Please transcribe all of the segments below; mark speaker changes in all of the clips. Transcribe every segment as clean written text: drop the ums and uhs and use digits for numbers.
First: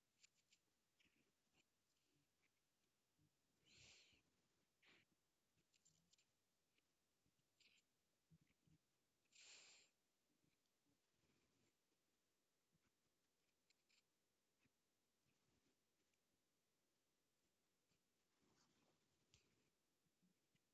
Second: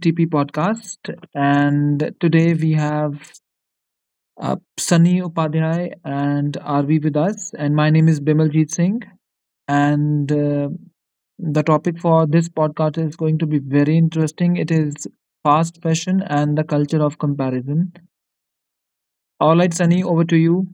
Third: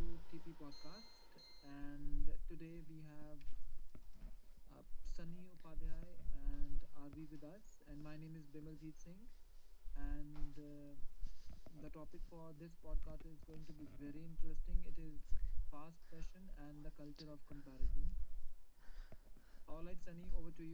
Speaker 1: TP Podcast. And today we have Sunny Upadhyay and RV with us. And my name is Bimaljeet Singh. And the topic for this podcast is going to be very interesting. It is fast fashion and the culture of comparison. All right, Sunny, over to you.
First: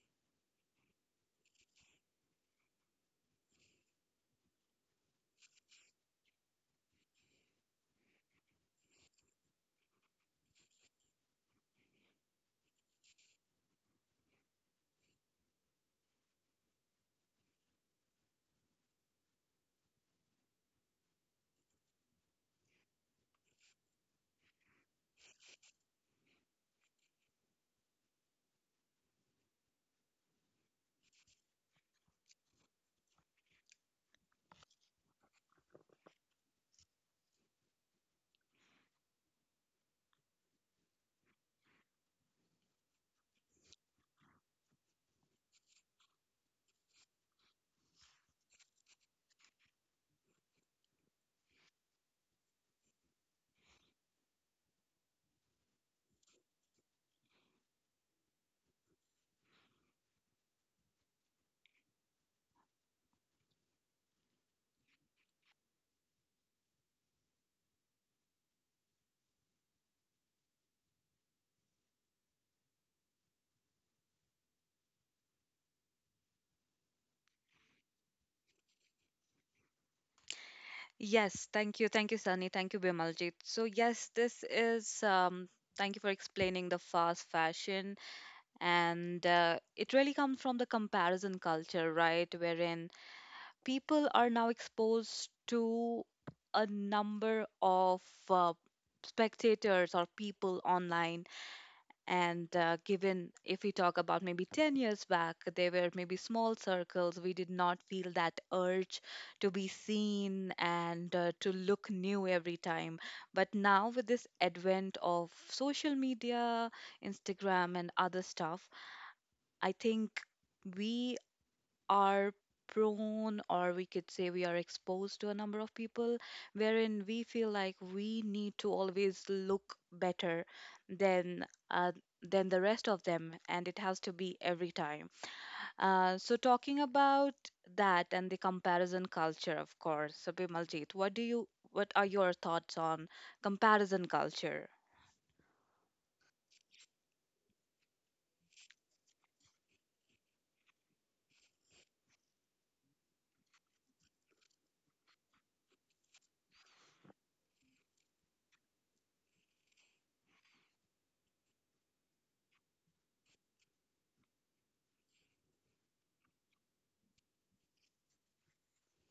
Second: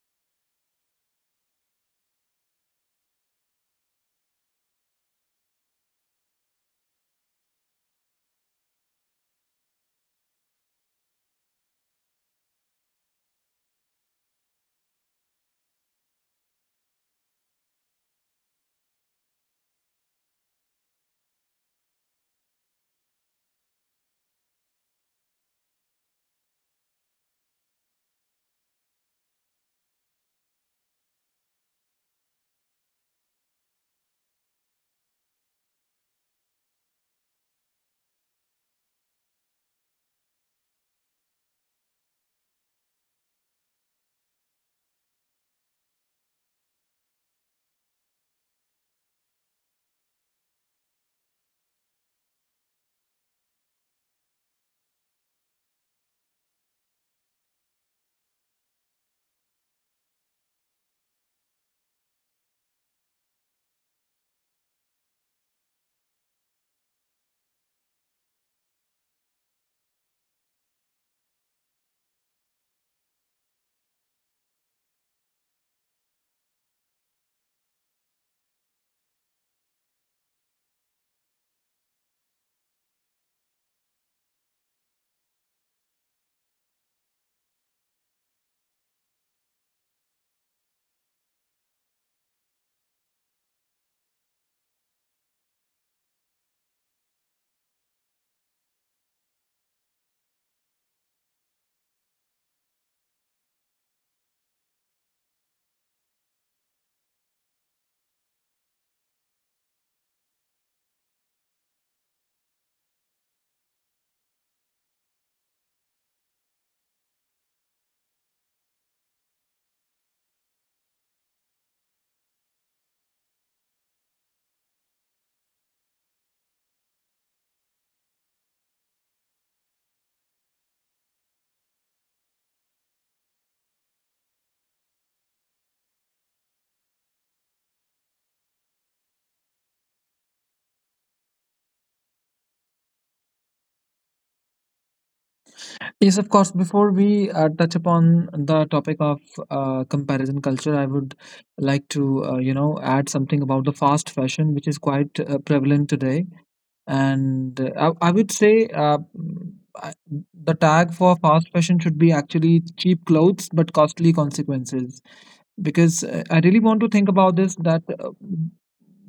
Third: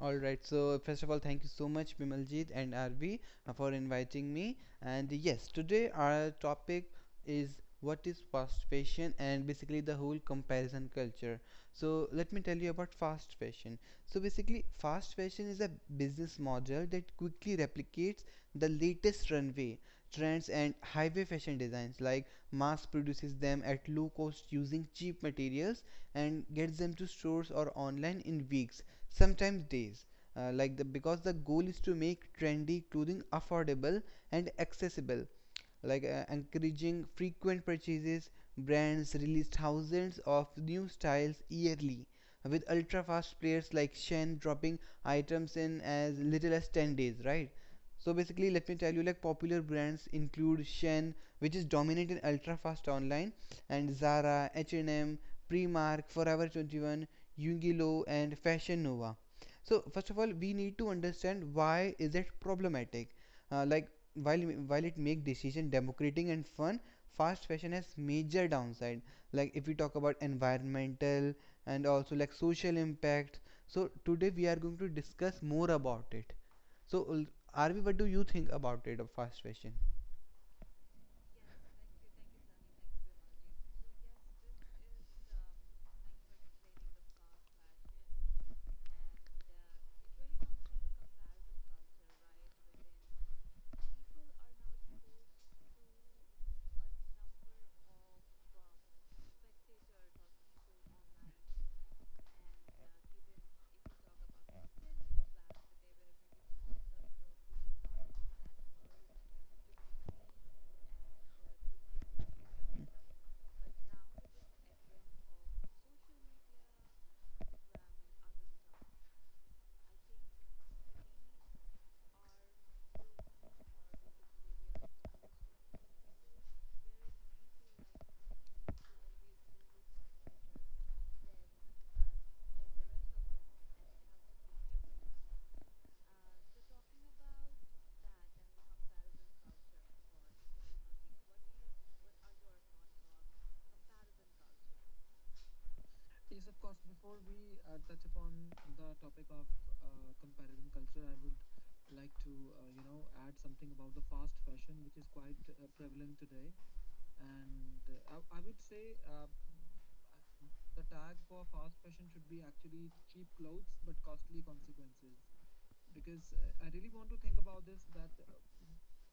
Speaker 2: All right. So first of all, thank you so much, Bimaljit and RB, for inviting me. And yes, today our topic is what is fast fashion and basically the whole comparison culture. So let me tell you about fast fashion. So basically, fast fashion is a business model that quickly replicates the latest runway trends and highway fashion designs, like mass produces them at low cost using cheap materials and gets them to stores or online in weeks, sometimes days, like the because the goal is to make trendy clothing affordable and accessible, encouraging frequent purchases. Brands release thousands of new styles yearly, with ultra fast players like Shen dropping items in as little as 10 days, right? So basically, let me tell you, like, popular brands include Shen, which is dominant in ultra fast online, and Zara, H&M, Primark, Forever 21, Yungilo and Fashion Nova. So first of all, we need to understand why is it problematic. Like while while it make decision democratic and fun, fast fashion has major downside. Like if we talk about environmental and also like social impact. So today we are going to discuss more about it. So Arvi, what do you think about it, of fast fashion?
Speaker 3: Yes, thank you. Thank you, Sunny. Thank you, Bimaljit. Thank you for explaining the fast fashion. And it really comes from the comparison culture, right? Wherein people are now exposed to a number of uh, spectators or people online, and given if we talk about maybe 10 years back, they were maybe small circles. We did not feel that urge to be seen and to look new every time. But now with this advent of social media, Instagram and other stuff, I think we are prone, or we could say we are exposed to a number of people wherein we feel like we need to always look better than uh, than the rest of them, and it has to be every time. So talking about that and the comparison culture, of course. So Bimaljit, what are your thoughts on comparison culture?
Speaker 1: Yes, of course. Before we touch upon the topic of comparison culture, I would like to, you know, add something about the fast fashion, which is quite prevalent today. And I would say the tag for fast fashion should be actually cheap clothes but costly consequences. Because I really want to think about this that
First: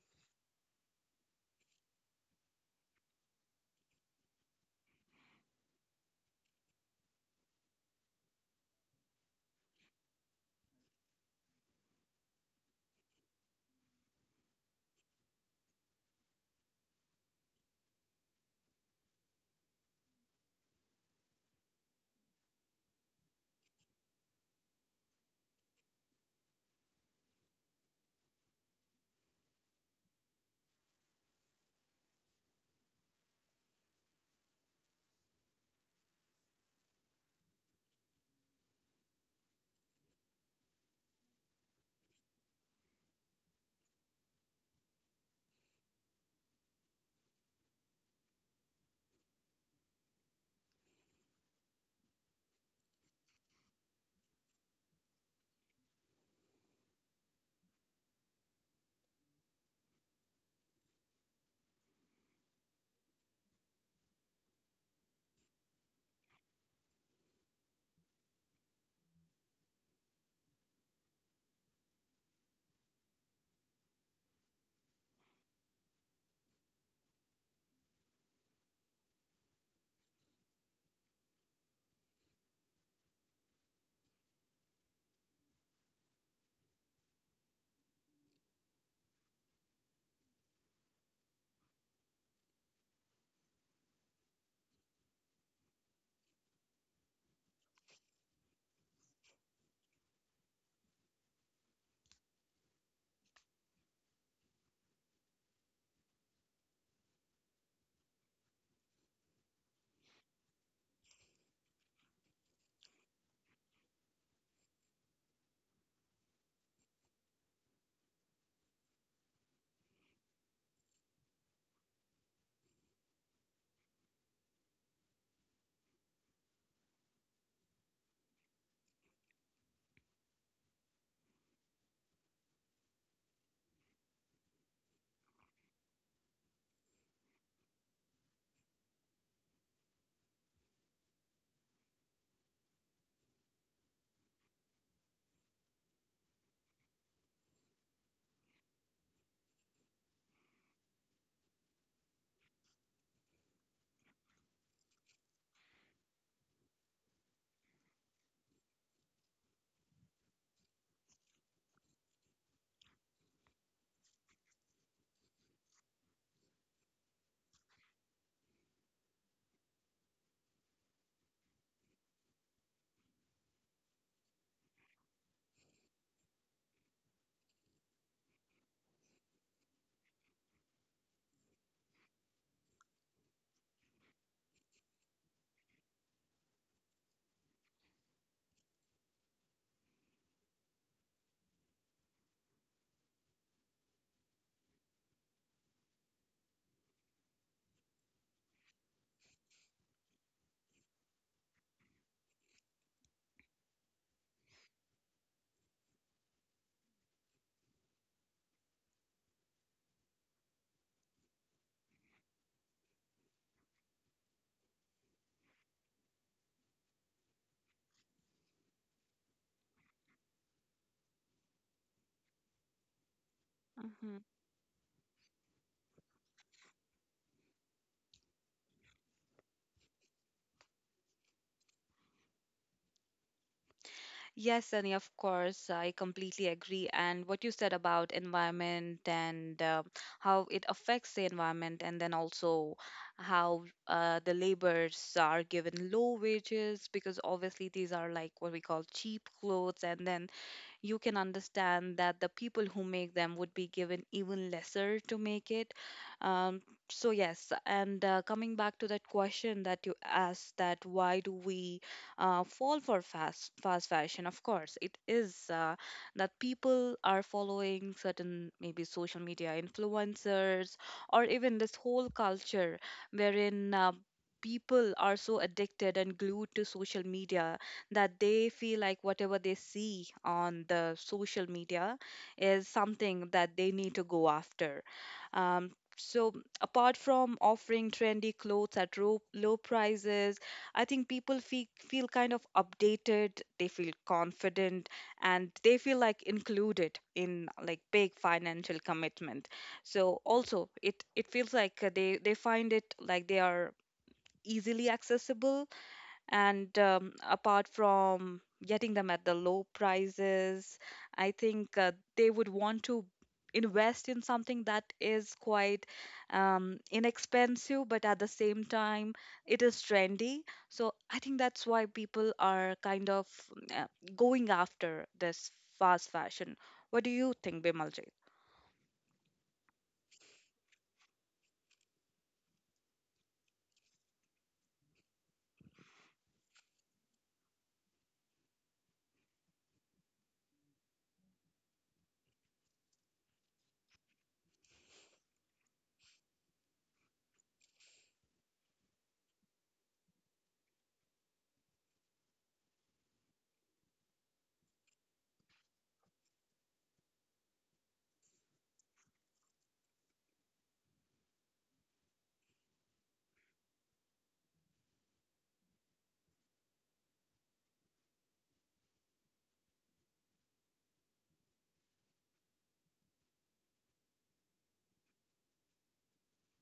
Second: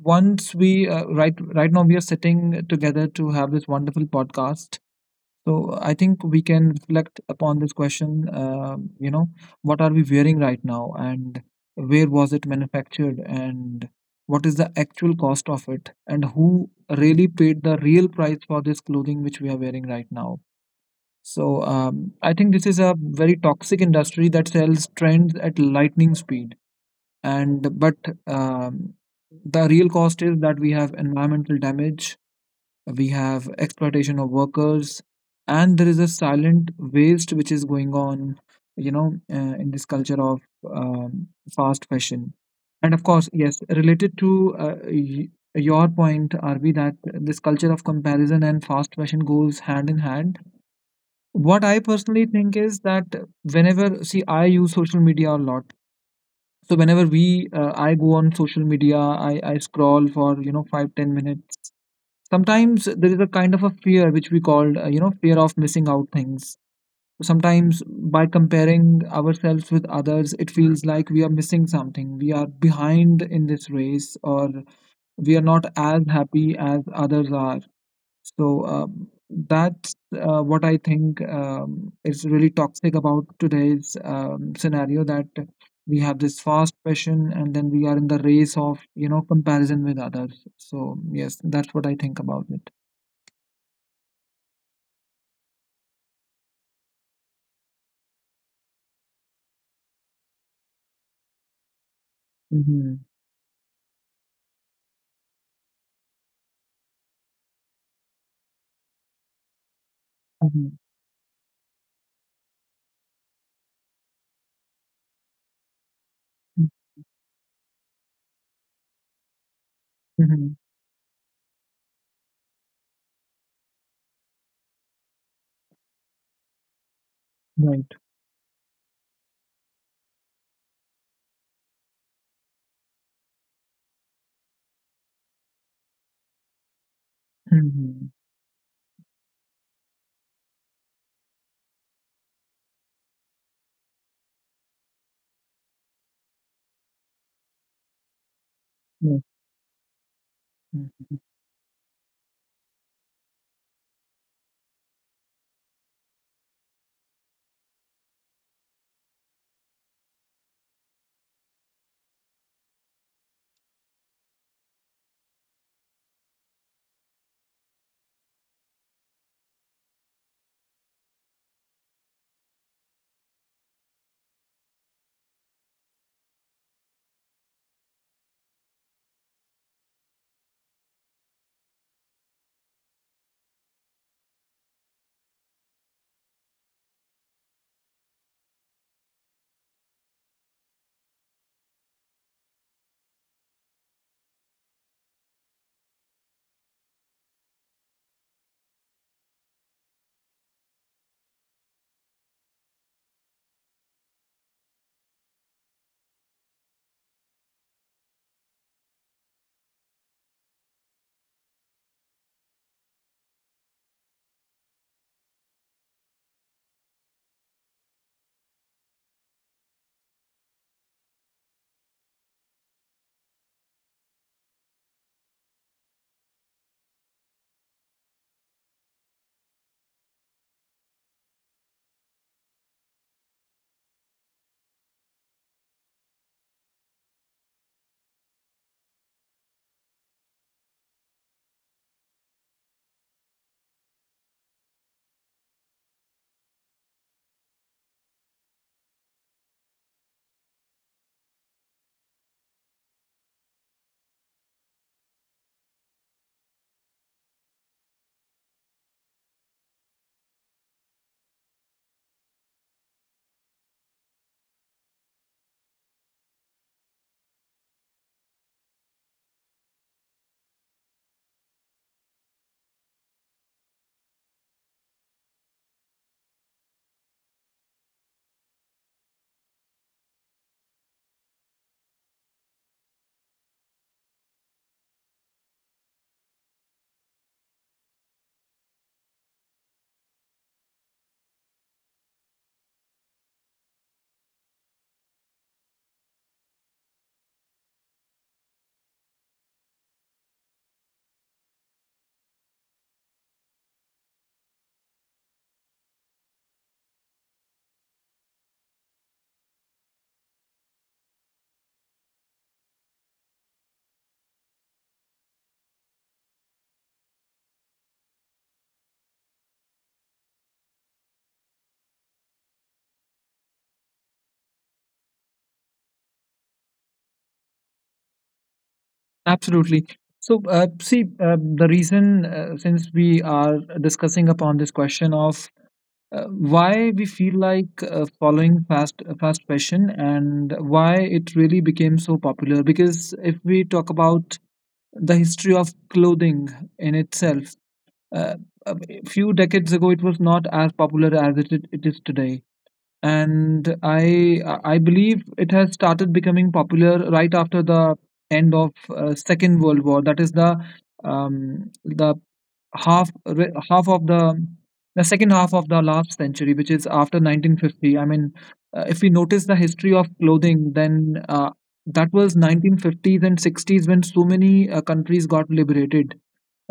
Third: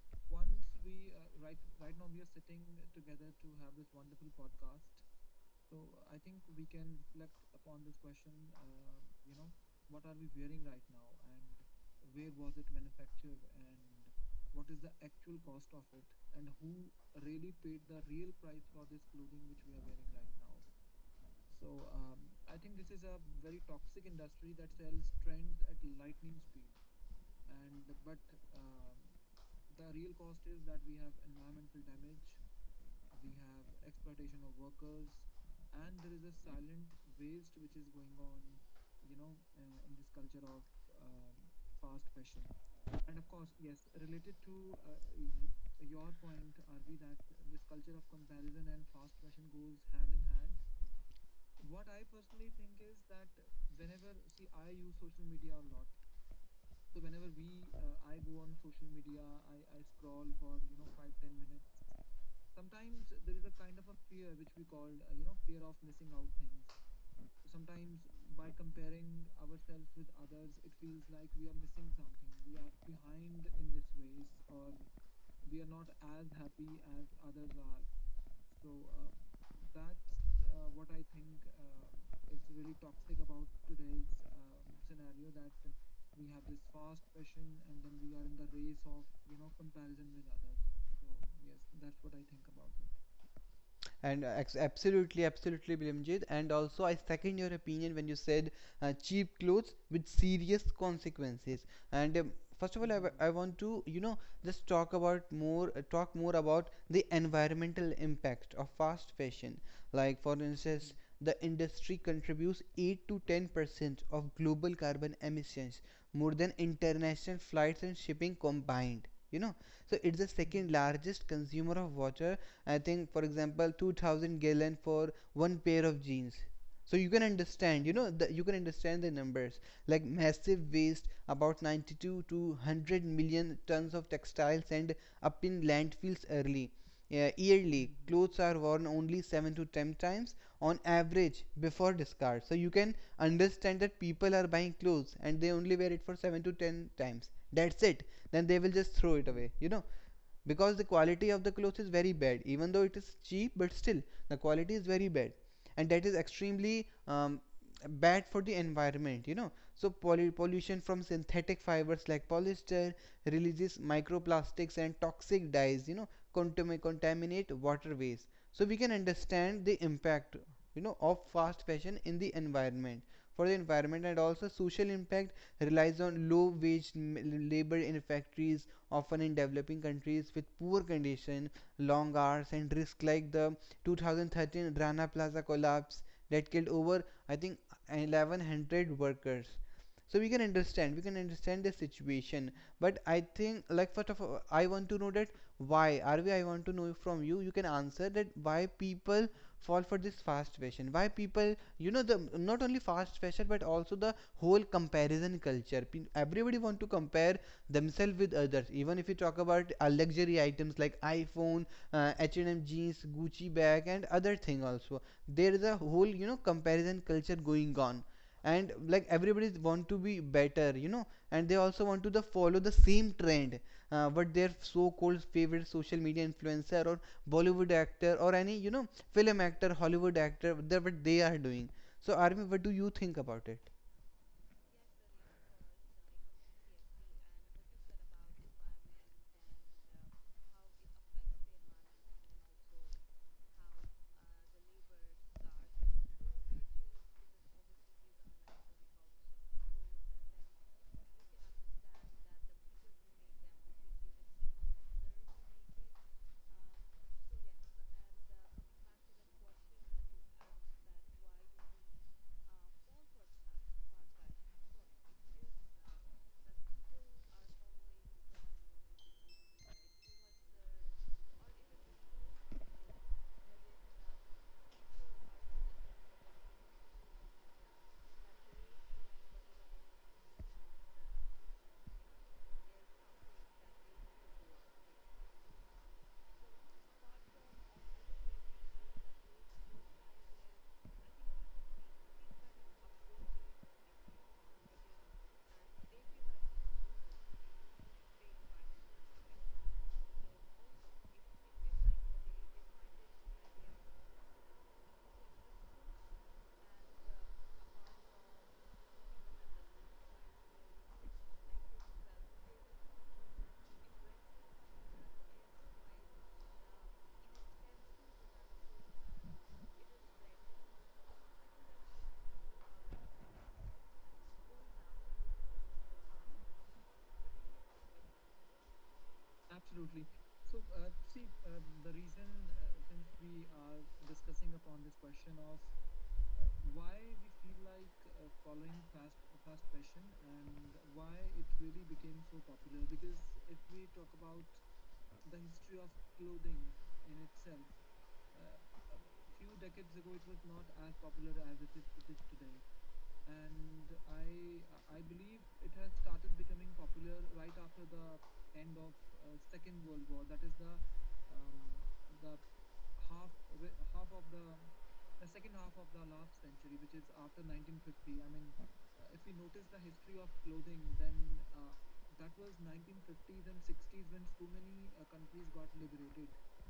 Speaker 1: once we right now we are sitting together to have this wonderful podcast, so I think we can reflect upon this question. You know, what are we wearing right now, and where was it manufactured, and what is the actual cost of it, and who really paid the real price for this clothing which we are wearing right now. So I think this is a very toxic industry that sells trends at lightning speed, and but um, the real cost is that we have environmental damage, we have exploitation of workers, and there is a silent waste which is going on, in this culture of um, fast fashion. And of course, yes, related to your point, rb that this culture of comparison and fast fashion goes hand in hand. What I personally think is that whenever, see, I use social media a lot, so whenever we I go on social media, I scroll for, you know, 5-10 minutes. Sometimes there is a kind of a fear which we called, you know, fear of missing out things. Sometimes by comparing ourselves with others, it feels like we are missing something, we are behind in this race, or we are not as happy as others are. So that's what I think is really toxic about today's scenario, that we have this fast passion and then we are in the race of, you know, comparison with others. So yes, that's what I think about it.
Speaker 2: And absolutely, absolutely, Bilimjit. And also, I second your opinion when you said cheap clothes with serious consequences. And first of all,
Speaker 1: Mhm.
Speaker 2: I want to, you know, just talk more about the environmental impact of fast fashion. Like, for
Speaker 1: Mhm.
Speaker 2: instance, the industry contributes 8 to 10% of global carbon emissions, more than
Speaker 1: Mm.
Speaker 2: international flights and shipping combined. You know, so it's the
Speaker 1: Mhm.
Speaker 2: second largest consumer of water. I think, for example, 2000 gallon for one pair of jeans. So you can understand, you
Speaker 1: Right.
Speaker 2: know, that you can understand the numbers. Like massive waste, about 92 to 100 million tons of textiles end up in landfills early, yeah, yearly.
Speaker 1: Mhm.
Speaker 2: Clothes are worn only 7 to 10 times on average before discard. So you can understand that people are buying clothes and they only wear it for 7 to 10 times, that's it. Then they will just throw
Speaker 1: Yes.
Speaker 2: it away, you know, because the
Speaker 1: Mhm.
Speaker 2: quality of the cloth is very bad. Even though it is cheap, but still the quality is very bad, and that is extremely bad for the environment, you know. So pollution from synthetic fibers like polyester releases microplastics and toxic dyes, you know, contaminate waterways. So we can understand the impact, you know, of fast fashion in the environment, for the environment. And also social impact, relies on low wage labor in factories, often in developing countries with poor condition, long hours and risk, like the 2013 Rana Plaza collapse that killed over, I think, 1100 workers. So we can understand, we can understand the situation. But I think, like, first of all I want to know that why are we I want to know from you, you can answer that, why people fall for this fast fashion, why people, you know, the not only fast fashion but also the whole comparison culture. Everybody want to compare themselves with others. Even if you talk about luxury items like iPhone, H&M jeans, Gucci bag and other thing also, there is a whole, you know, comparison culture going on. And like everybody want to be better, you know, and they also want to the follow the same trend, what their so-called favorite social media influencer or Bollywood actor or any, you know, film actor, Hollywood actor, that what they are doing. So Armin, what do you think about it?
Speaker 3: Yes, Sunny, of course. I completely agree. And what you said about environment and how it affects the environment, and then also how the laborers are given low wages, because obviously these are like what we call cheap clothes, and then you can understand that the people who make them would be given even lesser to make it. Um, so, yes, and coming back to that question that you asked, that why do we fall for fast fashion? Of course, it is that people are following certain maybe social media influencers or even this whole culture wherein people are so addicted and glued to social media that they feel like whatever they see on the social media is something that they need to go after. Um, so apart from offering trendy clothes at low prices, I think people feel kind of updated, they feel confident, and they feel like included in like big financial commitment. So also, it feels like they find it like they are easily accessible, and apart from getting them at the low prices, I think they would want to invest in something that is quite inexpensive but at the same time it is trendy. So I think that's why people are kind of uh, going after this fast fashion. What do you think, Bimaljit?
Speaker 1: Absolutely. So, see, the reason, since we are discussing upon this question of why we feel like following fast fashion and why it really became so popular, because if we talk about the history of clothing in itself, uh, a few decades ago it was not as popular as it is today. And I believe it has started becoming popular right after the end of Second World War. That is the half of the second half of the last century, which is after 1950. I mean, if we notice the history of clothing, then that was 1950s and 60s when so many countries got liberated,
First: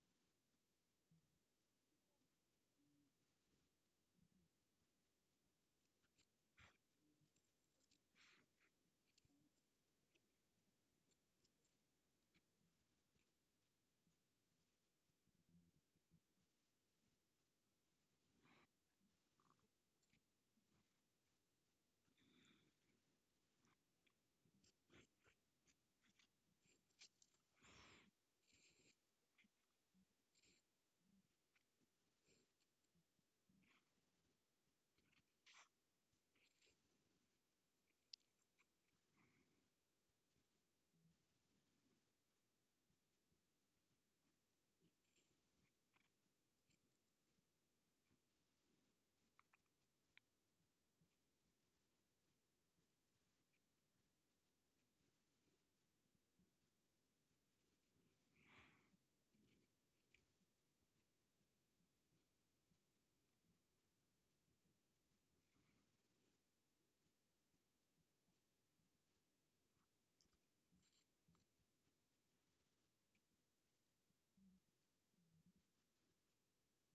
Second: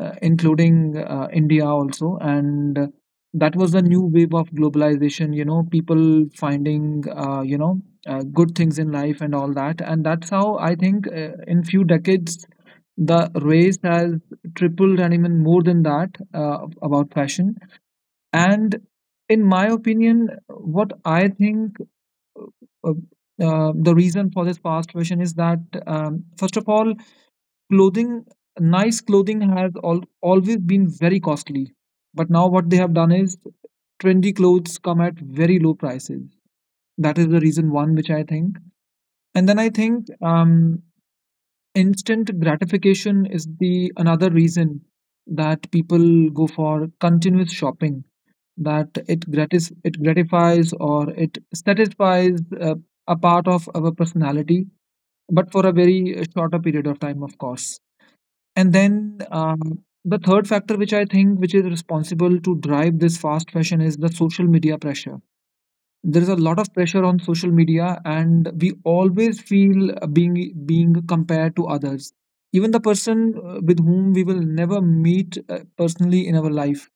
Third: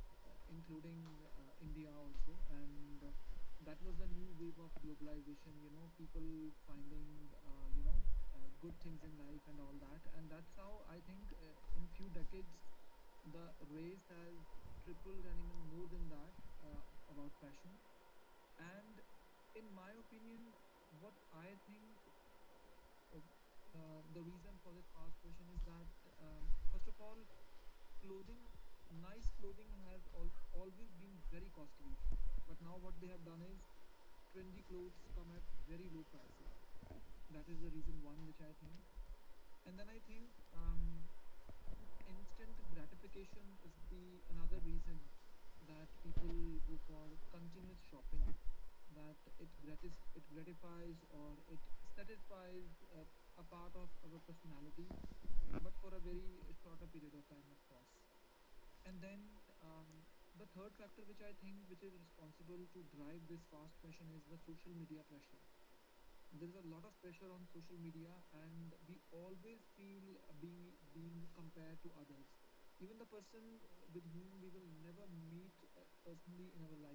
Speaker 1: including India also. And that was a new wave of globalization, you know, people finding, you know, good things in life and all that. And that's how I think, in few decades, the race has tripled and even more than that, about fashion. And in my opinion, what I think, uh, the reason for this fast fashion is that, first of all, clothing nice clothing has always been very costly, but now what they have done is trendy clothes come at very low prices. That is the reason one, which I think. And then I think, um, instant gratification is the another reason, that people go for continuous shopping, that it gratifies, or it satisfies, uh, a part of our personality, but for a very shorter period of time, of course. And then the third factor, which I think, which is responsible to drive this fast fashion, is the social media pressure. There is a lot of pressure on social media, and we always feel being compared to others. Even the person with whom we will never meet personally in our life,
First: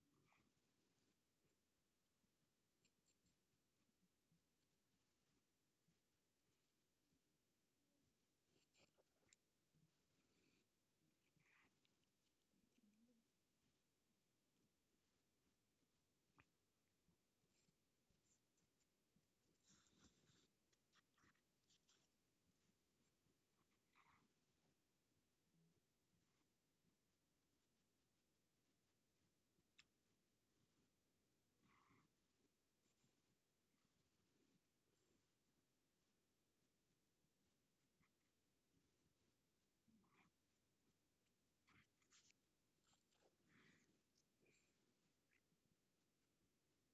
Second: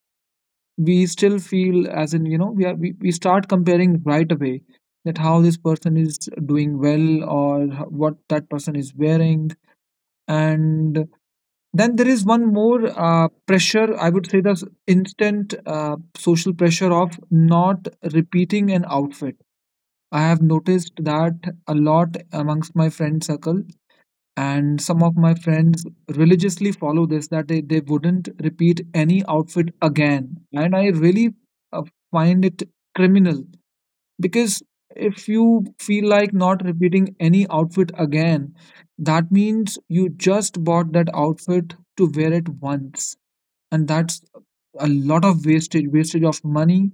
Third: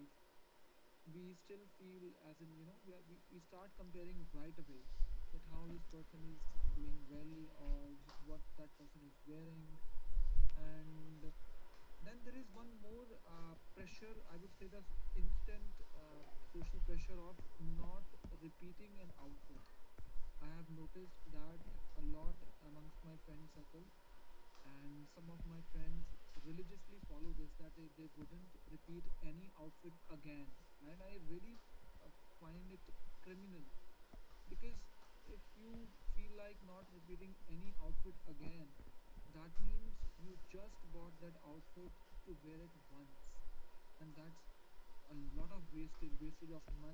Speaker 1: we still feel as in, you know, we start comparing right away, that how this person is doing well, or what that person is wearing. And then there is one more pressure, I would say, the instant social pressure of not repeating an outfit. I have noticed that a lot amongst my friend circle, and some of my friends religiously follow this, that they wouldn't repeat any outfit again. And I really uh, find it criminal, because if you feel like not repeating any outfit again, that means you just bought that outfit to wear it once. And that's a lot of wastage of money,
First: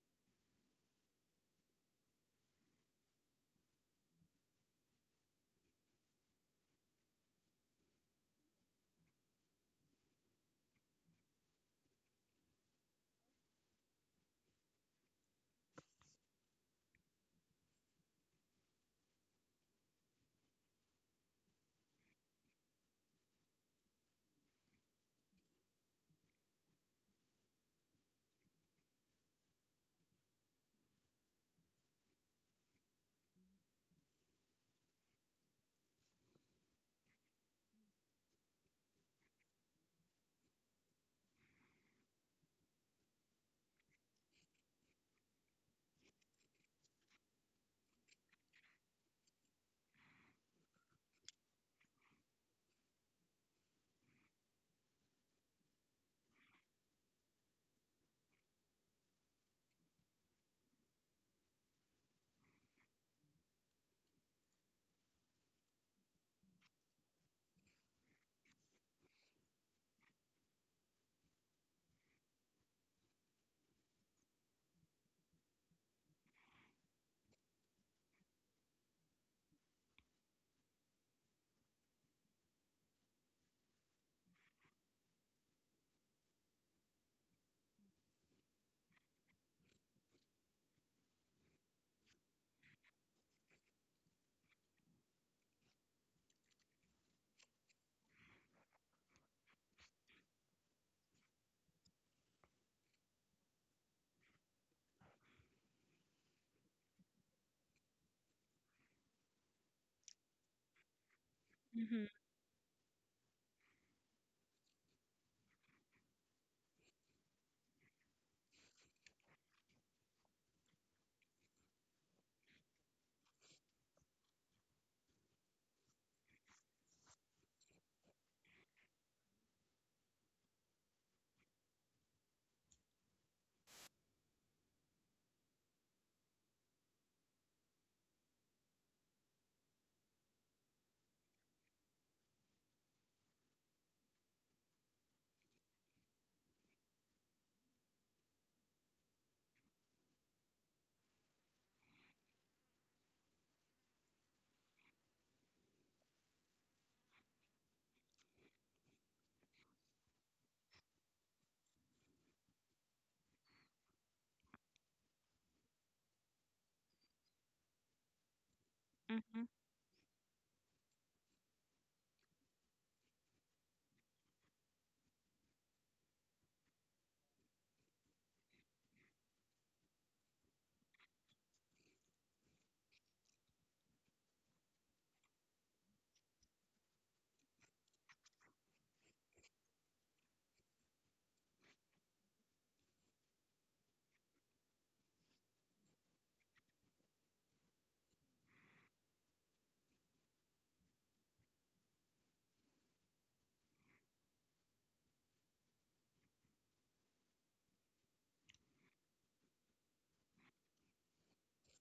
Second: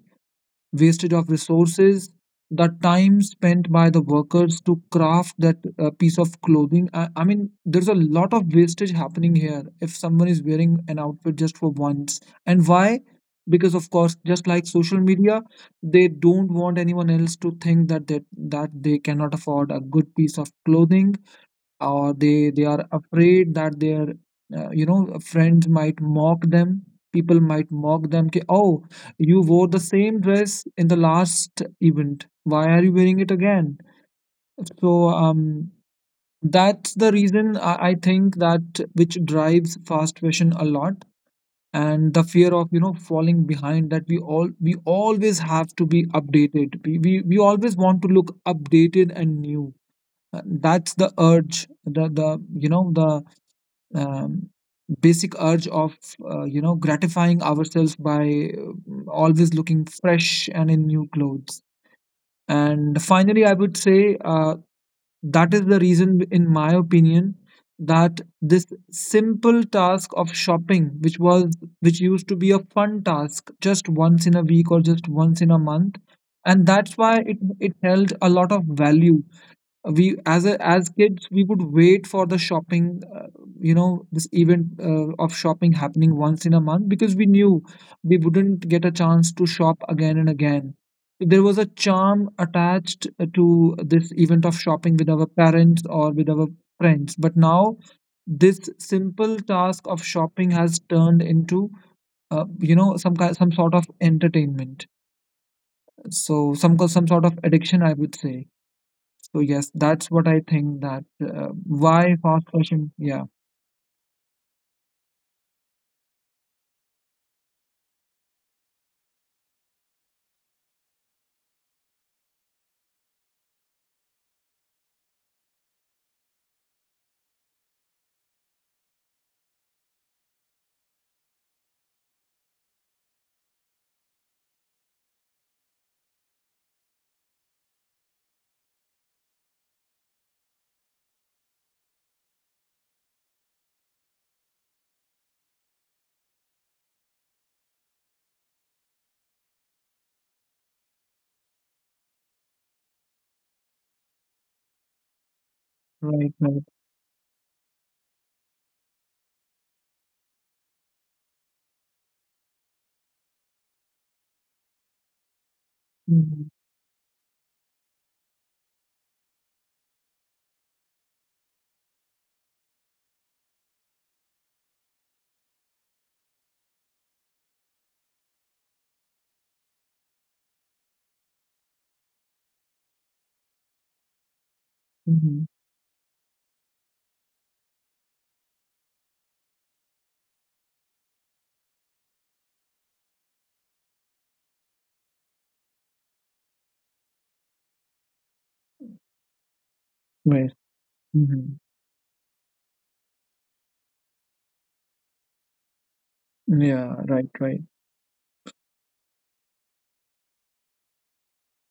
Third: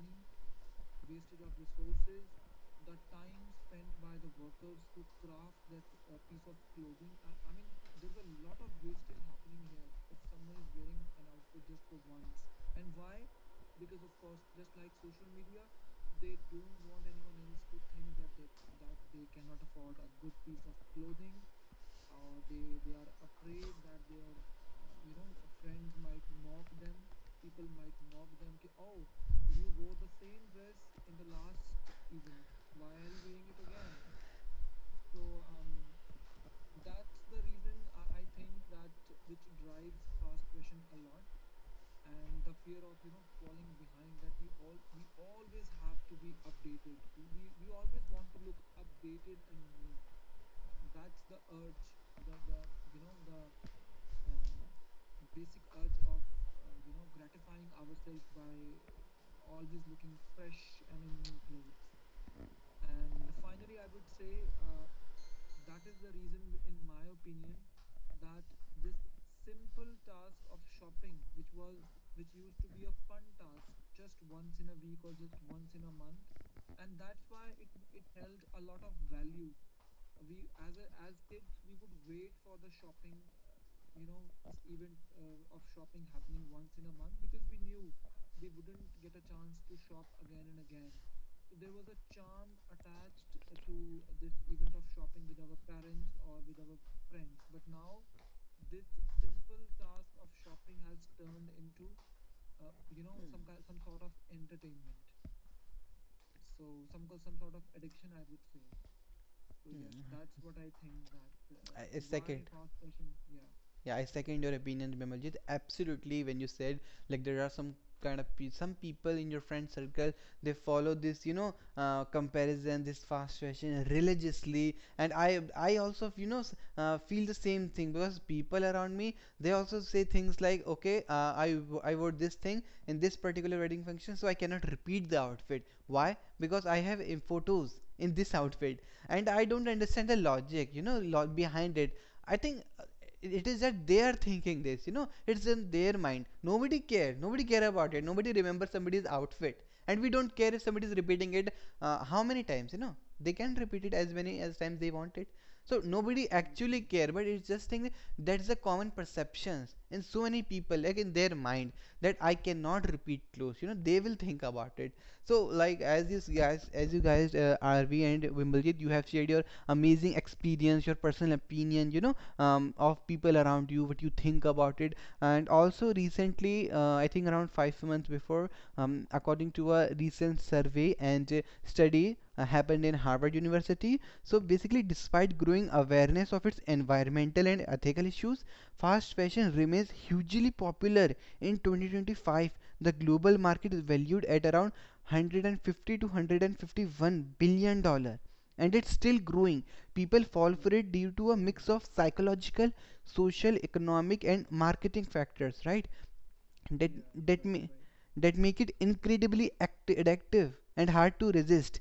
Speaker 1: wastage of resources, the time spent by the workers to craft that piece of clothing. I mean, there's a lot of wastage happening here if someone is wearing an outfit just for once. And why? Because of course, just like social media, they don't want anyone else to think that that they cannot afford a good piece of clothing, or they are afraid that their you know, friends might mock them, people might mock them, ki, oh, you wore the same dress in the last event, why are you wearing it again? So that's the reason, I think, that which drives fast fashion a lot. And the fear of, you know, falling behind, that we always have to be updated, we always want to look updated and new. That's the urge, the you know, the um, basic urge of you know, gratifying ourselves by always looking fresh and in new clothes. And finally I would say, that is the reason in my opinion, that this simple task of shopping, which used to be a fun task just once in a week or just once in a month, and that's why it held a lot of value. We as a, as kids, we would wait for the shopping, you know, this event of shopping happening once in a month, because we knew we wouldn't get a chance to shop again and again. There was a charm attached to this event of shopping with our parents or with our friends. But now this simple task of shopping has turned into, you know, some sort of entertainment, so some sort of addiction, I would say. So yes, that's what I think that,
Speaker 2: I
Speaker 3: Mm-hmm,
Speaker 1: why
Speaker 2: second.
Speaker 1: fast fashion? Yeah,
Speaker 2: Yeah, I second your opinion, Bimaljit. Absolutely, when you said like there are some some people in your friend circle, they follow this, you know, comparison, this fast fashion, religiously. And I also, you know, feel the same thing, because people around me, they also say things like, okay, I wore this thing in this particular wedding function, so I cannot repeat the outfit. Why? Because I have in photos in this outfit, and I don't understand the logic, you know, behind it. I think it is that they are thinking this, you know, it's in their mind. Nobody care, nobody care about it, nobody remembers somebody's outfit, and we don't care if somebody is repeating it, how many times, you know. They can repeat it as many as times they want it. So nobody
Speaker 1: right, right.
Speaker 2: actually care, but it's just thing that that's the common perceptions in so many people, like in their mind, that I cannot repeat clothes, you know, they will think about it. So, like
Speaker 1: Mm-hmm.
Speaker 2: as you guys, RV and Wimbledon, you have shared
Speaker 3: mm-hmm.
Speaker 2: your amazing experience, your personal opinion, you know, of people around you, what you think about it. And also recently, I think around 5 months before, according to a recent survey and study happened in Harvard University. So basically, despite
Speaker 1: Mm-hmm.
Speaker 2: growing awareness of its environmental and ethical issues, fast fashion remains hugely popular. In 2025, the global market is valued at around 150 to 151 dollars, and it's still growing. People fall
Speaker 1: Right.
Speaker 2: for it due to a
Speaker 1: Mm-hmm.
Speaker 2: mix of psychological, social, economic, and marketing factors, right? That
Speaker 1: Yeah, right,
Speaker 2: that may
Speaker 1: right.
Speaker 2: that make it incredibly addictive and hard to resist.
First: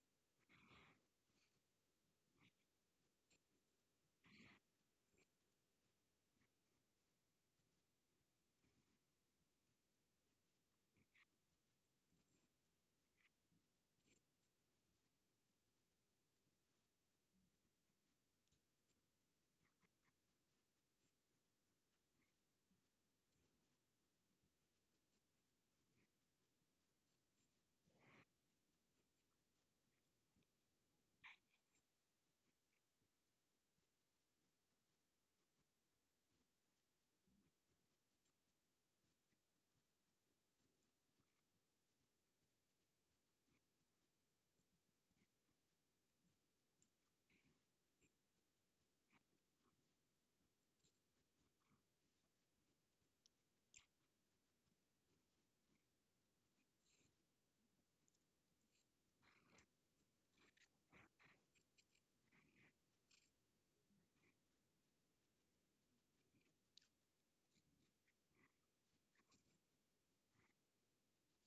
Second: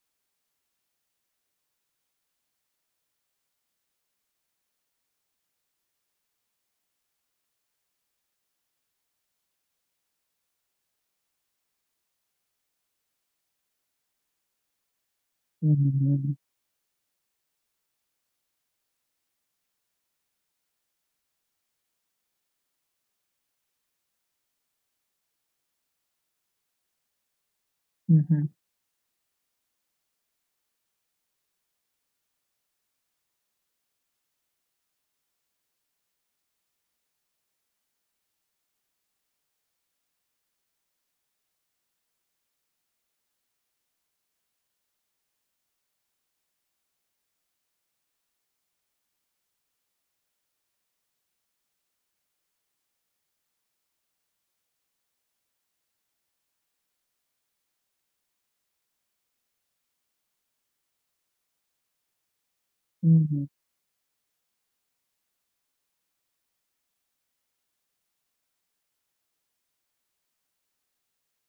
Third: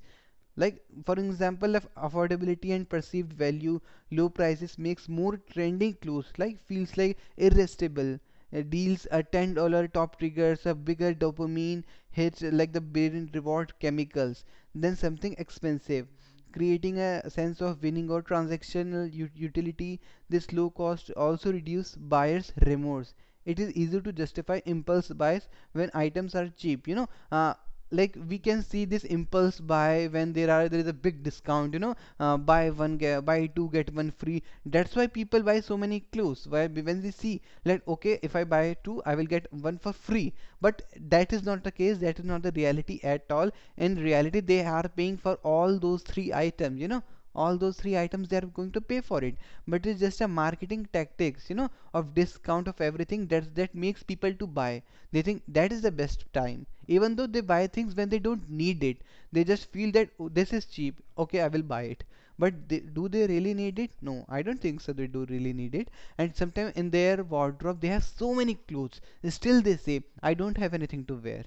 Speaker 2: Like for example, of affordability and perceived value, low prices makes more trending clothes like feels like irresistible. Deals, a $10 top triggers a bigger dopamine hit, like the brain reward chemicals, than something expensive,
Speaker 1: Mm-hmm.
Speaker 2: creating a sense of winning or transactional utility. This low cost also reduces buyer's remorse. It is easy to justify impulse buys when items are cheap. You know, like we
Speaker 1: Mm-hmm.
Speaker 2: can see this impulse buy when there is a big discount. You know, buy two get one free. That's why people buy so many clothes. Why? When they see like, okay, if I buy two, I will get one for free. But that is not the case. That is not the reality at all. In reality they are paying for all those three items, you know, all those three items, they are going to pay for it. But it's just a marketing tactics, you know, of discount of everything, that that makes people to buy. They think that is the best time, even though they buy things when they don't need it. They just feel that, "Oh, this is cheap, okay, I will buy it." But they, do they
Speaker 1: Mm-hmm.
Speaker 2: really need it? No, I don't think so they do really need it. And sometimes in their wardrobe they have so many clothes, still they say, "I don't have anything to wear,"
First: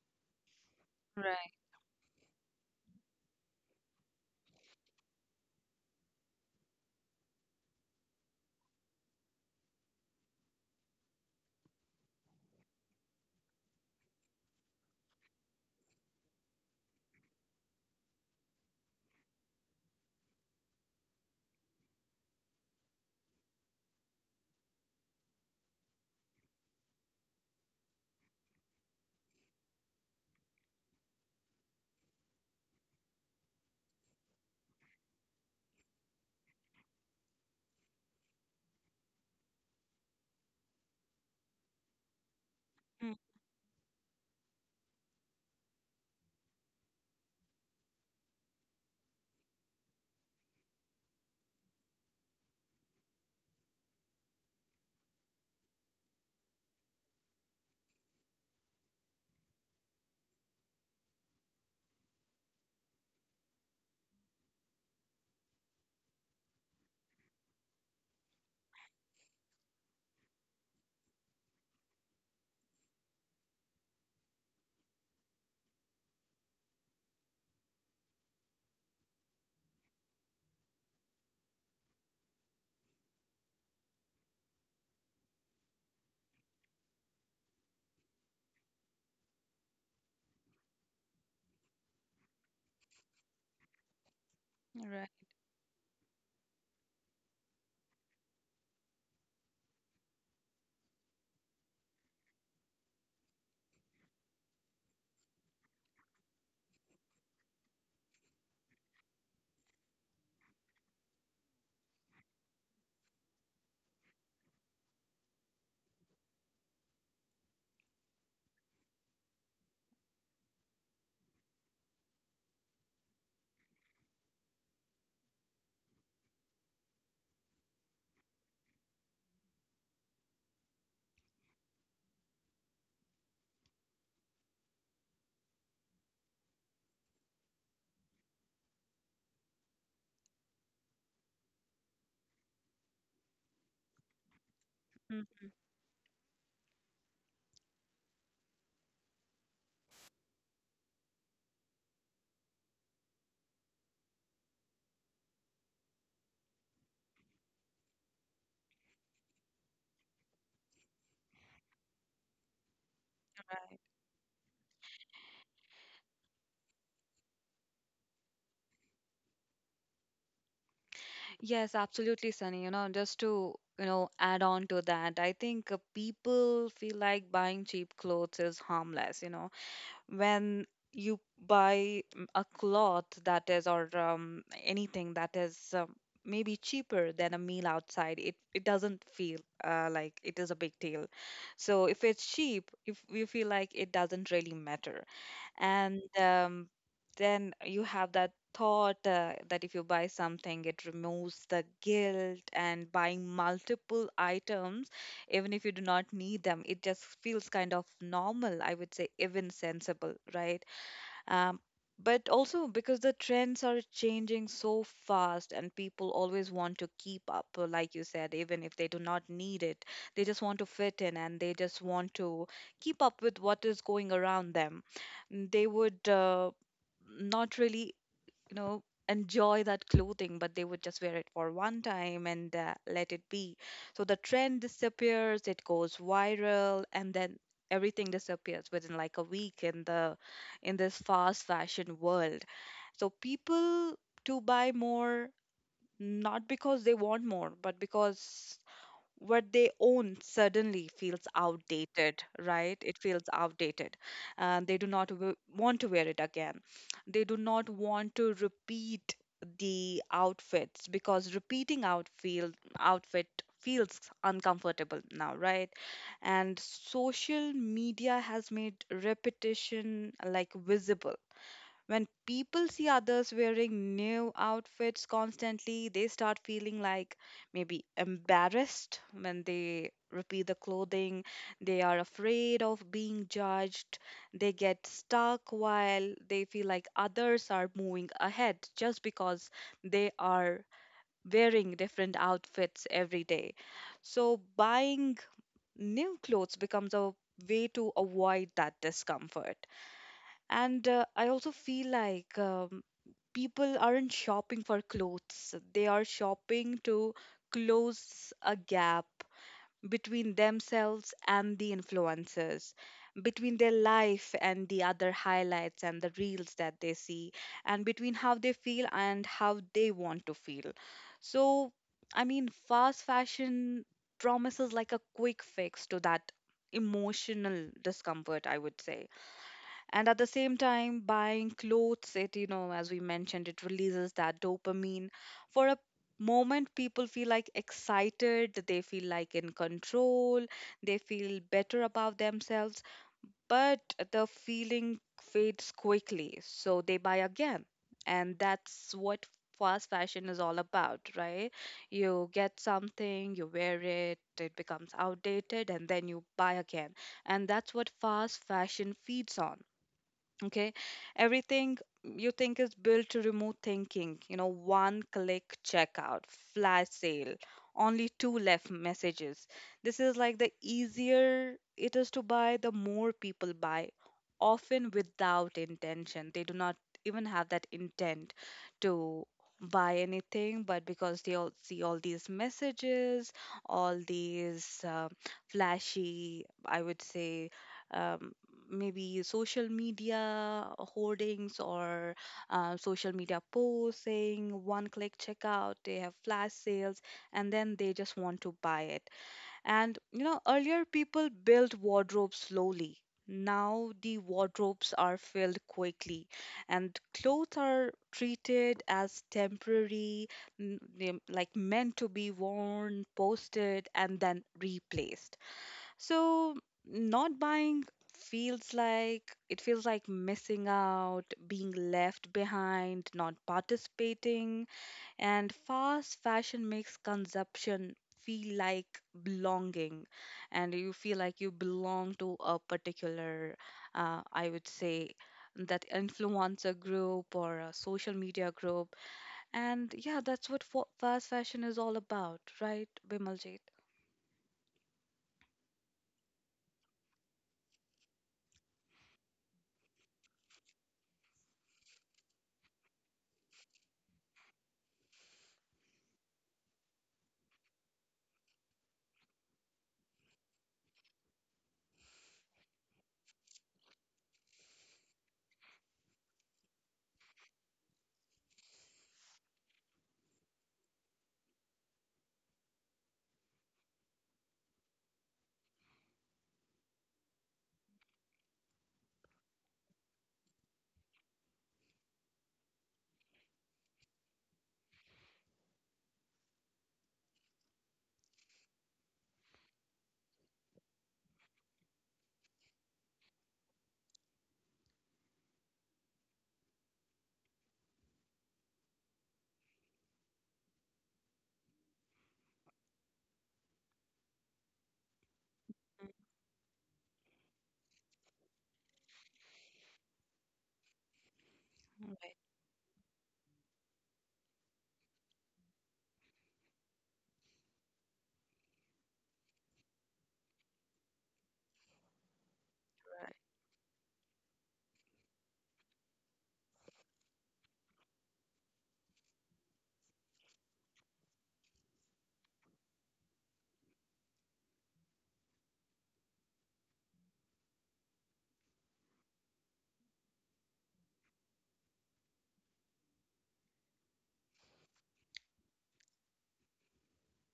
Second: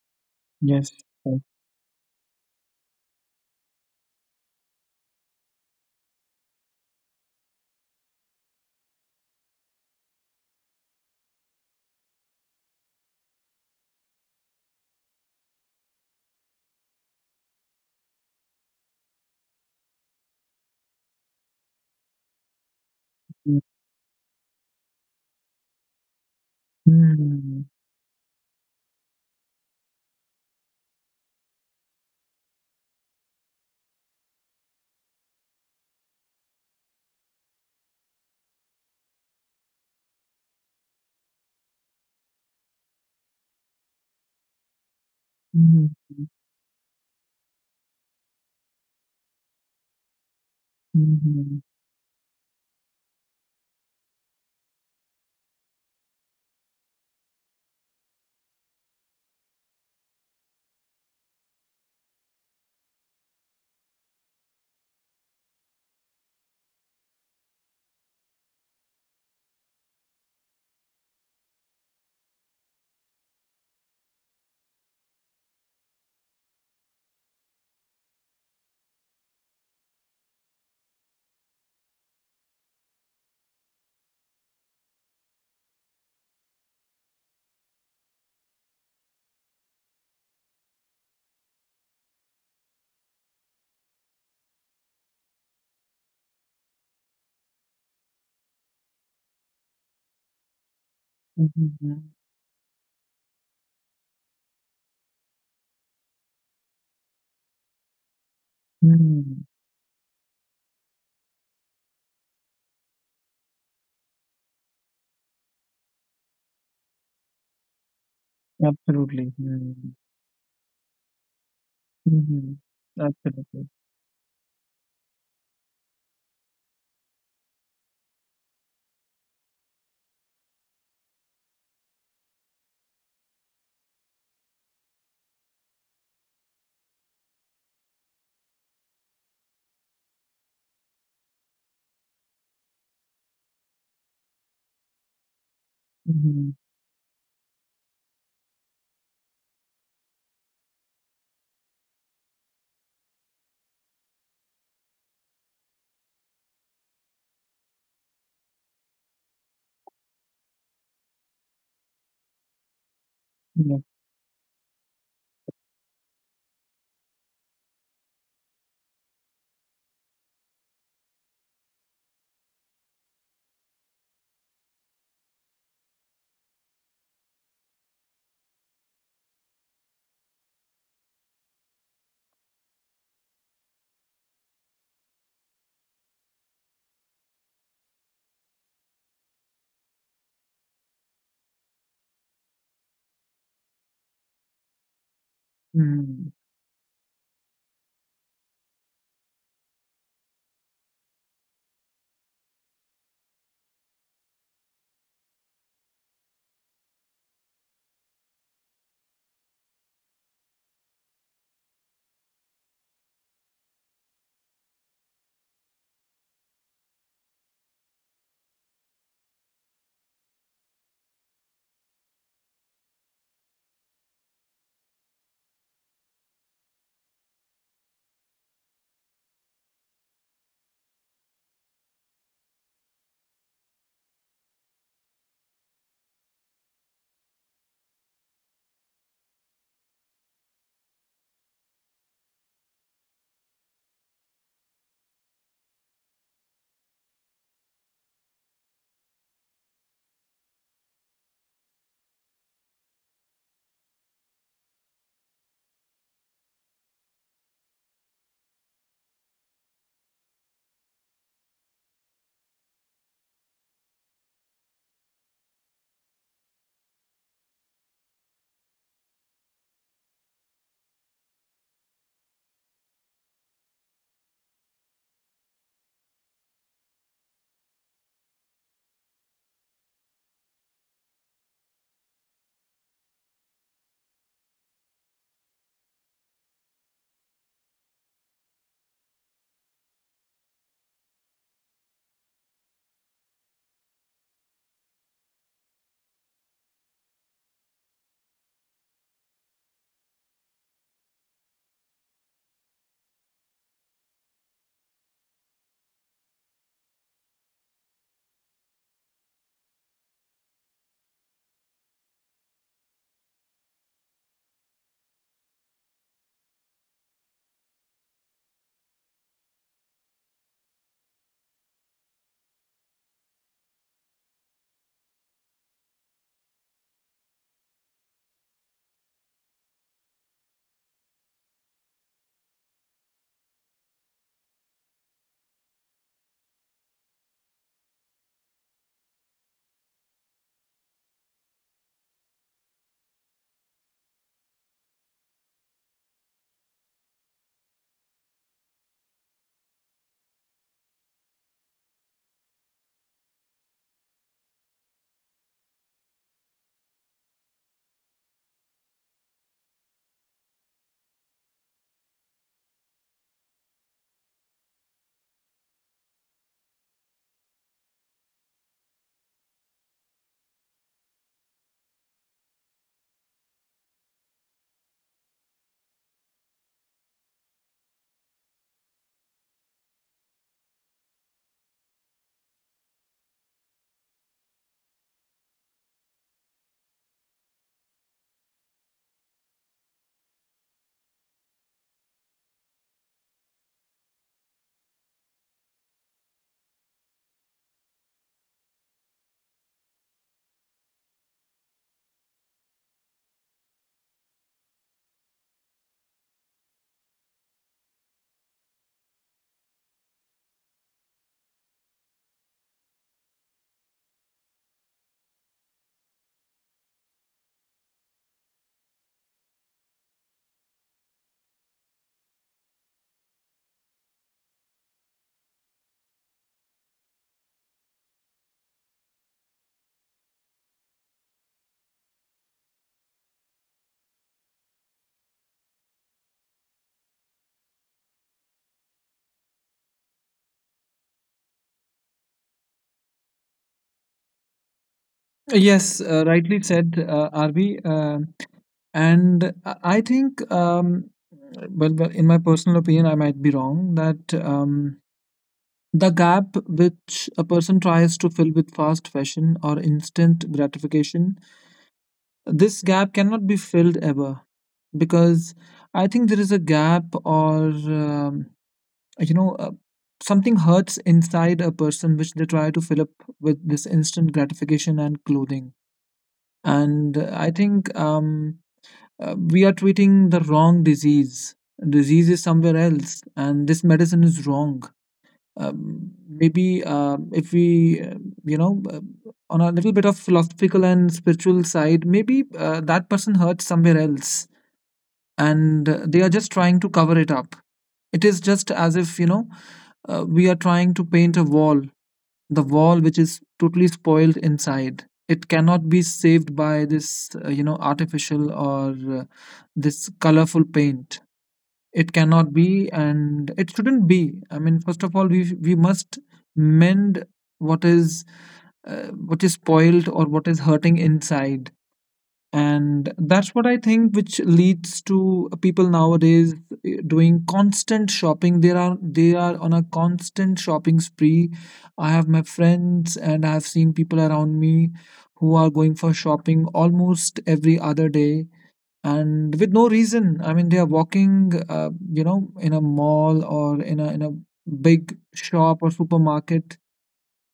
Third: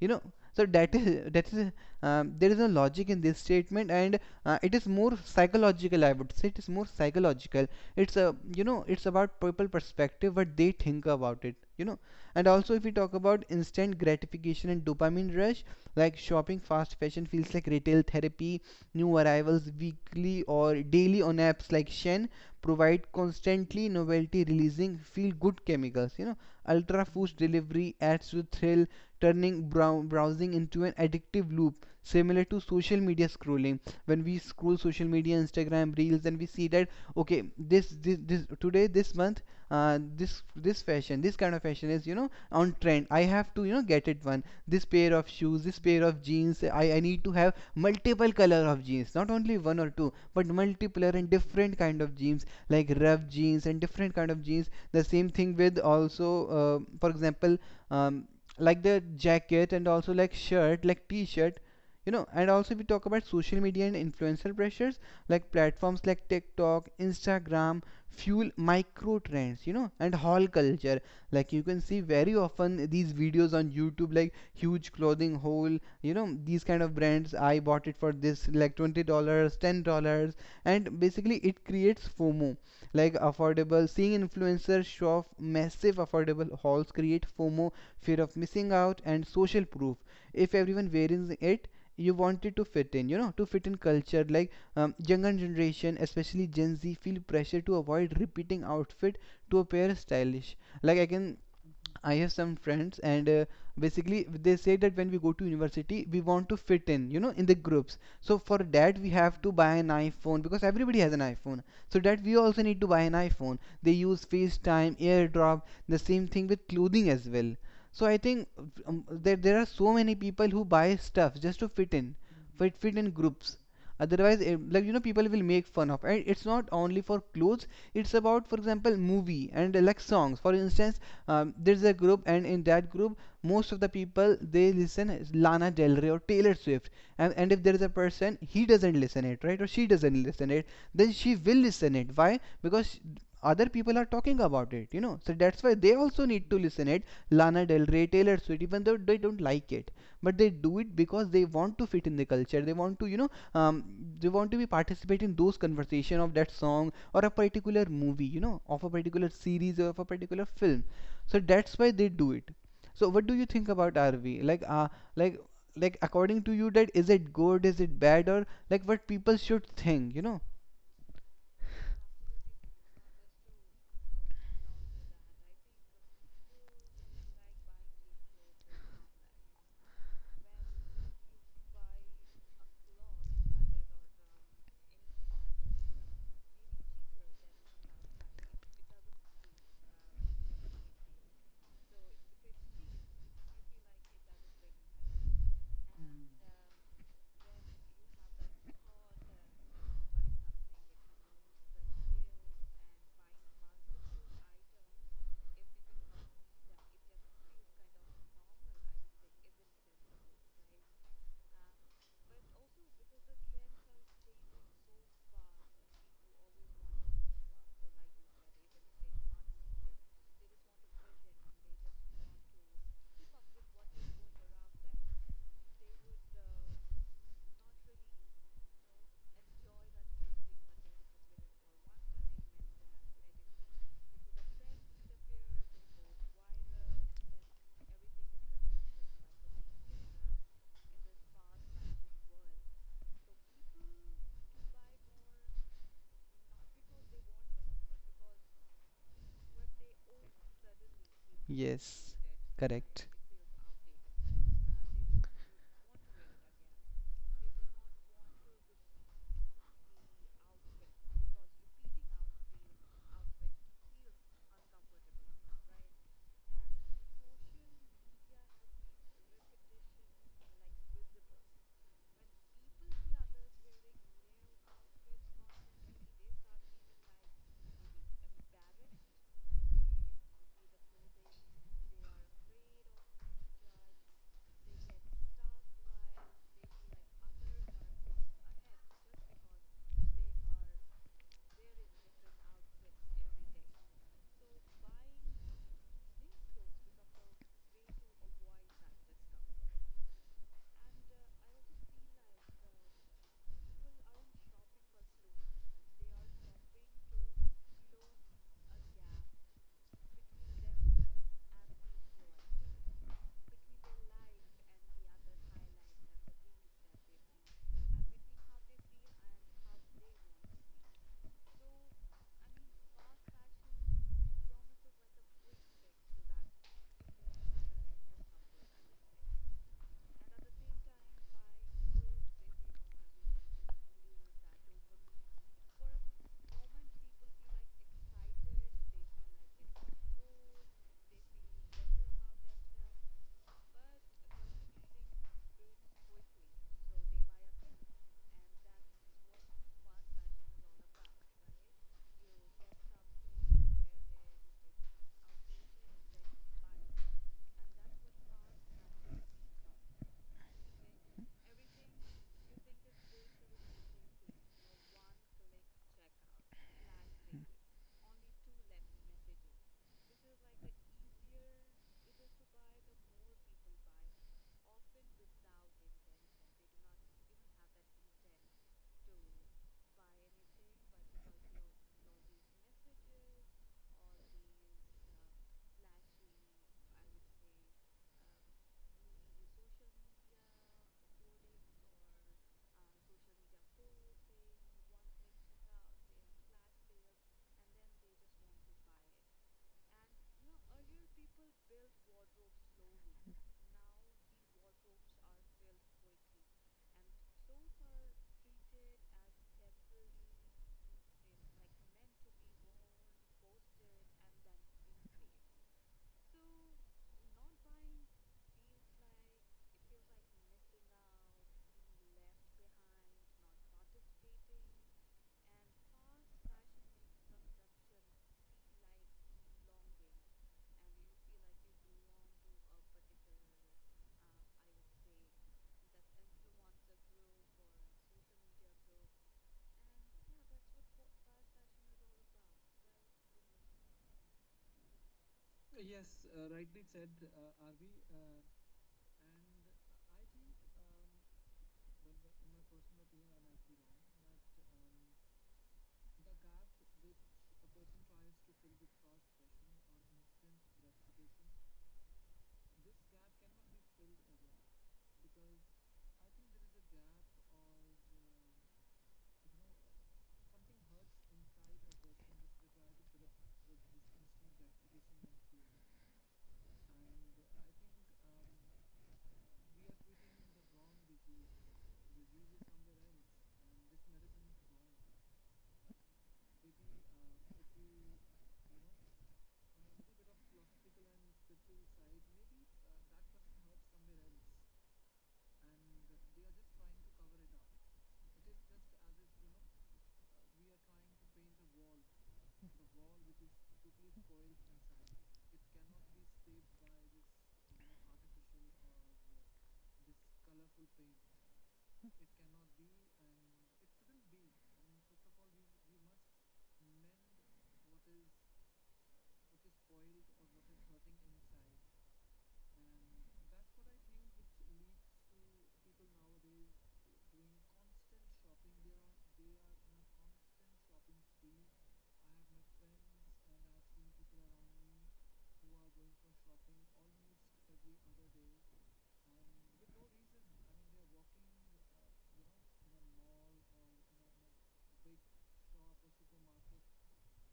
Speaker 2: you know. So
Speaker 1: Yes. Mm-hmm.
Speaker 2: that
Speaker 3: Right.
Speaker 2: is there is a logic in this statement. And it is more psychological, I would say, it is more psychological. It's a, you know, it's about people perspective, what they think about it, you know. And also if we talk about instant gratification and dopamine rush, like shopping fast fashion feels like retail therapy. New arrivals weekly or daily on apps like Shen provide constantly novelty, releasing feel good chemicals, you know. Ultra foods
Speaker 1: Mm-hmm.
Speaker 2: delivery adds to thrill, turning browsing into an addictive loop, similar to social media scrolling. When we scroll social media, Instagram reels, and we see that, okay, this today, this month, this fashion, this kind of fashion is, you know, on trend,
Speaker 3: Mm,
Speaker 2: I have to, you know, get it. One, this pair of shoes, this pair of
Speaker 1: Mm-hmm.
Speaker 2: jeans, I need to have multiple color of jeans, not only one or two but multiple and
Speaker 1: Mm-hmm.
Speaker 2: different kind of jeans, like rough jeans and different kind of jeans. The same thing with also, for example, um, like the jacket, and also like shirt, like t-shirt, you know. And also we talk about social media and influencer pressures, like platforms like TikTok, Instagram, fuel micro trends, you know, and haul culture. Like you can see very often these videos on YouTube, like huge clothing haul, you know, these kind of brands. I bought it for this, like, $20 dollars, $10, and basically it creates FOMO. Like affordable, seeing influencers show off massive affordable hauls create FOMO, fear of missing out, and social proof. If everyone wearing it, you wanted to fit in, you know, to fit in culture. Like
Speaker 3: right.
Speaker 2: younger generation, especially Gen Z, feel pressure to avoid repeating outfit to appear stylish. Like I have some friends, and basically they say that when we go to university, we want to fit in, you know, in the groups. So for that, we
Speaker 1: Mm-hmm.
Speaker 2: have to buy an iPhone because everybody has an iPhone. So that we also need to buy an iPhone. They use FaceTime, AirDrop, the same thing with clothing as well. So I think
Speaker 1: Absolutely.
Speaker 2: there are
Speaker 1: Mm-hmm.
Speaker 2: so many people who buy stuff just to fit in, fit in groups,
Speaker 1: Absolutely.
Speaker 2: otherwise it, like you know people will make fun of. And it's not only for clothes, it's about for example movie and like songs for instance. There's a group and in that group most of the people they listen Lana Del Rey or Taylor Swift. And if there is a person he doesn't listen it, right, or she doesn't listen it, then she will listen it. Why? Because other people are talking about it, you know, so
Speaker 3: Mm,
Speaker 2: that's why they also need
Speaker 1: Mm-hmm.
Speaker 2: to listen it. Lana Del Rey, Taylor Swift, even though they don't like it, but they do it because they want to fit in the culture. They want to you know um, they want to be participate in those conversation of that song or a particular movie, you know, of a particular series or of a particular film. So that's why they do it. So what do you think
Speaker 1: Yeah.
Speaker 3: right.
Speaker 2: about RV, like like like according to you, that is it good, is it bad, or like what people should think, you know?
Speaker 3: Yes, absolutely, Sunny. You know, just to, you know, add on to that, I think people feel like buying cheap clothes is harmless, you know, when you buy a cloth that is, or anything that is maybe cheaper than a meal outside, it doesn't feel like it is a big deal. So if it's cheap, if we feel like it doesn't really matter, and
Speaker 1: Mm.
Speaker 3: then you have that thought that if you buy something, it removes the guilt, and buying multiple items, even if you do not need them, it just feels kind of normal, I would say even sensible, right? um, but also, because the trends are changing so fast and people always want to keep up, like you said, even if they do not need it, they just want to fit in, and they just want to keep up with what is going around them. Mm, they would not really, you know, enjoy that clothing, but they would just wear it for one time and let it be. So the trend disappears, it goes viral, and then everything disappears within like a week in the in this fast fashion world. So people to buy more, not because they want more, but because what they own suddenly feels
Speaker 2: Yes,
Speaker 3: outdated, right? It
Speaker 2: correct.
Speaker 3: feels outdated. And they do not want to wear it again. They do not want to repeat the outfits, because repeating outfit feels uncomfortable now, right? And social media has made repetition like visible. When people see others wearing new outfits constantly, they start feeling like maybe embarrassed when they repeat the clothing. They are afraid of being judged. They get stuck while they feel like others are moving ahead just because they are wearing different outfits every day. So buying new clothes becomes a way to avoid that discomfort. And I also feel like people aren't shopping for clothes, they are shopping to close a gap between themselves and the influencers, between their life and the other highlights and the reels that they see, and between how they feel and how they want to feel. So, I mean, fast fashion promises like a quick fix to that emotional discomfort, I would say. And at the same time, buying clothes, it, you know, as we mentioned, it releases that dopamine. For a moment, people feel like excited, they feel like in control, they feel better about themselves. But the feeling fades quickly, so they buy again. And that's what fast fashion is all about, right? You get something, you wear it, it becomes outdated, and then you buy again. And that's what fast fashion feeds on. Okay, everything you think is built to remove thinking, you know, one click checkout, flash sale, only two left messages. This is like the easier it is to buy, the more people buy, often without intention. They do not even have that intent to buy anything, but because they all see all these messages, all these flashy, I would say, um, maybe social media hoardings, or social media posting, one click checkout, they have flash sales, and then they just want to buy it. And you know, earlier people built wardrobes slowly. Now the wardrobes are filled quickly, and clothes are treated as temporary, like meant to be worn, posted, and then replaced. So not buying feels like, it feels like missing out, being left behind, not participating. And fast fashion makes consumption feel like belonging, and you feel like you belong to a particular I would say that influencer group or a social media group. And yeah, that's what fast fashion is all about, right, Bimaljit?
Speaker 1: Yes, rightly said, Arvi. And I think, well, in my personal opinion, I might be wrong, that the gap which a person tries to fill with fast fashion or instant gratification, this gap cannot be filled ever. Because I think there is a gap, or, you know, something hurts inside a person which they try to fill up with this instant gratification and clothing. And I think. We are treating the wrong disease. Disease is somewhere else, and this medicine is wrong. Maybe if we, you know, on a little bit of philosophical and spiritual side, maybe that person hurts somewhere else, and they are just trying to cover it up. It is just as if, you know, we are trying to paint a wall, the wall which is totally spoiled inside. It cannot be saved by this, you know, artificial or this colorful paint. It
Speaker 3: Mhm. Right,
Speaker 1: cannot be, and it shouldn't be. I mean, first of all, we must mend what is what is spoiled or what is hurting inside. And
Speaker 3: right.
Speaker 1: that's what I think which leads to people nowadays, doing constant shopping. They are on a constant shopping spree. I have my friends, and I've seen people around me who are going for shopping almost every other day, and with no reason. I mean, they are walking, you know, in a mall or in a big shop or supermarket.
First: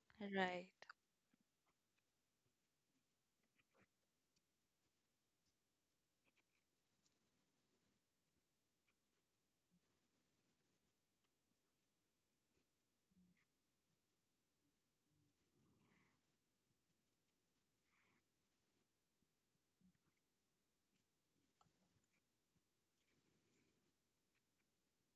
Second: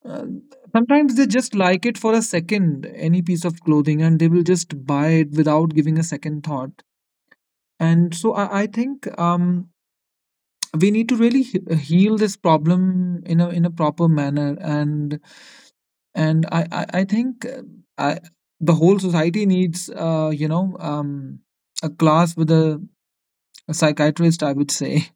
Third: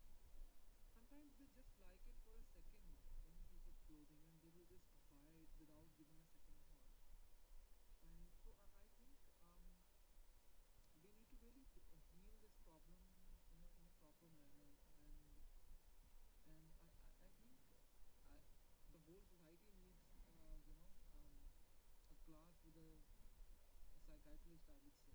Speaker 1: uh,
Speaker 3: Right.
Speaker 1: Sometimes they just like it for a second, any piece of clothing, and they will just buy it without giving a second thought. And so I think we need to really heal this problem in a proper manner. And I think I, the whole society needs, you know, a class with a psychiatrist, I would say.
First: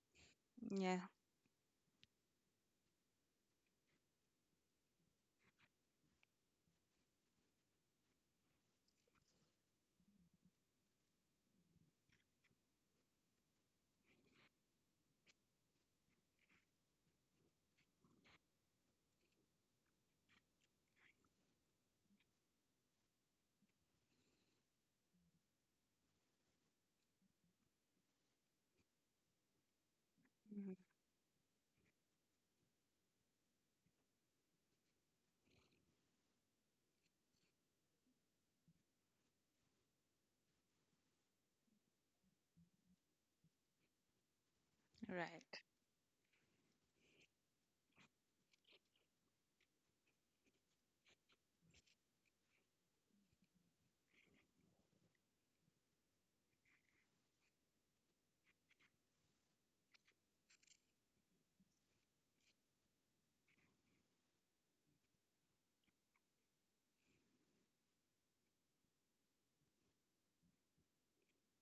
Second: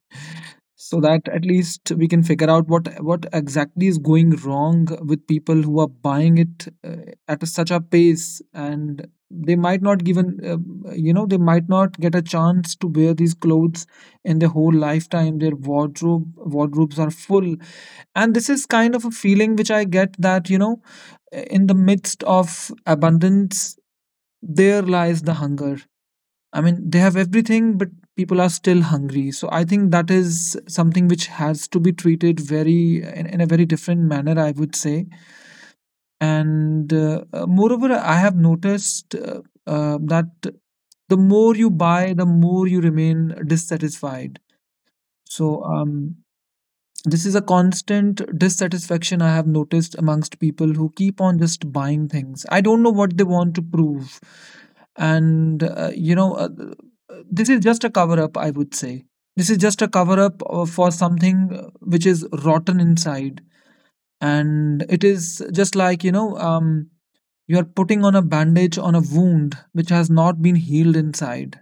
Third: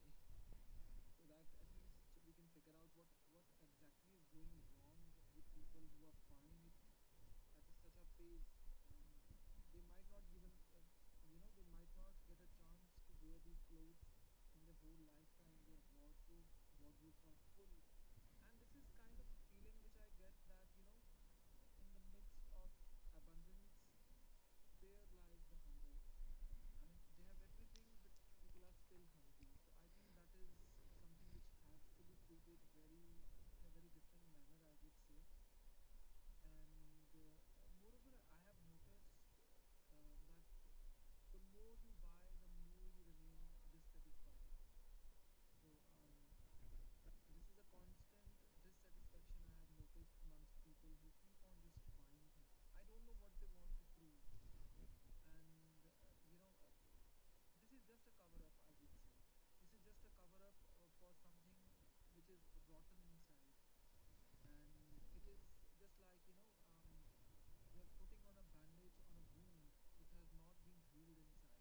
Speaker 3: Yeah.
Speaker 1: So that at least we can figure out what exactly is going wrong with people who are buying it at such a pace, and they might not given they might not get a chance to wear these clothes in their whole lifetime. Their wardrobes are full, and this is kind of a feeling which I get, that you know, in the midst of abundance there lies the hunger. I mean, they have everything, but people are still hungry. So I think that is
Speaker 3: Hmm.
Speaker 1: something which has to be treated very in a very different manner, I would say. And moreover, I have noticed that the more you buy, the more you remain dissatisfied.
Speaker 3: Right.
Speaker 1: So um, this is a constant dissatisfaction I have noticed amongst people who keep on just buying things. I don't know what they want to prove. And, uh, you know, uh, this is just a cover up, I would say. This is just a cover up for something which is rotten inside. And it is just like, you are putting on a bandage on a wound which has not been healed inside.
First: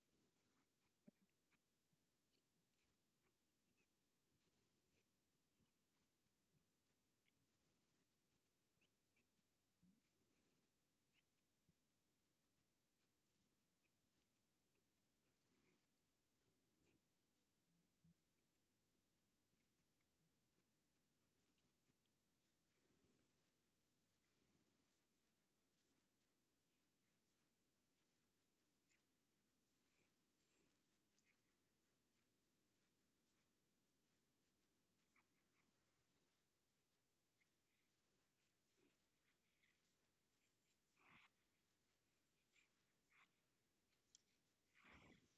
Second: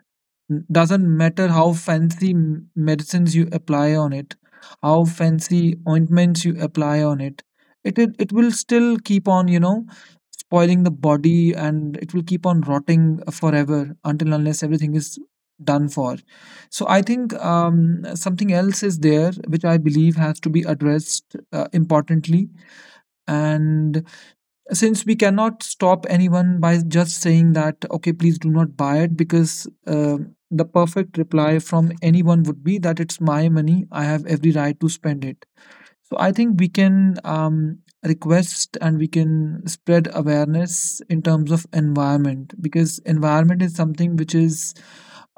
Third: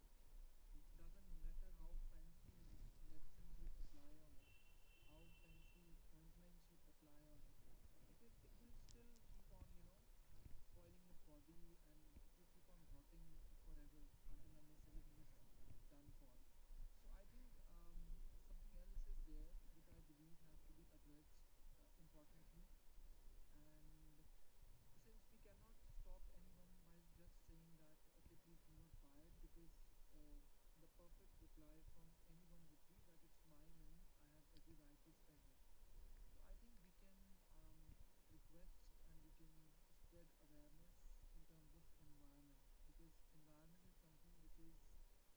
Speaker 1: Doesn't matter how fancy medicines you apply on it, how fancy ointments you apply on it, it will still keep on, you know, spoiling the body, and it will keep on rotting forever until unless everything is done for. So I think something else is there, which I believe has to be addressed importantly, and since we cannot stop anyone by just saying that, okay, please do not buy it, because the perfect reply from anyone would be that it's my money, I have every right to spend it. So I think we can request and we can spread awareness in terms of environment, because environment is something which is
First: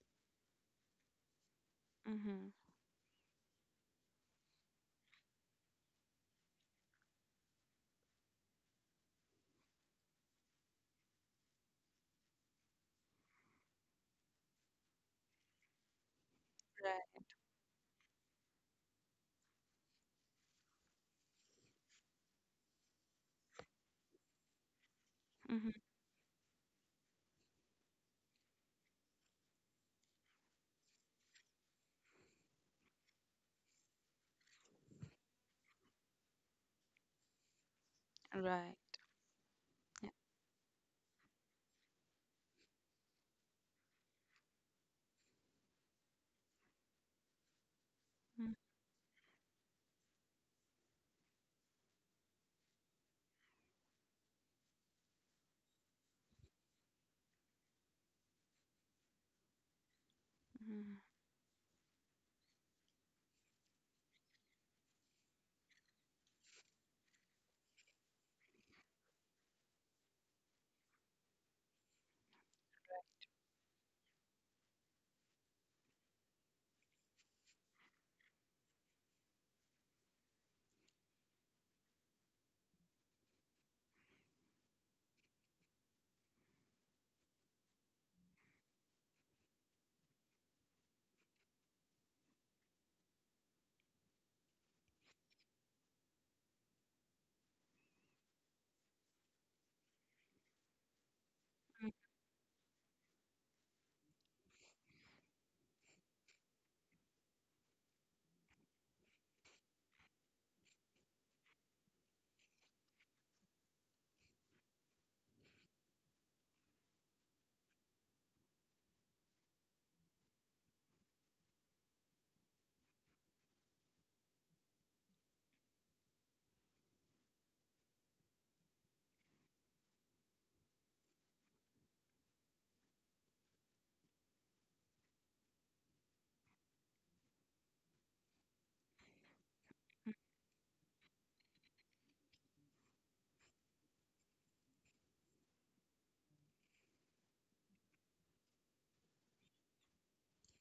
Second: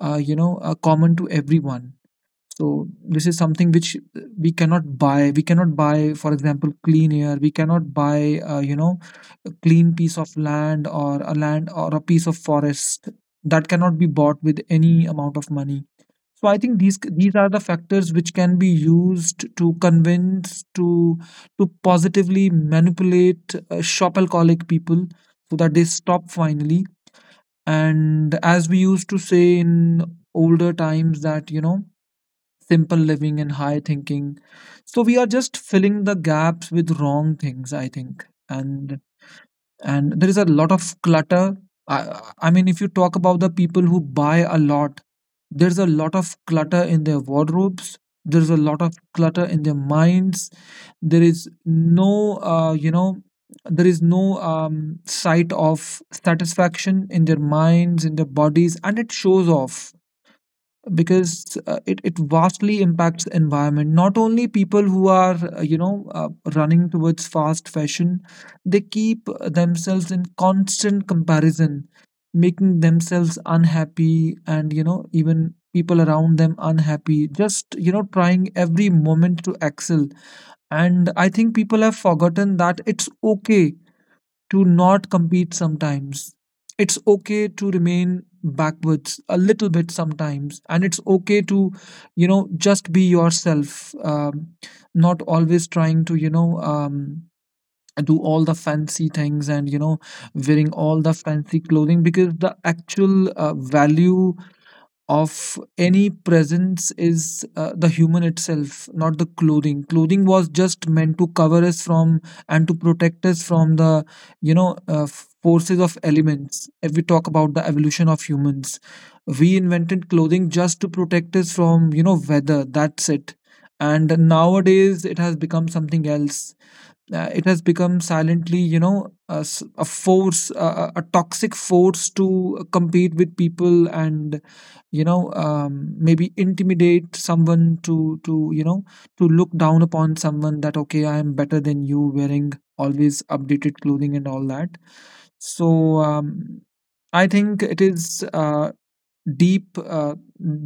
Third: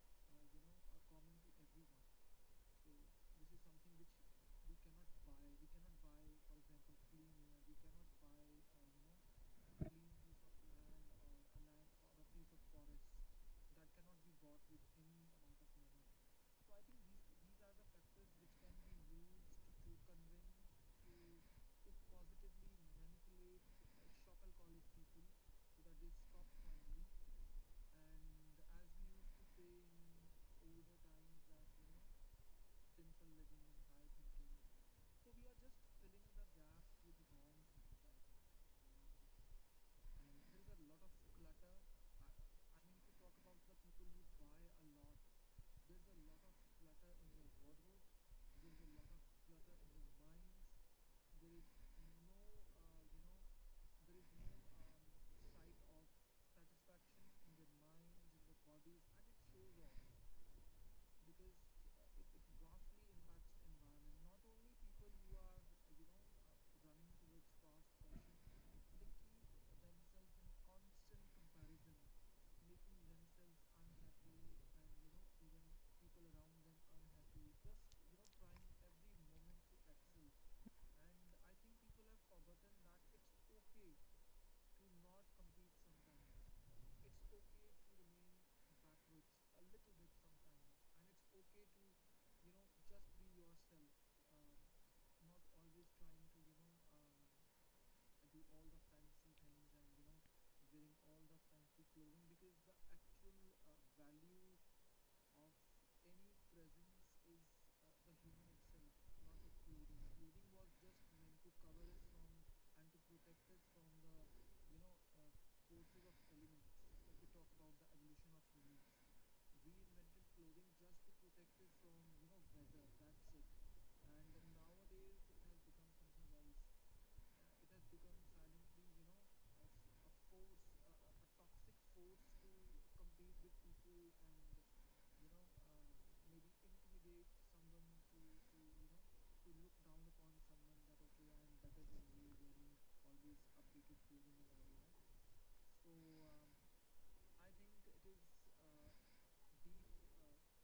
Speaker 1: common to everyone.
Speaker 3: Mm-hmm.
Speaker 1: So this is something which we cannot buy. We cannot buy, for example, clean air. We cannot buy, a clean piece of land, or a land, or a piece of forest. That cannot be bought with any amount of money. So I think these
Speaker 3: Right.
Speaker 1: these are the factors which can be used to convince, to positively manipulate shop alcoholic people, so
Speaker 3: Mm-hmm.
Speaker 1: that they stop finally. And as we used to say in older times, that you know, simple living and high thinking. So we are just filling the gaps with wrong things, I think.
Speaker 3: Right.
Speaker 1: And
Speaker 3: Yeah.
Speaker 1: and there is a lot of clutter. I, I mean, if you talk about the people who buy a lot, there's a lot of clutter in their wardrobes. There's a lot of clutter in their minds. There is no, there is no sight of satisfaction in their minds, in their bodies, and it shows off.
Speaker 3: Mm-hmm.
Speaker 1: Because it vastly impacts the environment. Not only people who are running towards fast fashion, they keep themselves in constant comparison, making themselves unhappy, and you know, even people around them unhappy, just you know, trying every moment to excel. And I think people have forgotten that it's okay to not compete sometimes. It's okay to remain backwards a little bit sometimes, and it's okay to, you know, just be yourself. Not always trying to, you know, do all the fancy things, and you know, wearing all the fancy clothing, because the actual value of any presence is the human itself, not the clothing. Clothing was just meant to cover us from and to protect us from the you know uh, forces of elements. If we talk about the evolution of humans, we invented clothing just to protect us from, you know, weather. That's it. And nowadays it has become something else. It has become silently, you know, a force, a toxic force to compete with people, and you know maybe intimidate someone, to you know, to look down upon someone, that okay, I am better than you, wearing always updated clothing and all that. So um, I think it is deep uh,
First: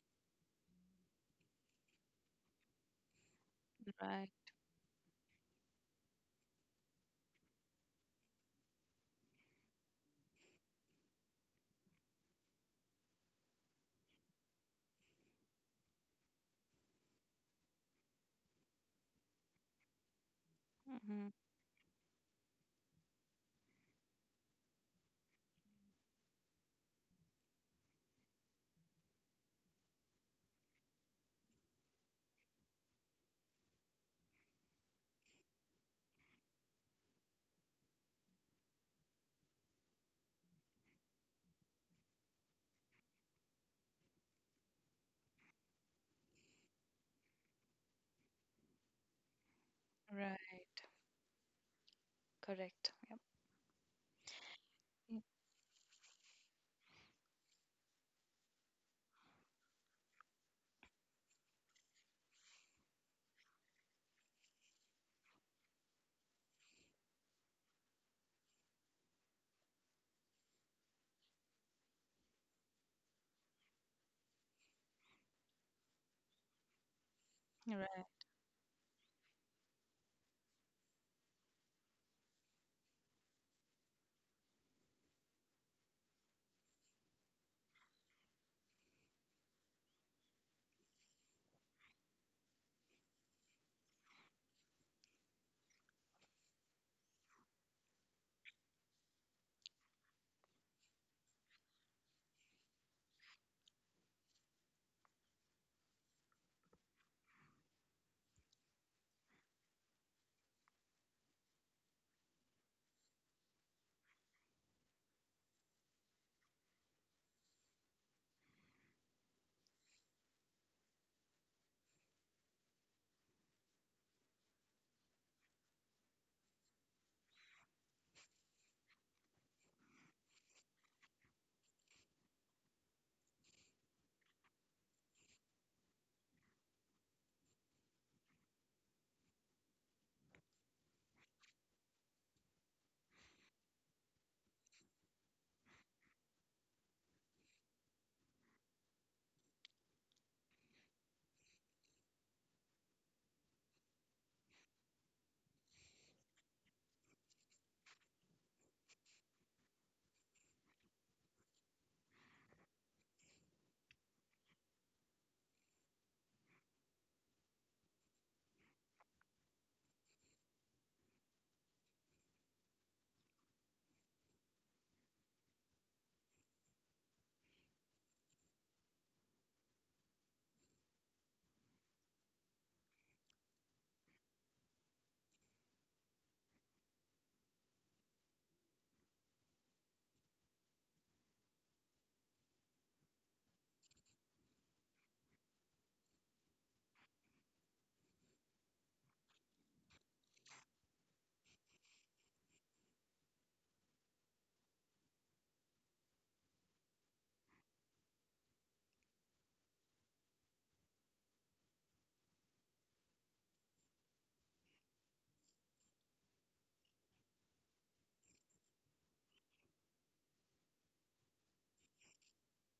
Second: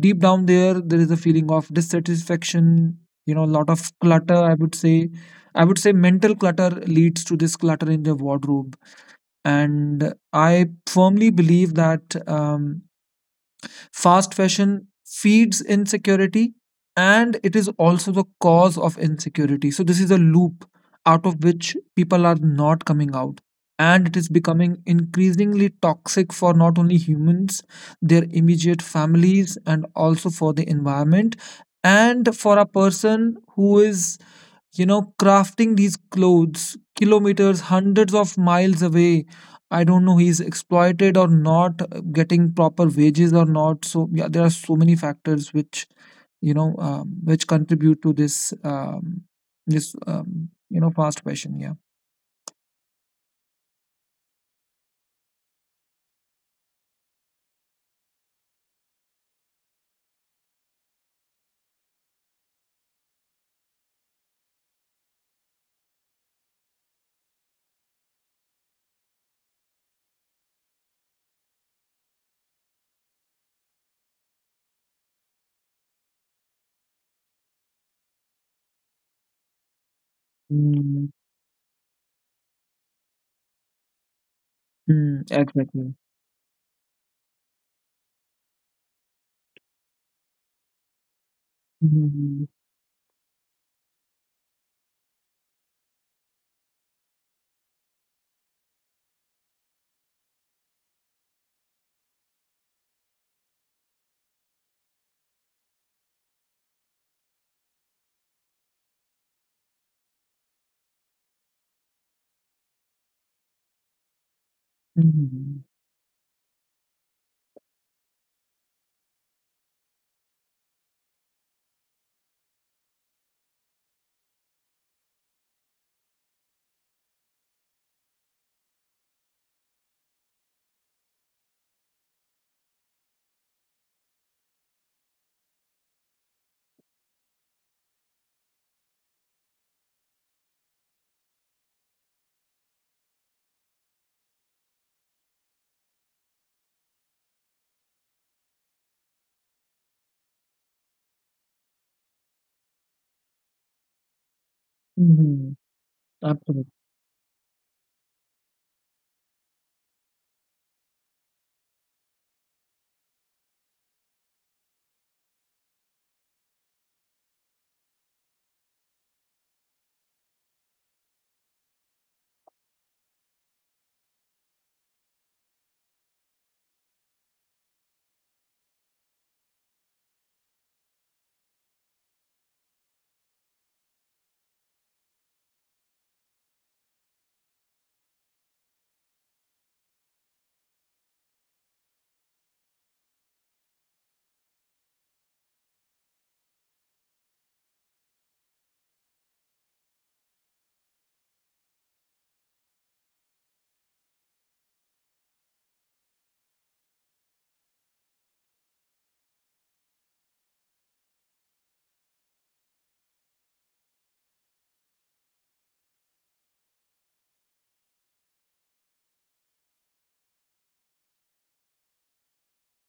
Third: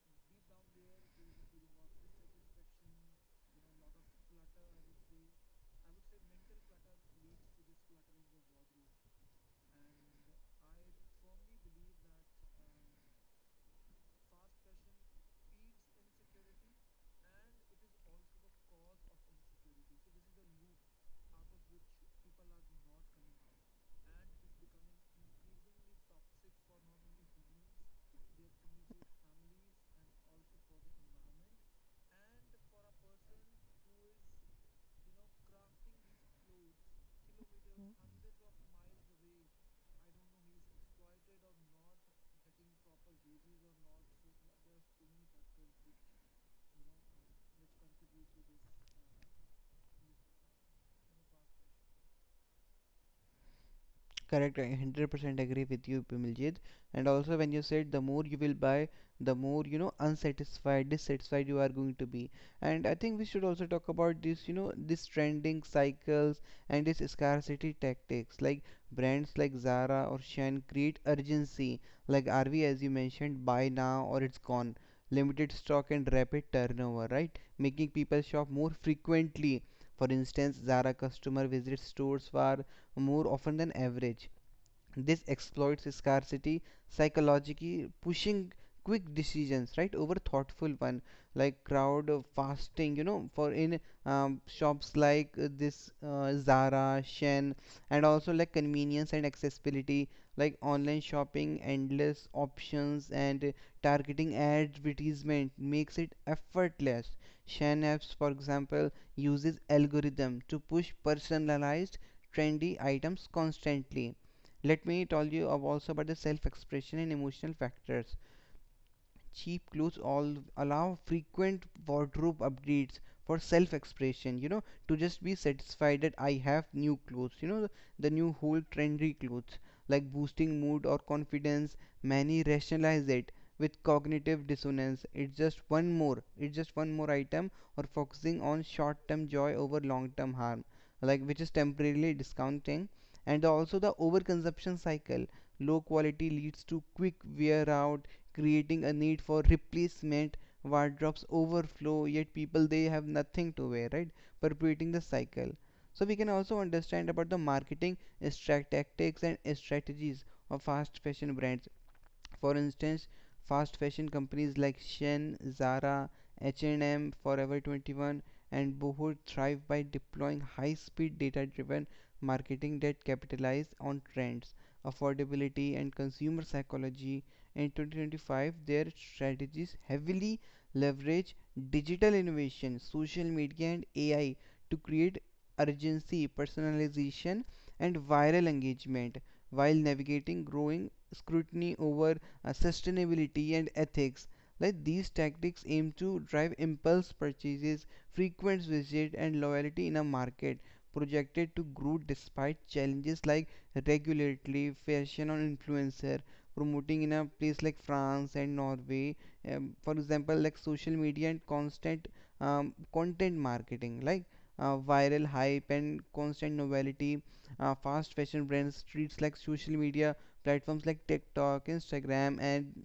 Speaker 1: deep down, there is a feeling of dissatisfaction, you know, a lot of
Speaker 3: Right.
Speaker 1: clutter, I would say. I would say mental clutter leads to this clutter in the wardrobe. And I firmly believe that fast fashion feeds insecurity, and it is also the cause of insecurity. So this is a loop out
Speaker 3: Mm-hmm.
Speaker 1: of which people are not coming out. And it is becoming increasingly toxic for not only humans, their immediate families, and also for the environment. And for a person who is you know, crafting these clothes kilometers, hundreds of miles away, I don't know, he's exploited or not, getting proper wages or not. So yeah, there are so many factors which you know which contribute to this
Speaker 3: Right.
Speaker 1: you know, fast fashion. Yeah.
Speaker 3: Correct. Yep.
Speaker 2: Correct, I 100% agree with you, Bimaljit. And also, when you said the more you will buy, the more unsatisfied, dissatisfied you are going to be. And I think we should also talk about this trending cycles and this scarcity tactics. Like brands like Zara or Shein create urgency, like RV, as you mentioned, buy now or it's gone. Limited stock and rapid turnover, right?
Speaker 3: Mm.
Speaker 2: Making
Speaker 3: Right.
Speaker 2: people shop more frequently. For instance, Zara
Speaker 1: Mm.
Speaker 2: customer visits stores for more often than average.
Speaker 1: Mm,
Speaker 2: This
Speaker 1: exactly.
Speaker 2: exploits scarcity, psychologically pushing quick decisions, right, over thoughtful one, like crowd of
Speaker 1: Mm-hmm.
Speaker 2: fasting, for in shops like this Zara, Shen. And also like convenience and accessibility, like online shopping, endless options, and targeting advertisement makes it effortless. Shen apps for example uses algorithm to push personalized trendy items constantly. Let me tell you
Speaker 1: Mm-hmm.
Speaker 2: of also about the self expression and emotional factors. Cheap clothes all allow frequent wardrobe updates for self expression, you know, to just be satisfied that I have new clothes, you know, the new whole trendy clothes, like boosting mood or confidence. Many rationalize it with cognitive dissonance, it's just one more, it's just one more item, or focusing on short term joy over long term harm, like which is temporarily discounting. And also the overconsumption cycle, low quality leads to quick wear out, creating a need for replacement. Wardrobes overflow, yet people they have nothing to wear, right? Perpetuating the cycle.
Speaker 1: Mm-hmm.
Speaker 2: So we can also
Speaker 1: Absolutely.
Speaker 2: understand about the marketing tactics and strategies of fast fashion brands. For instance, fast fashion companies like Shein, Zara, H&M, Forever 21, and Boohoo thrive by deploying high-speed data-driven marketing that capitalizes on trends, affordability, and consumer psychology. In 2025, their strategies heavily leverage digital innovation, social media, and AI to create urgency, personalization, and viral engagement while navigating growing scrutiny over sustainability, and ethics. Like these tactics aim to drive impulse purchases, frequent visits, and loyalty in a market projected to grow despite challenges like regulatory, fashion, or influencer promoting in a place like France and Norway. For example, like social media and constant content marketing, like viral hype and constant novelty. Fast fashion brands treats like social media platforms like TikTok, Instagram, and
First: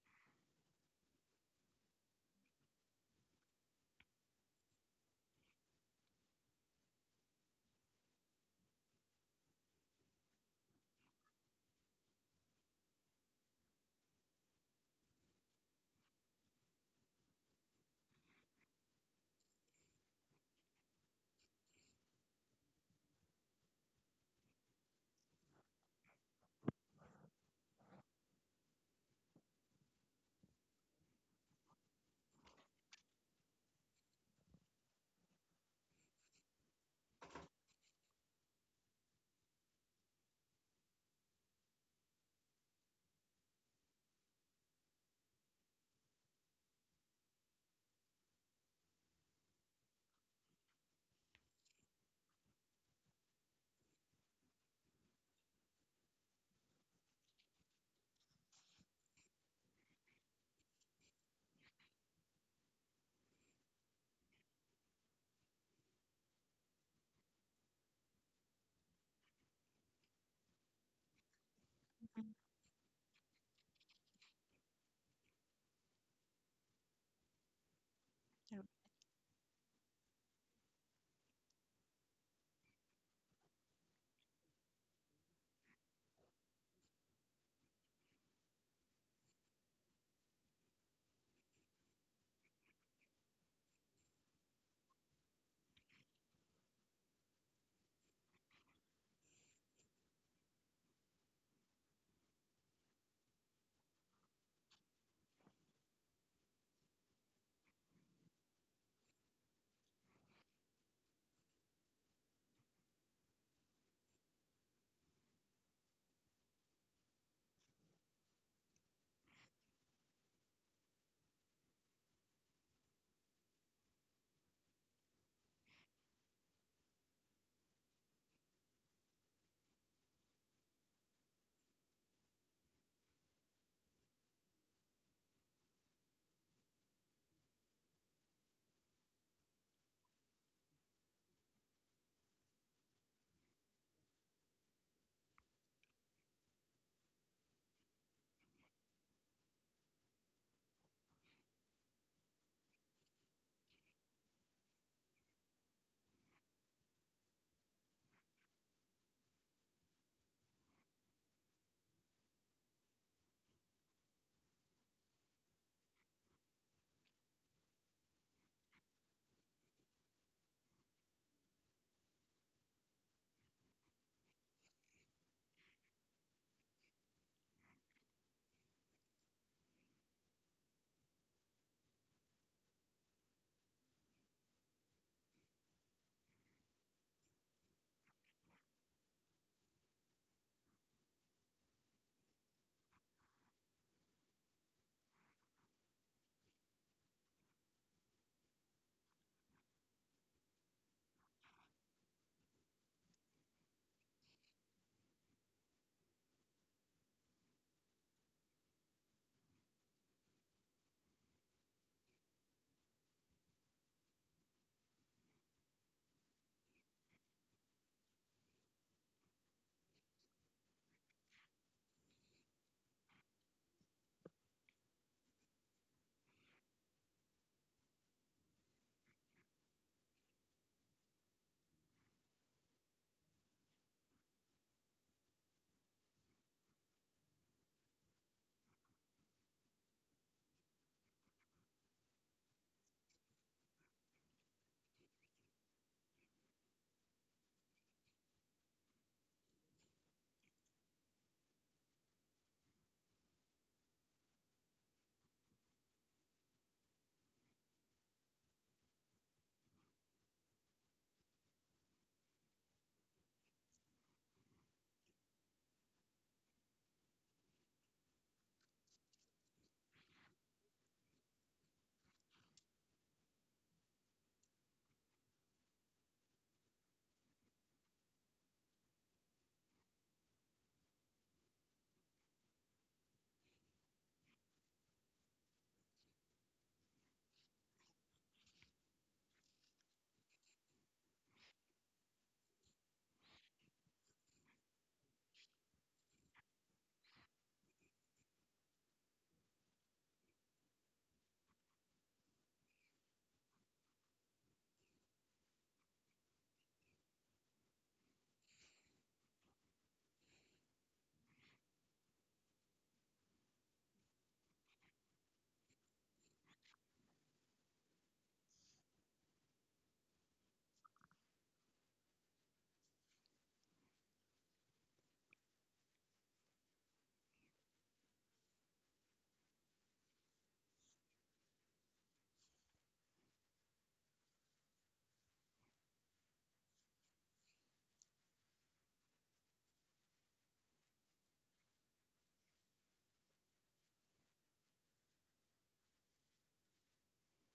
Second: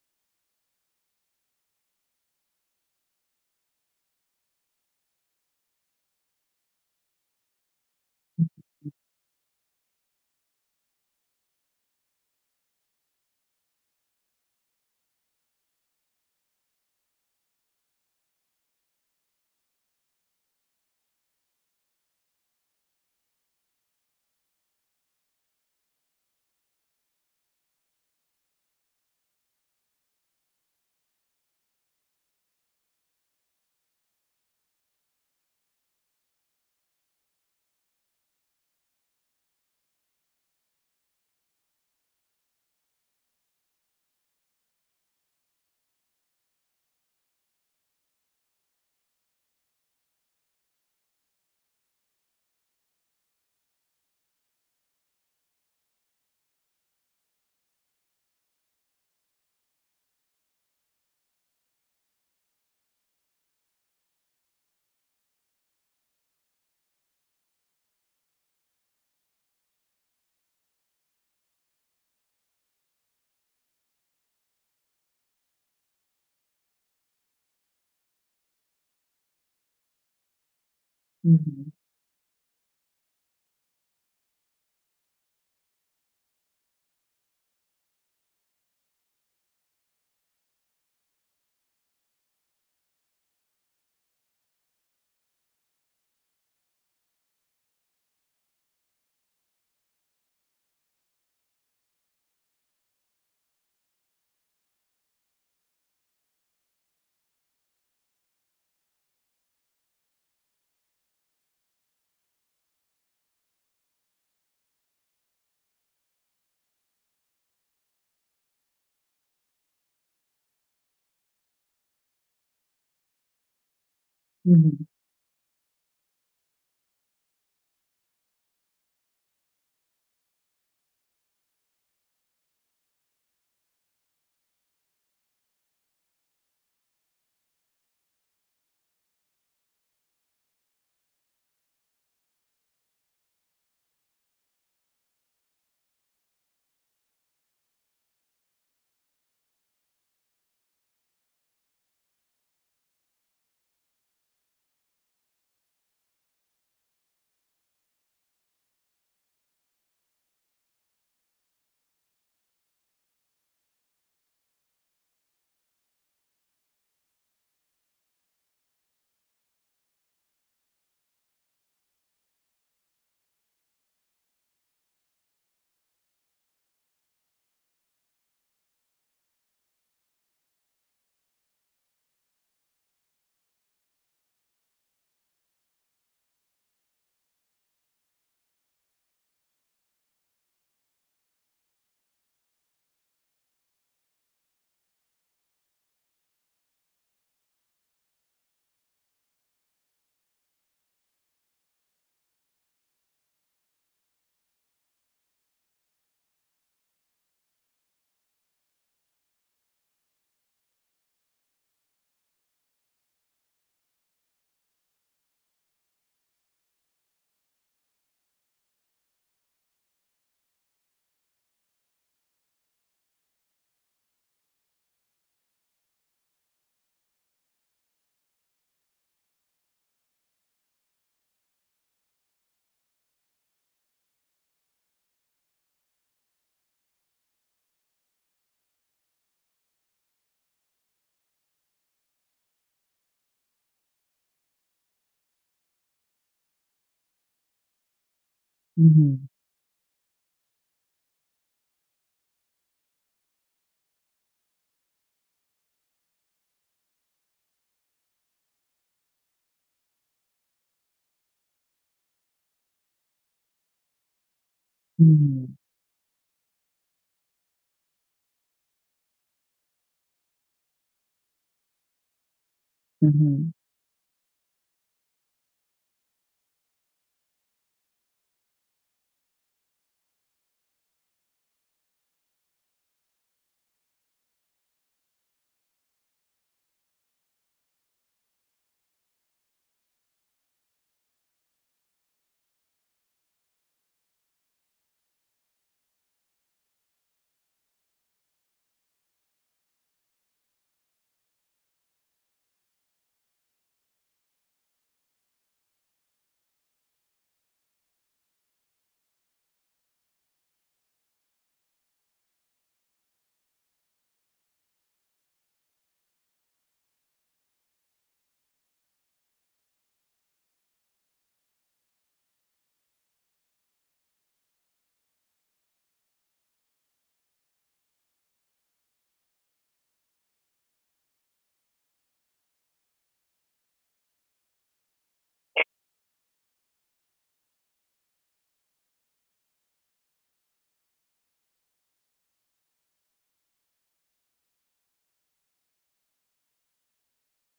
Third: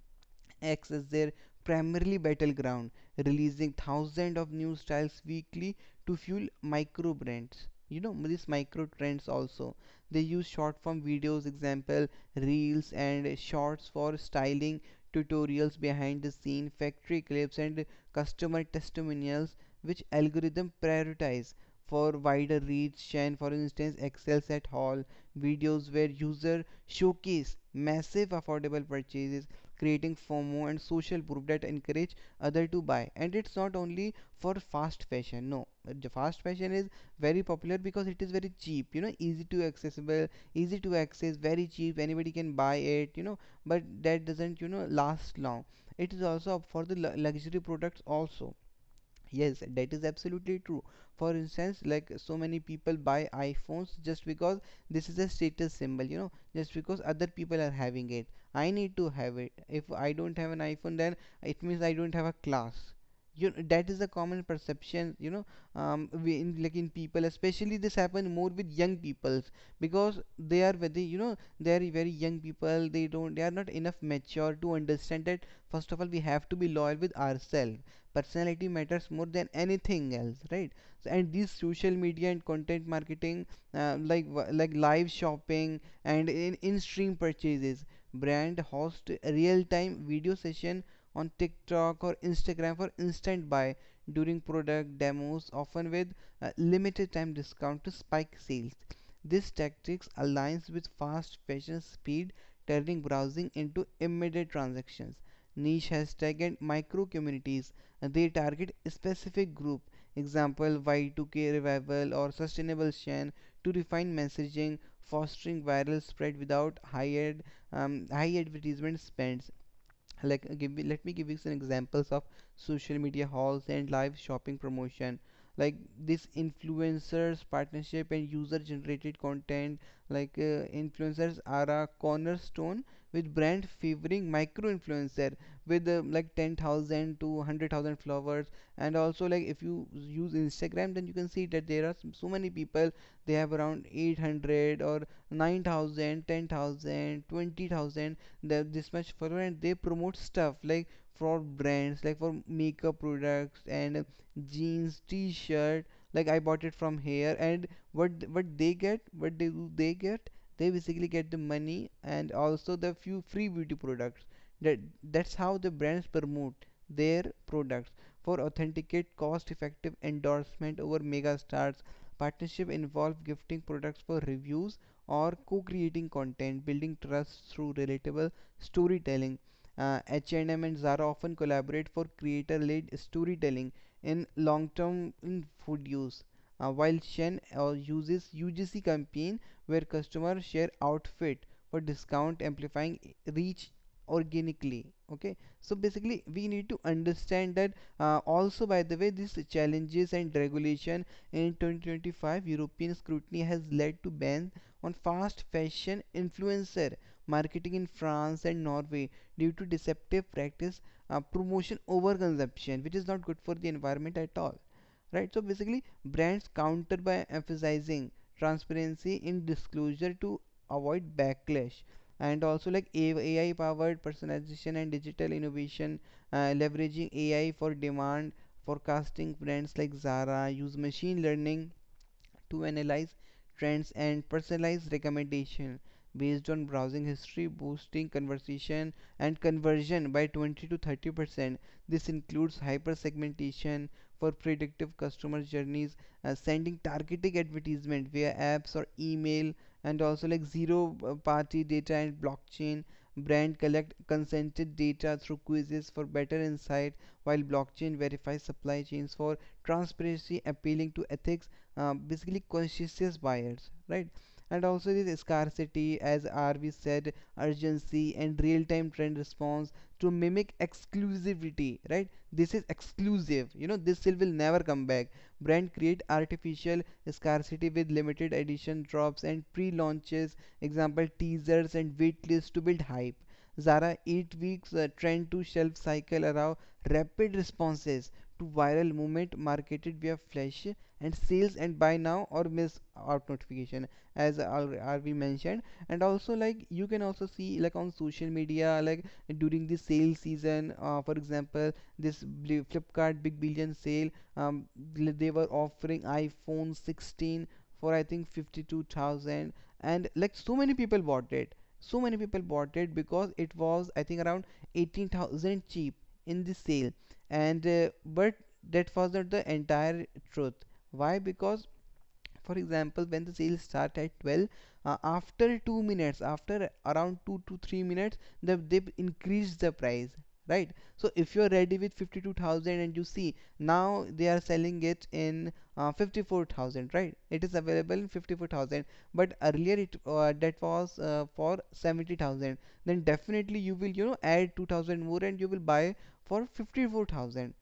Speaker 2: acts as their primarily battleground, releasing thousands of new styles weekly to fuel micro brands. You know these micro trends also. They use short form videos, example reels and shorts for styling tutorials, behind the scene, factory clips and customer testimonials, which algorithm prioritize for wider reach. And for instance, Excel set haul videos where user showcase massive affordable purchases creating FOMO and social proof that encourage other to buy. And it's not only for fast fashion. No, the fast fashion is very popular because it is very cheap. You know, easy to accessible, easy to access, very cheap. Anybody can buy it. You know, but that doesn't last long. It is also up for the luxury products also. Yes, that is absolutely true. For instance, like so many people buy iPhones just because this is a status symbol, you know, just because other people are having it. I need to have it. If I don't have an iPhone, then it means I don't have a class. You know, that is a common perception, you know, we in, like in people, especially this happens more with young people because they are very young people. They don't, they are not enough mature to understand that. First of all, we have to be loyal with ourselves. Personality matters more than anything else, right? So, and these
Speaker 1: Mm-hmm.
Speaker 2: social media and content marketing uh, like like live shopping and in stream purchases. Brand host real time video session on TikTok or Instagram for instant buy during product demos often with limited time discount to spike sales. This tactics aligns with fast fashion speed, turning browsing into immediate transactions. Niche hashtag and micro communities, they target specific group, example Y2K revival or sustainable shan, to refine messaging, fostering viral spread without high ad, high advertisement spends. Like let me give you some examples of social media hauls and live shopping promotion. Like this influencers partnership and user generated content, like influencers are a cornerstone with brand favoring micro influencer with like 10,000 to 100,000 followers. And also like if you use Instagram then you can see that there are so many people, they have around 800 or 9,000, 10,000, 20,000. That this much follower and they promote stuff like for brands, like for makeup products and jeans t-shirt, like I bought it from here. And what they get, what they do, they get, they basically get the money and also the few free beauty products. That that's how the brands promote their products. For authenticate cost effective endorsement over mega stars, partnership involve gifting products for reviews or co-creating content, building trust through relatable storytelling. H&M and M and Zara often collaborate for creator-led storytelling in long-term food use. While Shen uses UGC campaign where customers share outfit for discount, amplifying reach organically. Okay, so basically we need to understand that also by the way these challenges and regulation in 2025 European scrutiny has led to bans on fast fashion influencer marketing in France and Norway due to deceptive practice, promotion over consumption which is not good for the environment at all, right? So basically brands counter by emphasizing transparency in disclosure to avoid backlash. And also like AI powered personalization and digital innovation, leveraging AI for demand forecasting, brands like Zara use machine learning to analyze trends and personalize recommendation based on browsing history, boosting conversation and conversion by 20 to 30%. This includes hyper-segmentation for predictive customer journeys, sending targeted advertisement via apps or
Speaker 1: Mm-hmm.
Speaker 2: email. And also like zero-party data and blockchain. Brand collect consented data through quizzes for better insight, while blockchain verifies supply chains for transparency, appealing to ethics, basically conscious buyers, right? And also this
Speaker 1: Mm-hmm.
Speaker 2: scarcity, as RV said, urgency and real-time trend response to mimic exclusivity, right? This is exclusive,
Speaker 1: Mm-hmm.
Speaker 2: you know, this sale will never come back. Brand create artificial scarcity with limited edition drops and pre-launches, example teasers and wait lists to build hype. Zara 8 weeks trend to shelf cycle allow rapid responses to viral movement, marketed via flash and sales and buy now or miss out notification, as already mentioned. And also like you can also see like on social media, like during the sale season, for example this Flipkart big billion sale, um, they were offering iPhone 16 for I think 52,000. And like so many people bought it, so many people bought it because it was I think around 18,000 cheap in the sale. And but that was not the entire truth. Why? Because, for example, when the sale start at 12, after 2 minutes, after around 2 to 3 minutes, they increase the price, right? So if you're ready with 52,000 and you see now they are selling it in 54,000, right? It is available in 54,000, but earlier it that was for 70,000. Then definitely you will, add 2,000 more and you will buy for 54,000,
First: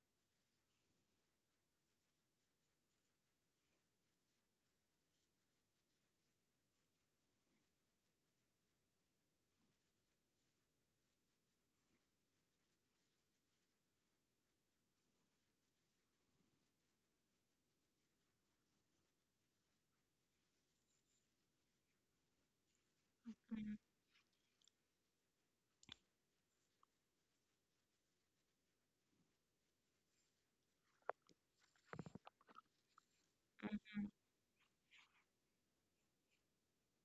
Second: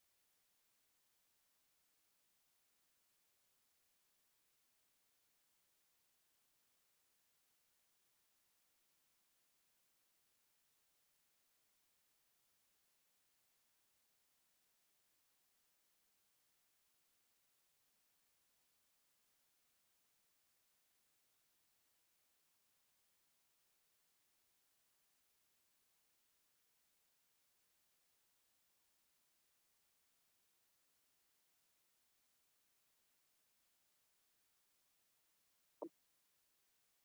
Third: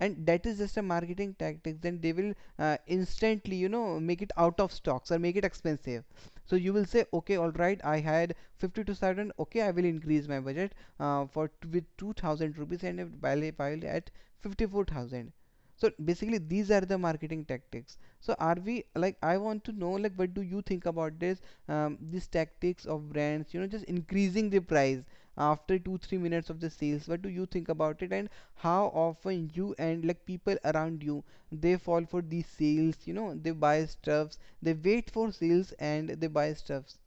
Speaker 2: and that is just a marketing tactic. Then they will instantly, make it out of stocks or make it expensive. So you will say, okay, all right, I had 50 to 7, okay, I will increase my budget for with 2,000 rupees and it buy at 54,000. So basically these are the marketing tactics. So are we, like, I want to know, like, what do you think about this, these tactics of brands,
Speaker 3: Mm-hmm.
Speaker 2: just increasing the price after 2 3 minutes of the sales? What do you think about it? And how often you and, like, people around you, they fall for these sales? You know, they buy stuffs, they wait for sales, and they buy stuffs.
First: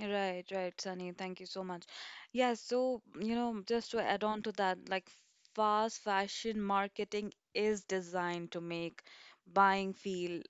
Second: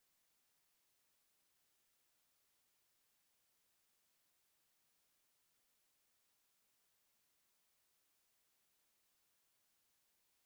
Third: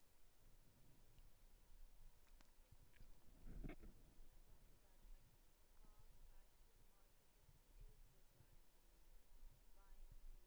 Speaker 3: Right, right, Sunny. Thank you so much. Yes, so, you know, just to add on to that, like fast fashion marketing is designed to make buying feel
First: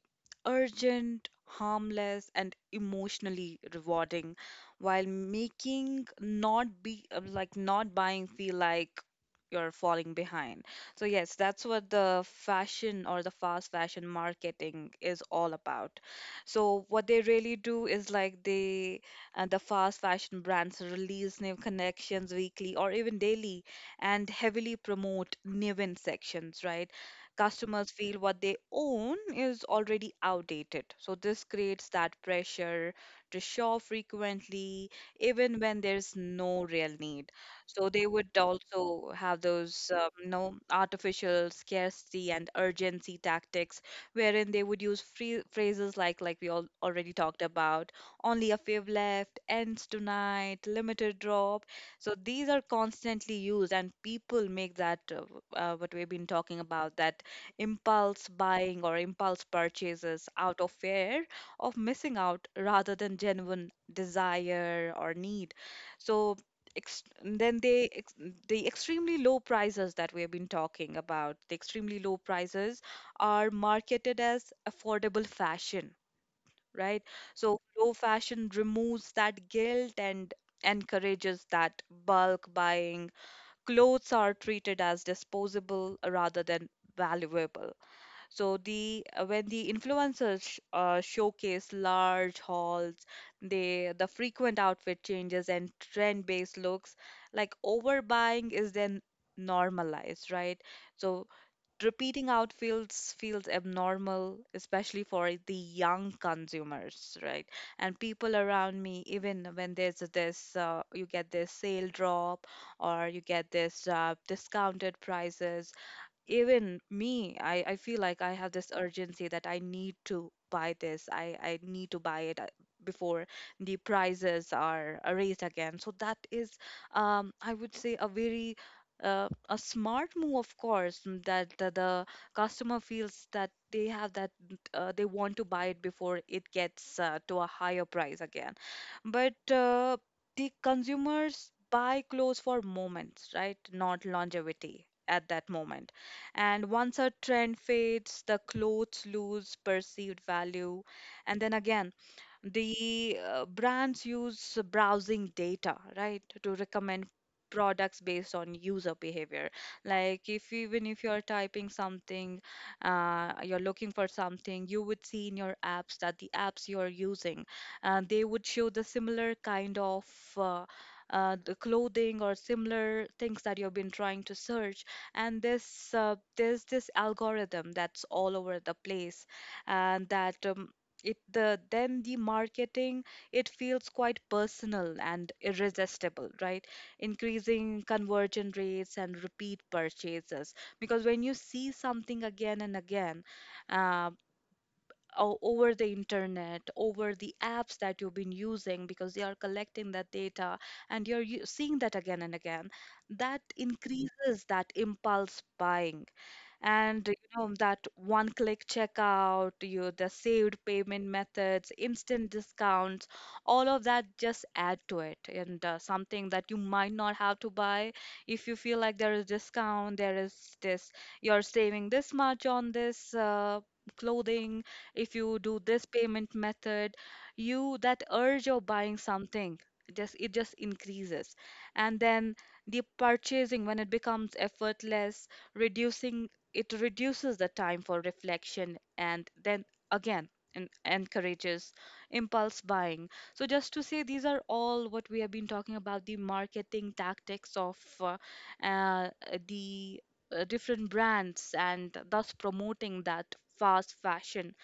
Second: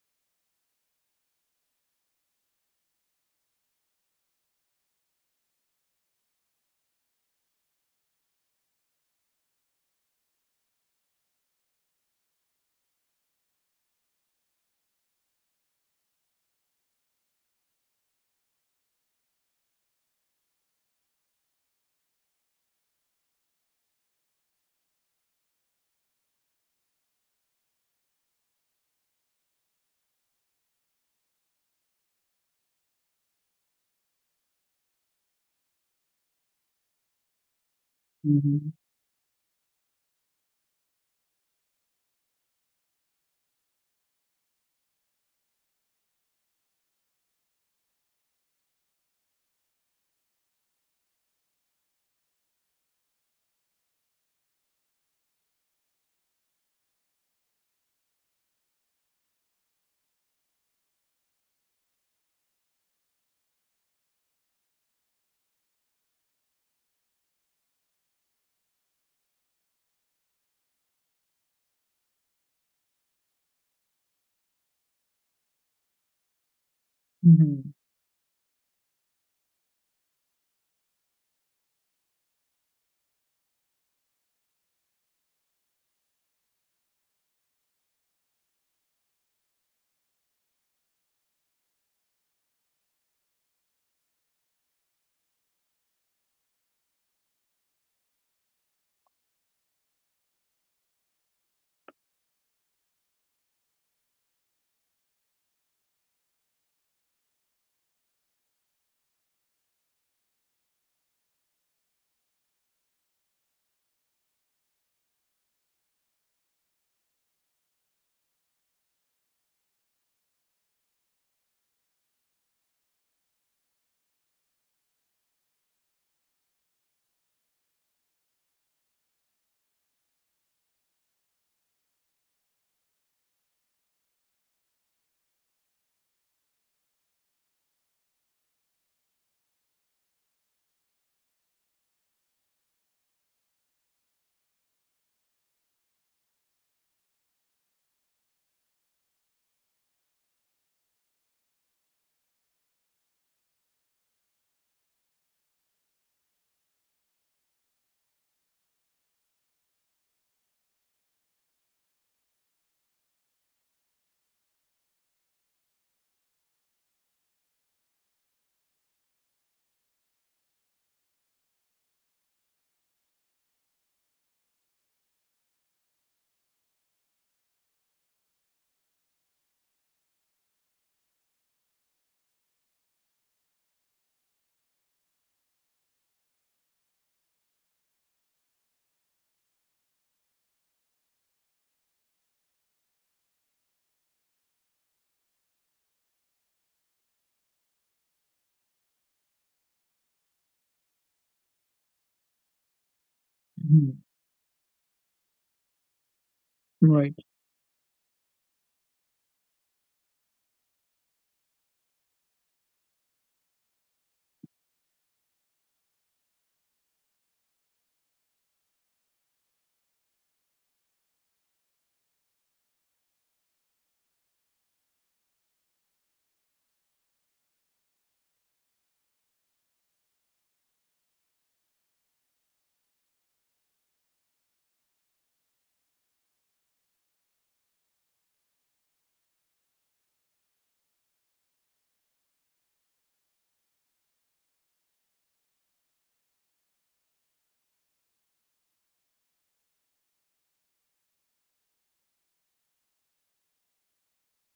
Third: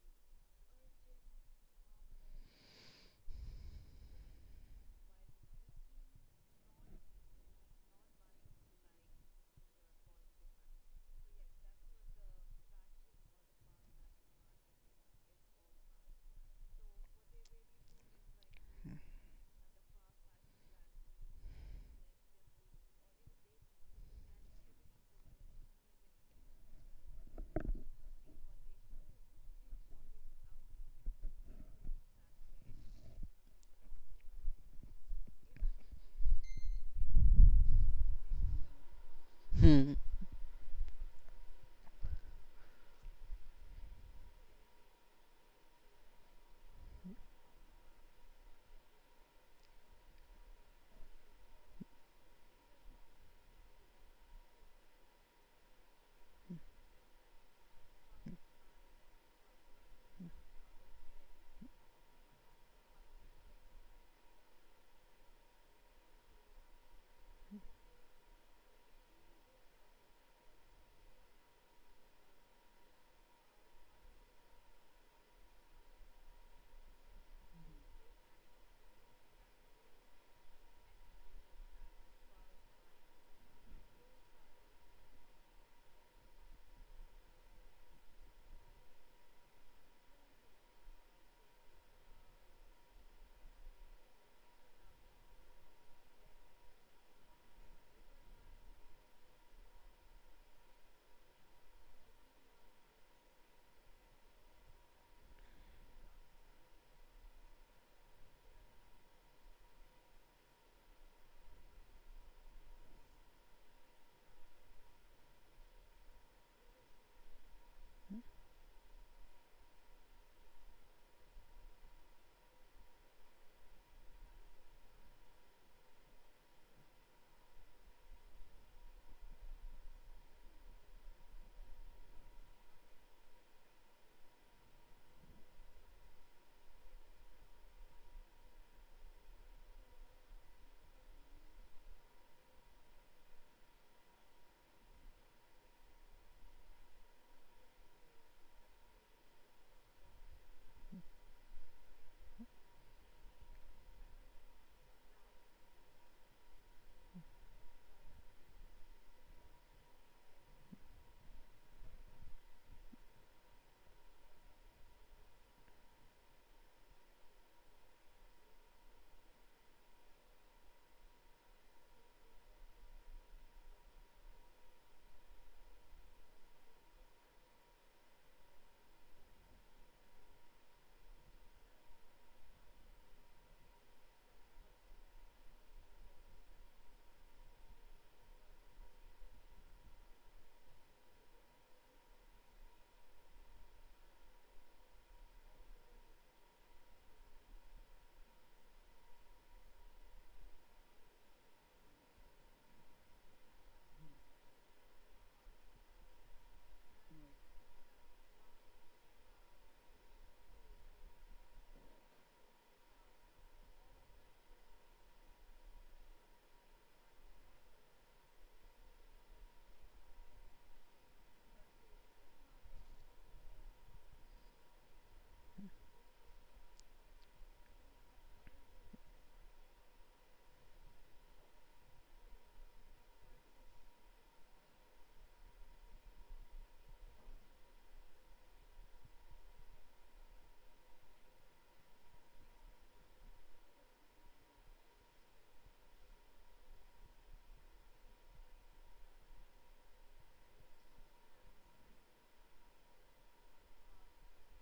Speaker 3: urgent, harmless, and emotionally rewarding, while making not be, like, not buying feel like you're falling behind. So yes, that's what the fashion, or the fast fashion marketing, is all about. So what they really do is like the fast fashion brands release new connections weekly or even daily, and heavily promote new in sections, right? Customers feel what they own is already outdated. So this creates that pressure to shop frequently, even when there's no real need. So they would
Speaker 1: Mm-hmm.
Speaker 3: also have those
Speaker 2: Hmm.
Speaker 3: you know, artificial scarcity and urgency tactics, wherein they would use free phrases like we all already talked about: only a few left, ends tonight, limited drop. So these are constantly used, and people make that what we've been talking about, that impulse buying or impulse purchases out of fear of missing out rather than genuine desire or need. So ex- then they ex- the extremely low prices that we have been talking about, the extremely low prices are marketed as affordable fashion, right? So
Speaker 1: Mm-hmm.
Speaker 3: slow fashion removes that guilt and encourages that bulk buying. Clothes are treated as disposable rather than valuable. So the when the influencers showcase large hauls, the frequent outfit changes and trend-based looks, like overbuying is then normalized, right? So repeating outfields feels abnormal, especially for the young consumers, right? And people around me, even when there's this, you get this sale drop or you get this discounted prices, even me, I feel like I have this urgency that I need to buy this, I need to buy it before the prices are raised again. So that is I would say a very a smart move, of course, that the customer feels that they have that they want to buy it before it gets to a higher price again. But the consumers buy clothes for moments, right, not longevity, at that moment. And once a trend fades, the clothes lose perceived value. And then again, the brands use browsing data, right, to recommend products based on user behavior. Like, if even if you're typing something, you're looking for something, you would see in your apps that the apps you're using, they would show the similar kind of uh, the clothing or similar things that you've been trying to search. And this there's this algorithm that's all over the place, and that it the then the marketing, it feels quite personal and irresistible, right? Increasing conversion rates and repeat purchases because when you see something again and again, uh, over the internet, over the apps that you've been using because they are collecting that data, and you're seeing that again and again, that
Speaker 1: Mm-hmm.
Speaker 3: increases that impulse buying. And you know that one click checkout, you the saved payment methods, instant discounts, all of that just add to it. And something that you might not have to buy, if you feel like there is discount, there is this, you're saving this much on this clothing, if you do this payment method, you that urge of buying something just it just increases. And then the purchasing, when it becomes effortless, reducing, it reduces the time for reflection, and then again encourages impulse buying. So, just to say, these are all what we have been talking about, the marketing tactics of uh, the different brands, and thus promoting that fast fashion.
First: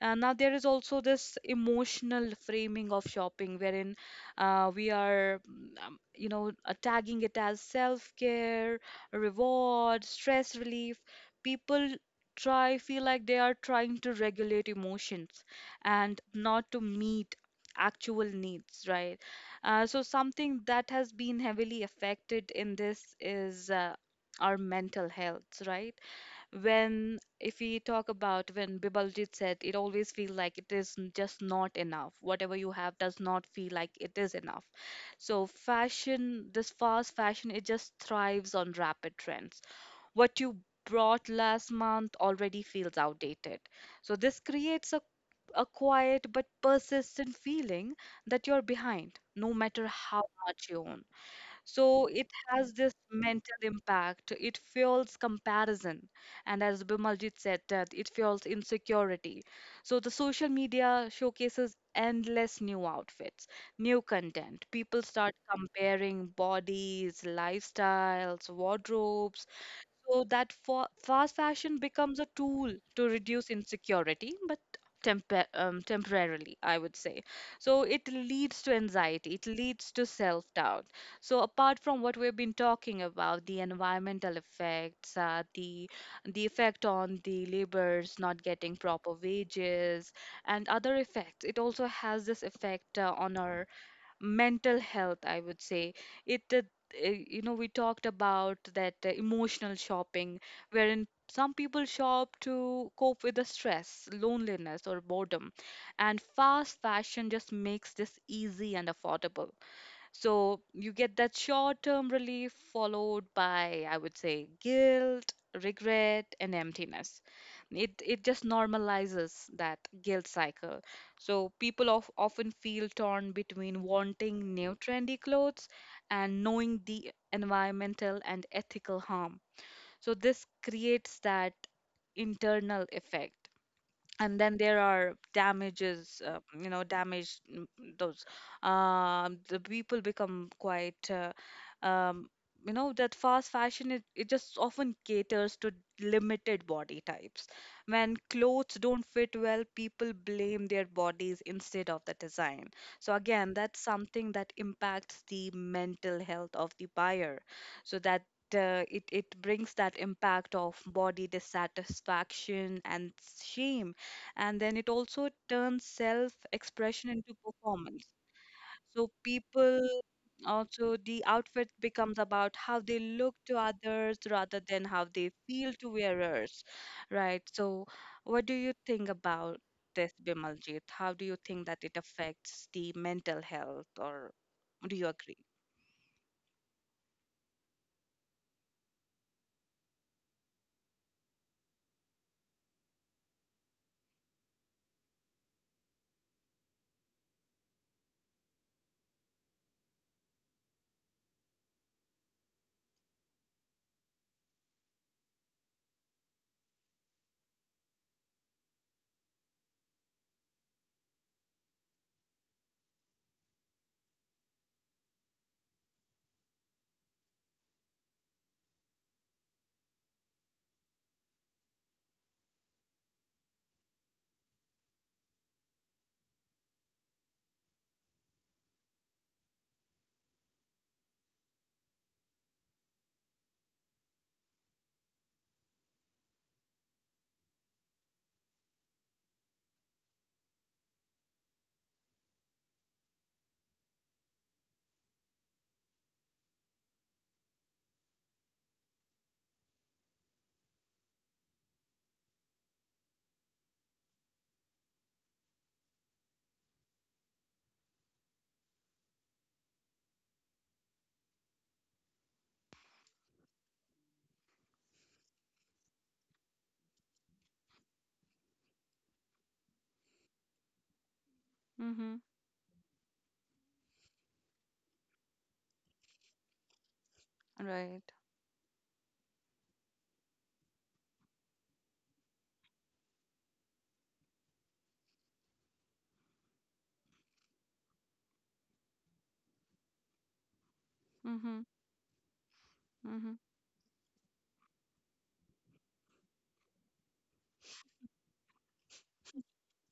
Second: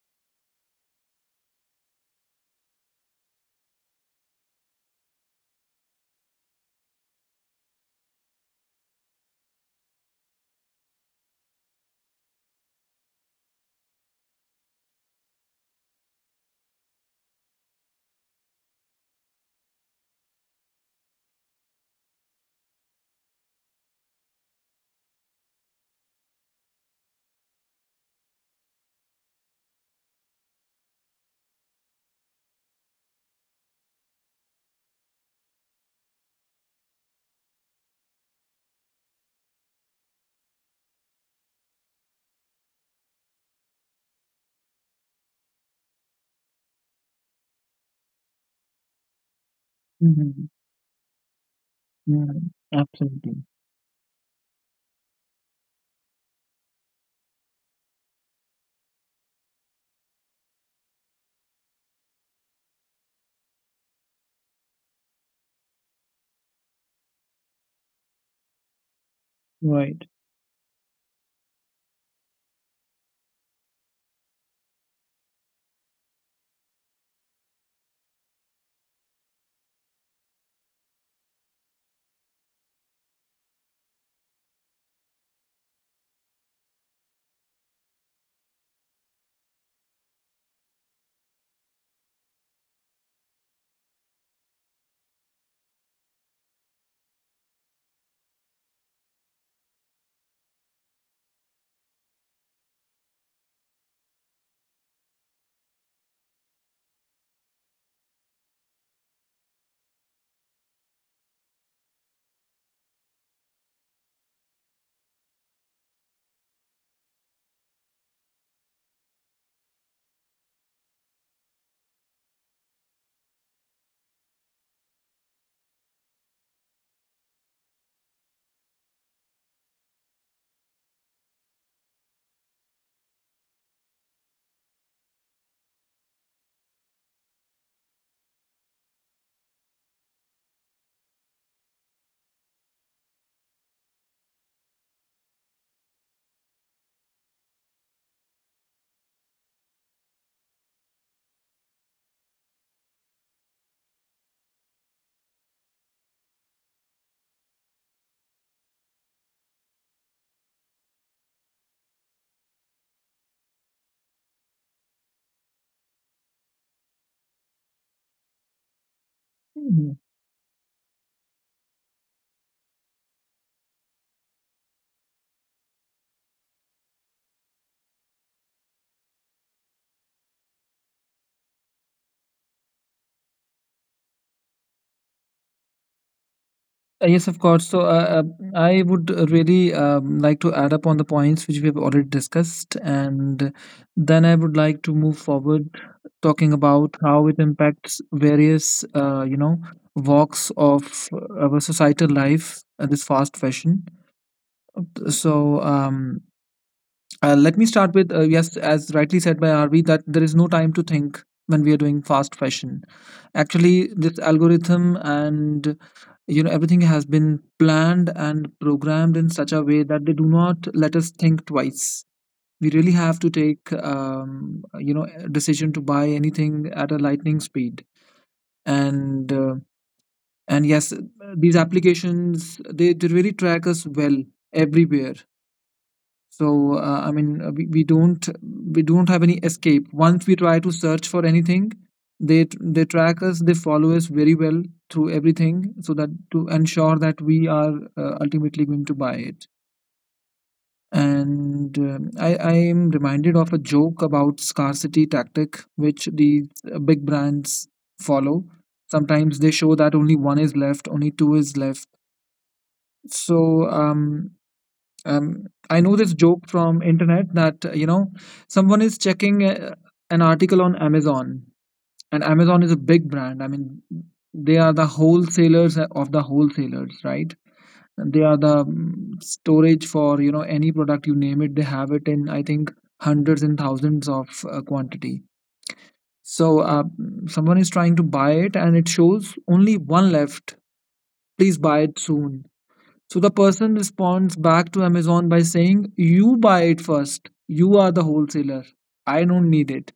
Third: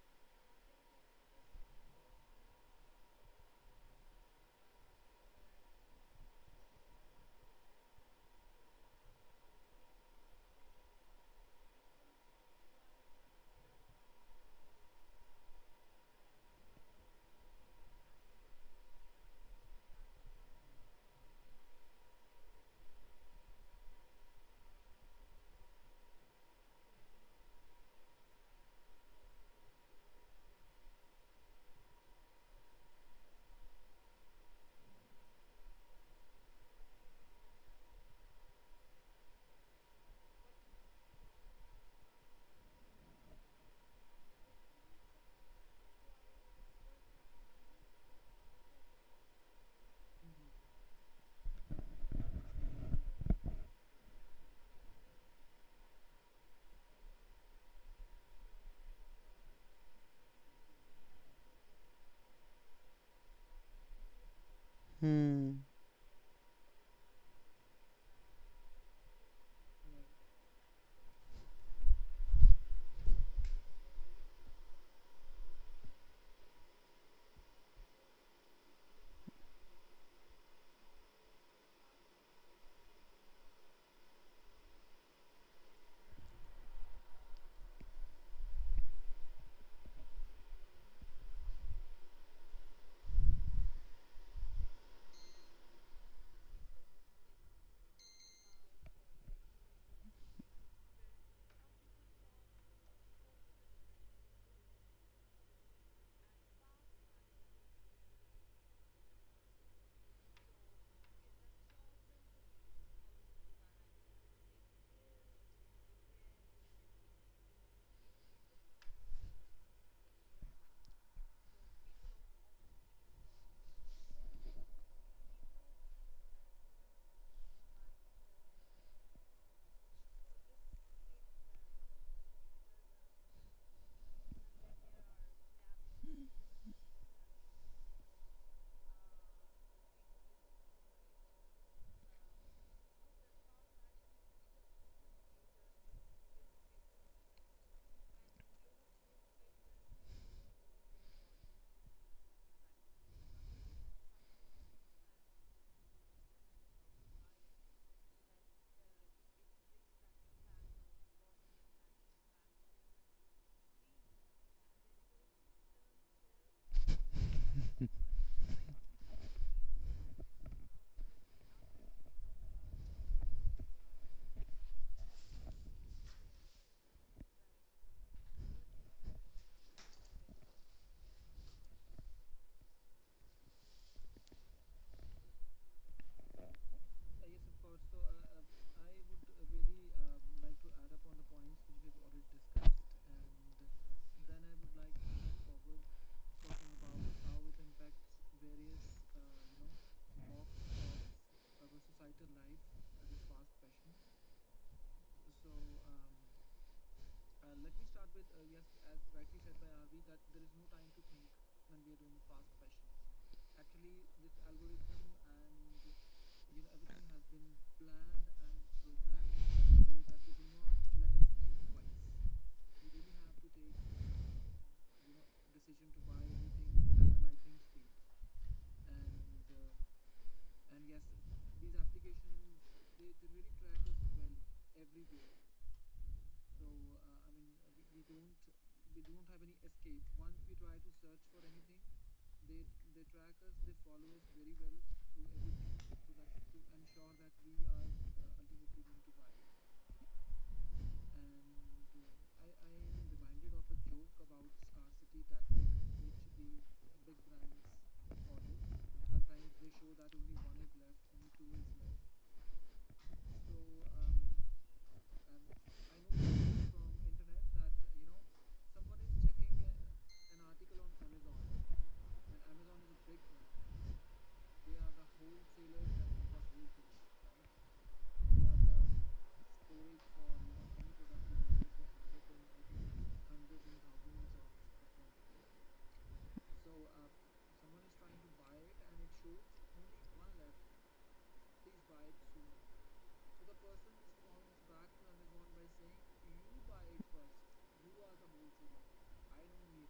Speaker 3: Now there is also this emotional framing of shopping, wherein we are, tagging it as self-care, reward, stress relief. People try feel like they are trying to regulate emotions and not to meet actual needs, right? So something that has been heavily affected in this is our mental health, right? When if we talk about, when Bibaljit said, it always feels like it is just not enough, whatever you have does not feel like it is enough. So fashion, this fast fashion, it just thrives on rapid trends. What you brought last month already feels outdated. So this creates a quiet but persistent feeling that you're behind, no matter how
Speaker 1: Right.
Speaker 3: much you own. So it
Speaker 1: Mm,
Speaker 3: has this
Speaker 1: absolutely.
Speaker 3: mental impact. It fuels comparison. And as Bimaljit said, that it fuels insecurity. So the social media showcases endless new outfits, new content. People start
Speaker 2: Hmm.
Speaker 3: comparing bodies, lifestyles, wardrobes.
Speaker 1: Right.
Speaker 3: So that fa fast fashion becomes a tool to reduce insecurity, but temper temporarily, I would say. So it leads to anxiety, it leads to self-doubt. So apart from what we've been talking about, the environmental effects, the effect on the laborers not getting proper wages, and other effects, it also has this effect on our mental health, I would say. It, uh, you know, we talked about that emotional shopping, wherein some people shop to cope with the stress, loneliness, or boredom, and fast fashion just makes this easy and affordable. So you get that short term relief followed by, I would say, guilt, regret, and emptiness. It just normalizes that guilt cycle. So people often feel torn between wanting new trendy clothes and knowing the environmental and ethical harm. So this creates that internal effect. And then there are damages you know, those the people become quite um you know, that fast fashion, it just often caters to limited body types. When clothes don't fit well, people blame their bodies instead of the design. So again, that's something that impacts the mental health of the buyer. So that it brings that impact of body dissatisfaction and shame. And then it also turns self expression into performance. So people,
Speaker 1: Mhm.
Speaker 3: also the outfit becomes about how they look to others rather than how they feel to wearers, right? So what do you think about this, Bimaljit? How do you think that it affects the mental health, or do you agree?
Speaker 1: Yes, of course. So I would really like to add up on the points which we have already discussed, and then I would like to move forward talking about how it impacts various, you know, walks of our societal life. This fast fashion. So let me start with yes, as rightly said by RV, that there is no time to think when we are doing fast fashion. Actually, this algorithm and you know, everything has been planned and programmed in such a way that they do not let us think twice. We really have to take you know, a decision to buy anything at a lightning speed, and yes, these applications, they really track us well everywhere. So we don't have any escape once we try to search for anything. They they track us, they follow us very well through everything, so that to ensure that we are ultimately going to buy it. And I am reminded of a joke about scarcity tactic which the big brands follow. Sometimes they show that only one is left, only two is left. So I know this joke from internet, that you know, someone is checking an article on Amazon,
Speaker 3: Mm-hmm.
Speaker 1: and Amazon is a big brand. I mean, they are the wholesalers of the wholesalers, right? And
Speaker 3: Right.
Speaker 1: they are the storage for you know, any product you name it. They have it in, I think, hundreds and thousands of quantity. So someone is trying to buy it, and it shows only one left. Please
Speaker 3: Mm-hmm.
Speaker 1: buy it soon. So the
Speaker 3: Mm-hmm.
Speaker 1: person responds back to Amazon by saying, "You buy it first. You are the wholesaler. I don't need it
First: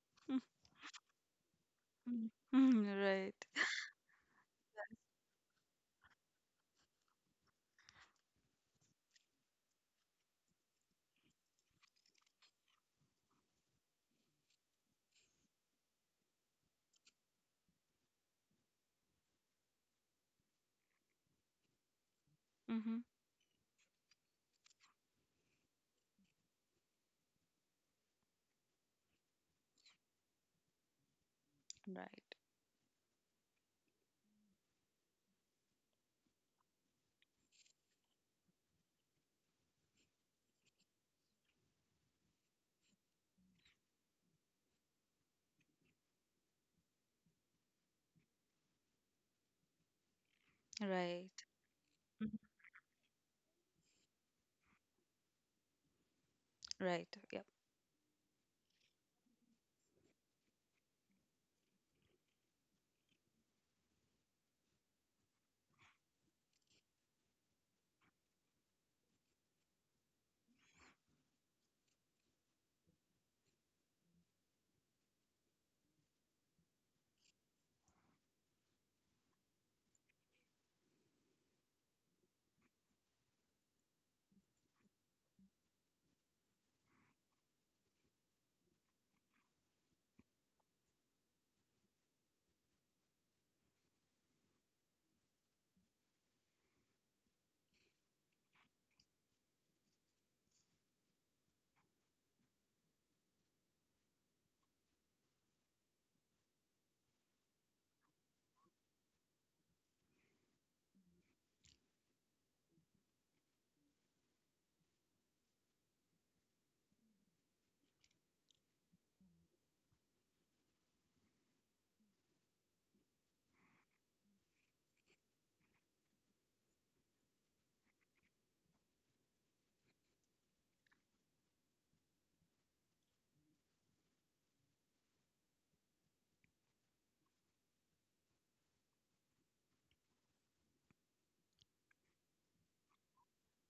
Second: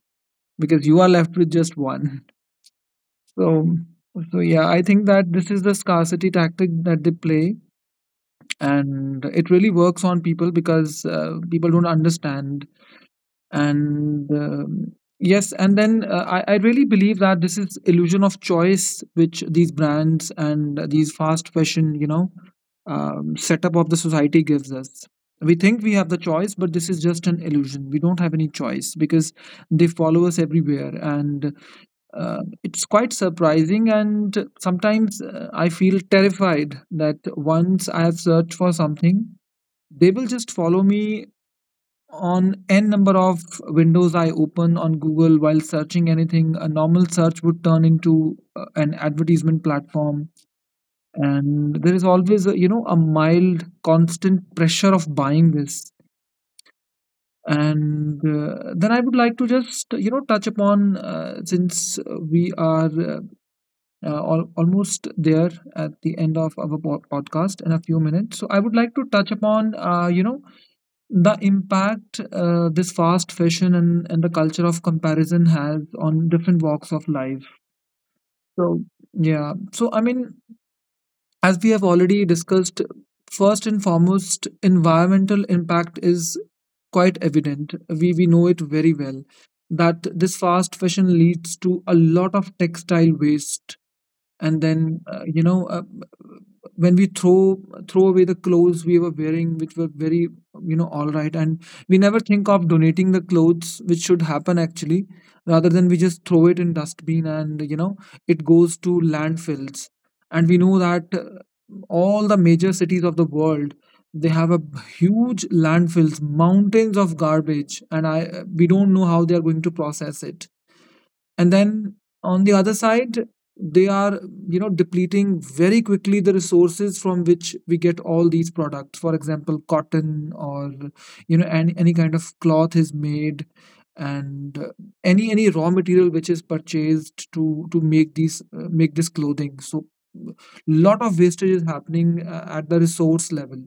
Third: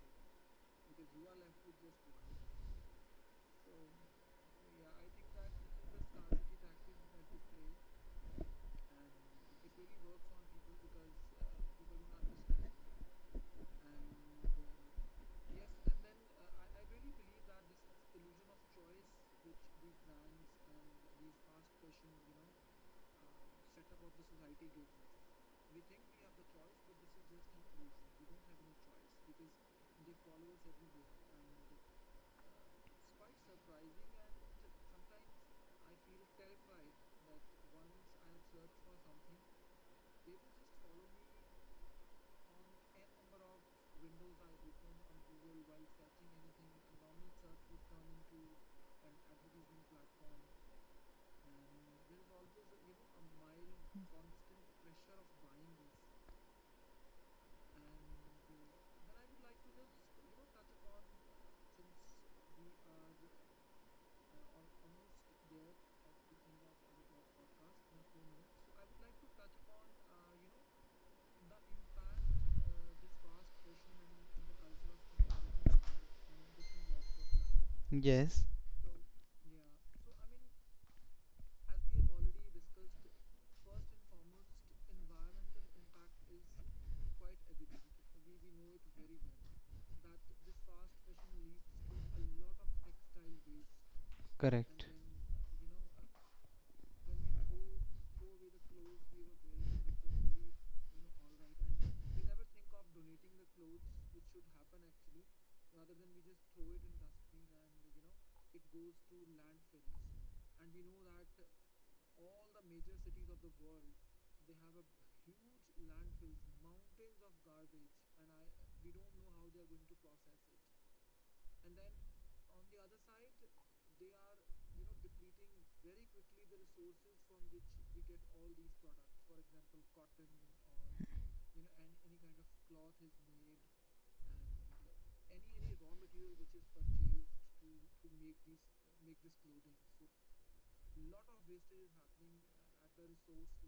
Speaker 1: because you are left with just one."
Speaker 3: Mm-hmm. Right.
Speaker 1: So, so yeah, I think that this is the scarcity tactic that they play, and it really works on people, because people don't understand. And yes, and then I really believe that this is illusion of choice which these brands and these fast fashion, you know,
Speaker 3: Mm-hmm.
Speaker 1: setup of the society gives us. We think we have the choice, but this is just an illusion. We don't have any choice, because they follow us everywhere. And
Speaker 3: Right.
Speaker 1: it's quite surprising, and sometimes I feel terrified that once I have searched for something, they will just follow me on n number of windows I open on Google. While searching anything, a normal search would turn into an advertisement platform.
Speaker 3: Right.
Speaker 1: And there is
Speaker 3: Mhm.
Speaker 1: always, a, you know, a mild, constant pressure of buying this.
Speaker 3: Right. Yeah.
Speaker 1: And then I would like to just, you know, touch upon since we are almost there at the end of our podcast in a few minutes. So I would like to touch upon, the impact this fast fashion and the culture of comparison has on different walks of life.
Speaker 2: Yes.
Speaker 1: So yeah so i mean as we have already discussed, first and foremost, environmental impact is quite evident. We know it very well that this fast fashion leads to a lot of textile waste. And
Speaker 2: Correct.
Speaker 1: then you know when we throw away the clothes we were wearing, which were, very all right, and we never think of donating the clothes, which should happen actually, rather than we just throw it in dustbin, and it goes to landfills. And we know that all the major cities of the world, they have a huge landfills, mountains of garbage, and I we don't know how they are going to process it. And then on the other side, they are, depleting very quickly the resources from which we get all these products, for example cotton, or any kind of cloth is made. And any raw material which is purchased to make these make this clothing. So lot of wastage is happening at the resource level.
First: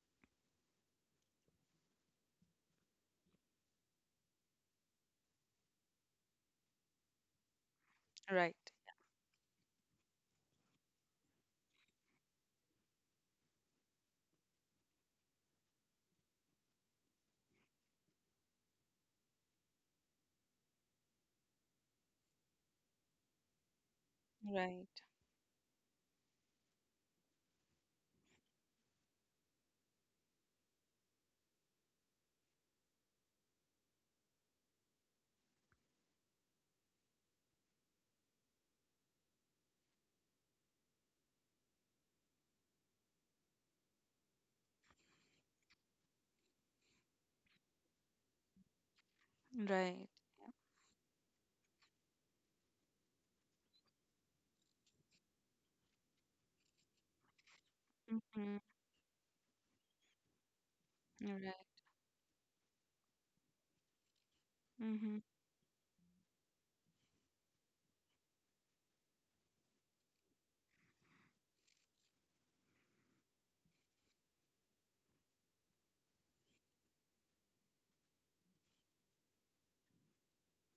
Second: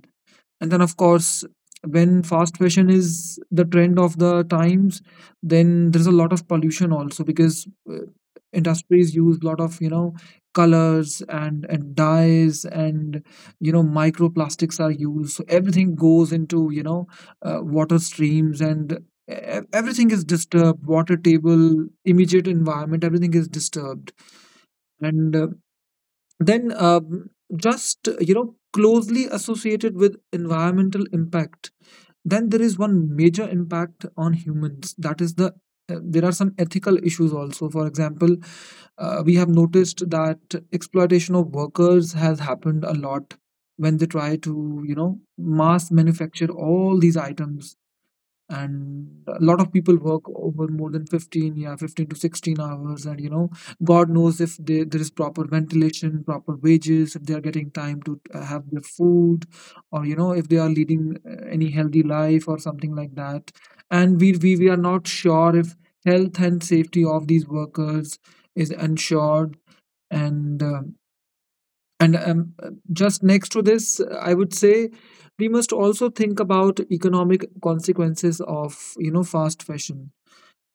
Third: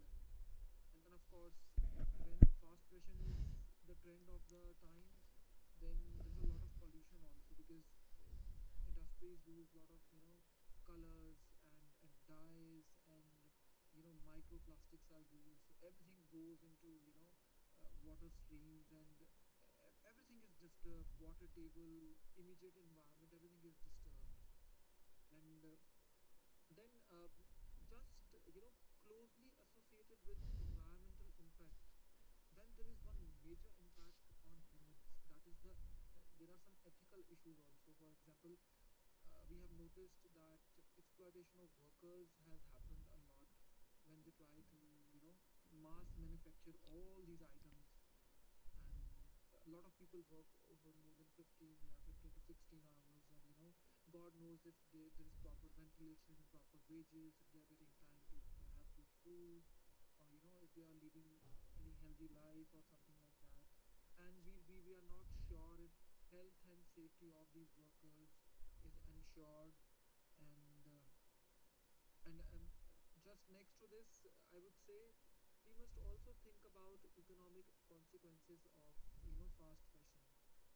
Speaker 1: And then, of course, when fast fashion is the trend of the times, then there's a lot of pollution also because
Speaker 3: Right.
Speaker 1: industries use a lot of, colors and dyes, and microplastics are used, so everything goes into, water streams, and everything is disturbed, water table, immediate environment, everything is disturbed.
Speaker 3: Right.
Speaker 1: And then just you know closely associated with environmental impact, then there is one major impact on humans, that is the, there are some ethical issues also. For example, we have noticed that exploitation of workers has happened a lot when they try to, mass manufacture all these items. And a lot of people
Speaker 3: Right.
Speaker 1: work over more than 15, yeah, 15 to 16 hours, and god knows if there is proper ventilation, proper wages, if they are getting time to
Speaker 3: Mhm.
Speaker 1: have their food, or if they are leading any
Speaker 3: Right.
Speaker 1: healthy life or something like that. And we are not
Speaker 3: Mhm.
Speaker 1: sure if health and safety of these workers is ensured. And uh, and Just next to this, I would say we must also think about economic consequences of, fast fashion.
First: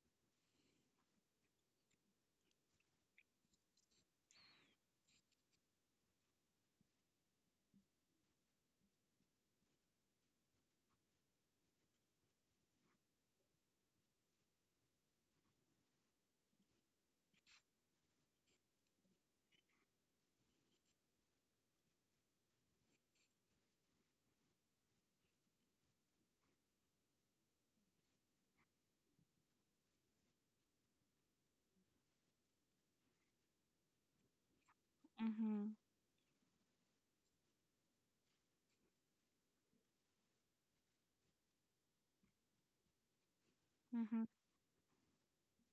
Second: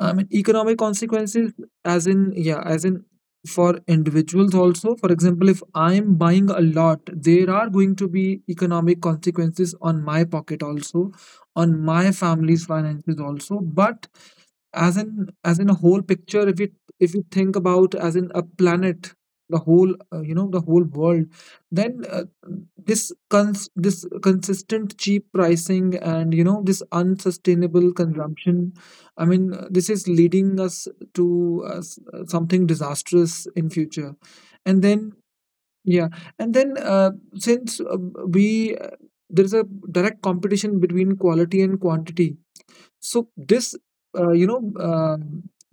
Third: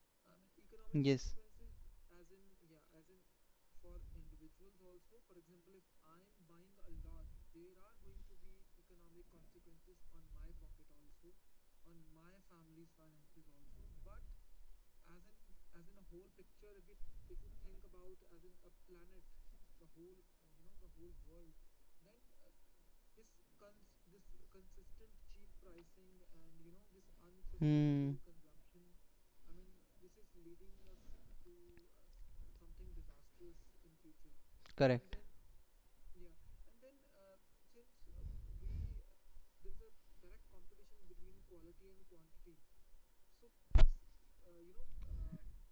Speaker 1: I mean, economic
Speaker 2: Yes.
Speaker 1: consequences, as in, yeah, as in for individuals also. For example, if I'm buying a lot, there are going to be economic consequences on my pocket also, on my family's finances also. But as in, a whole picture, if you, if you think about as in a planet, the whole, the whole world, then this this consistent cheap pricing and, this unsustainable
Speaker 2: Hmm.
Speaker 1: consumption, this is leading us to something disastrous in future. And then
Speaker 2: Correct.
Speaker 3: Mhm.
Speaker 1: yeah, and then since we there is a direct competition between quality and quantity. So this,
Speaker 3: Mhm.
Speaker 1: you know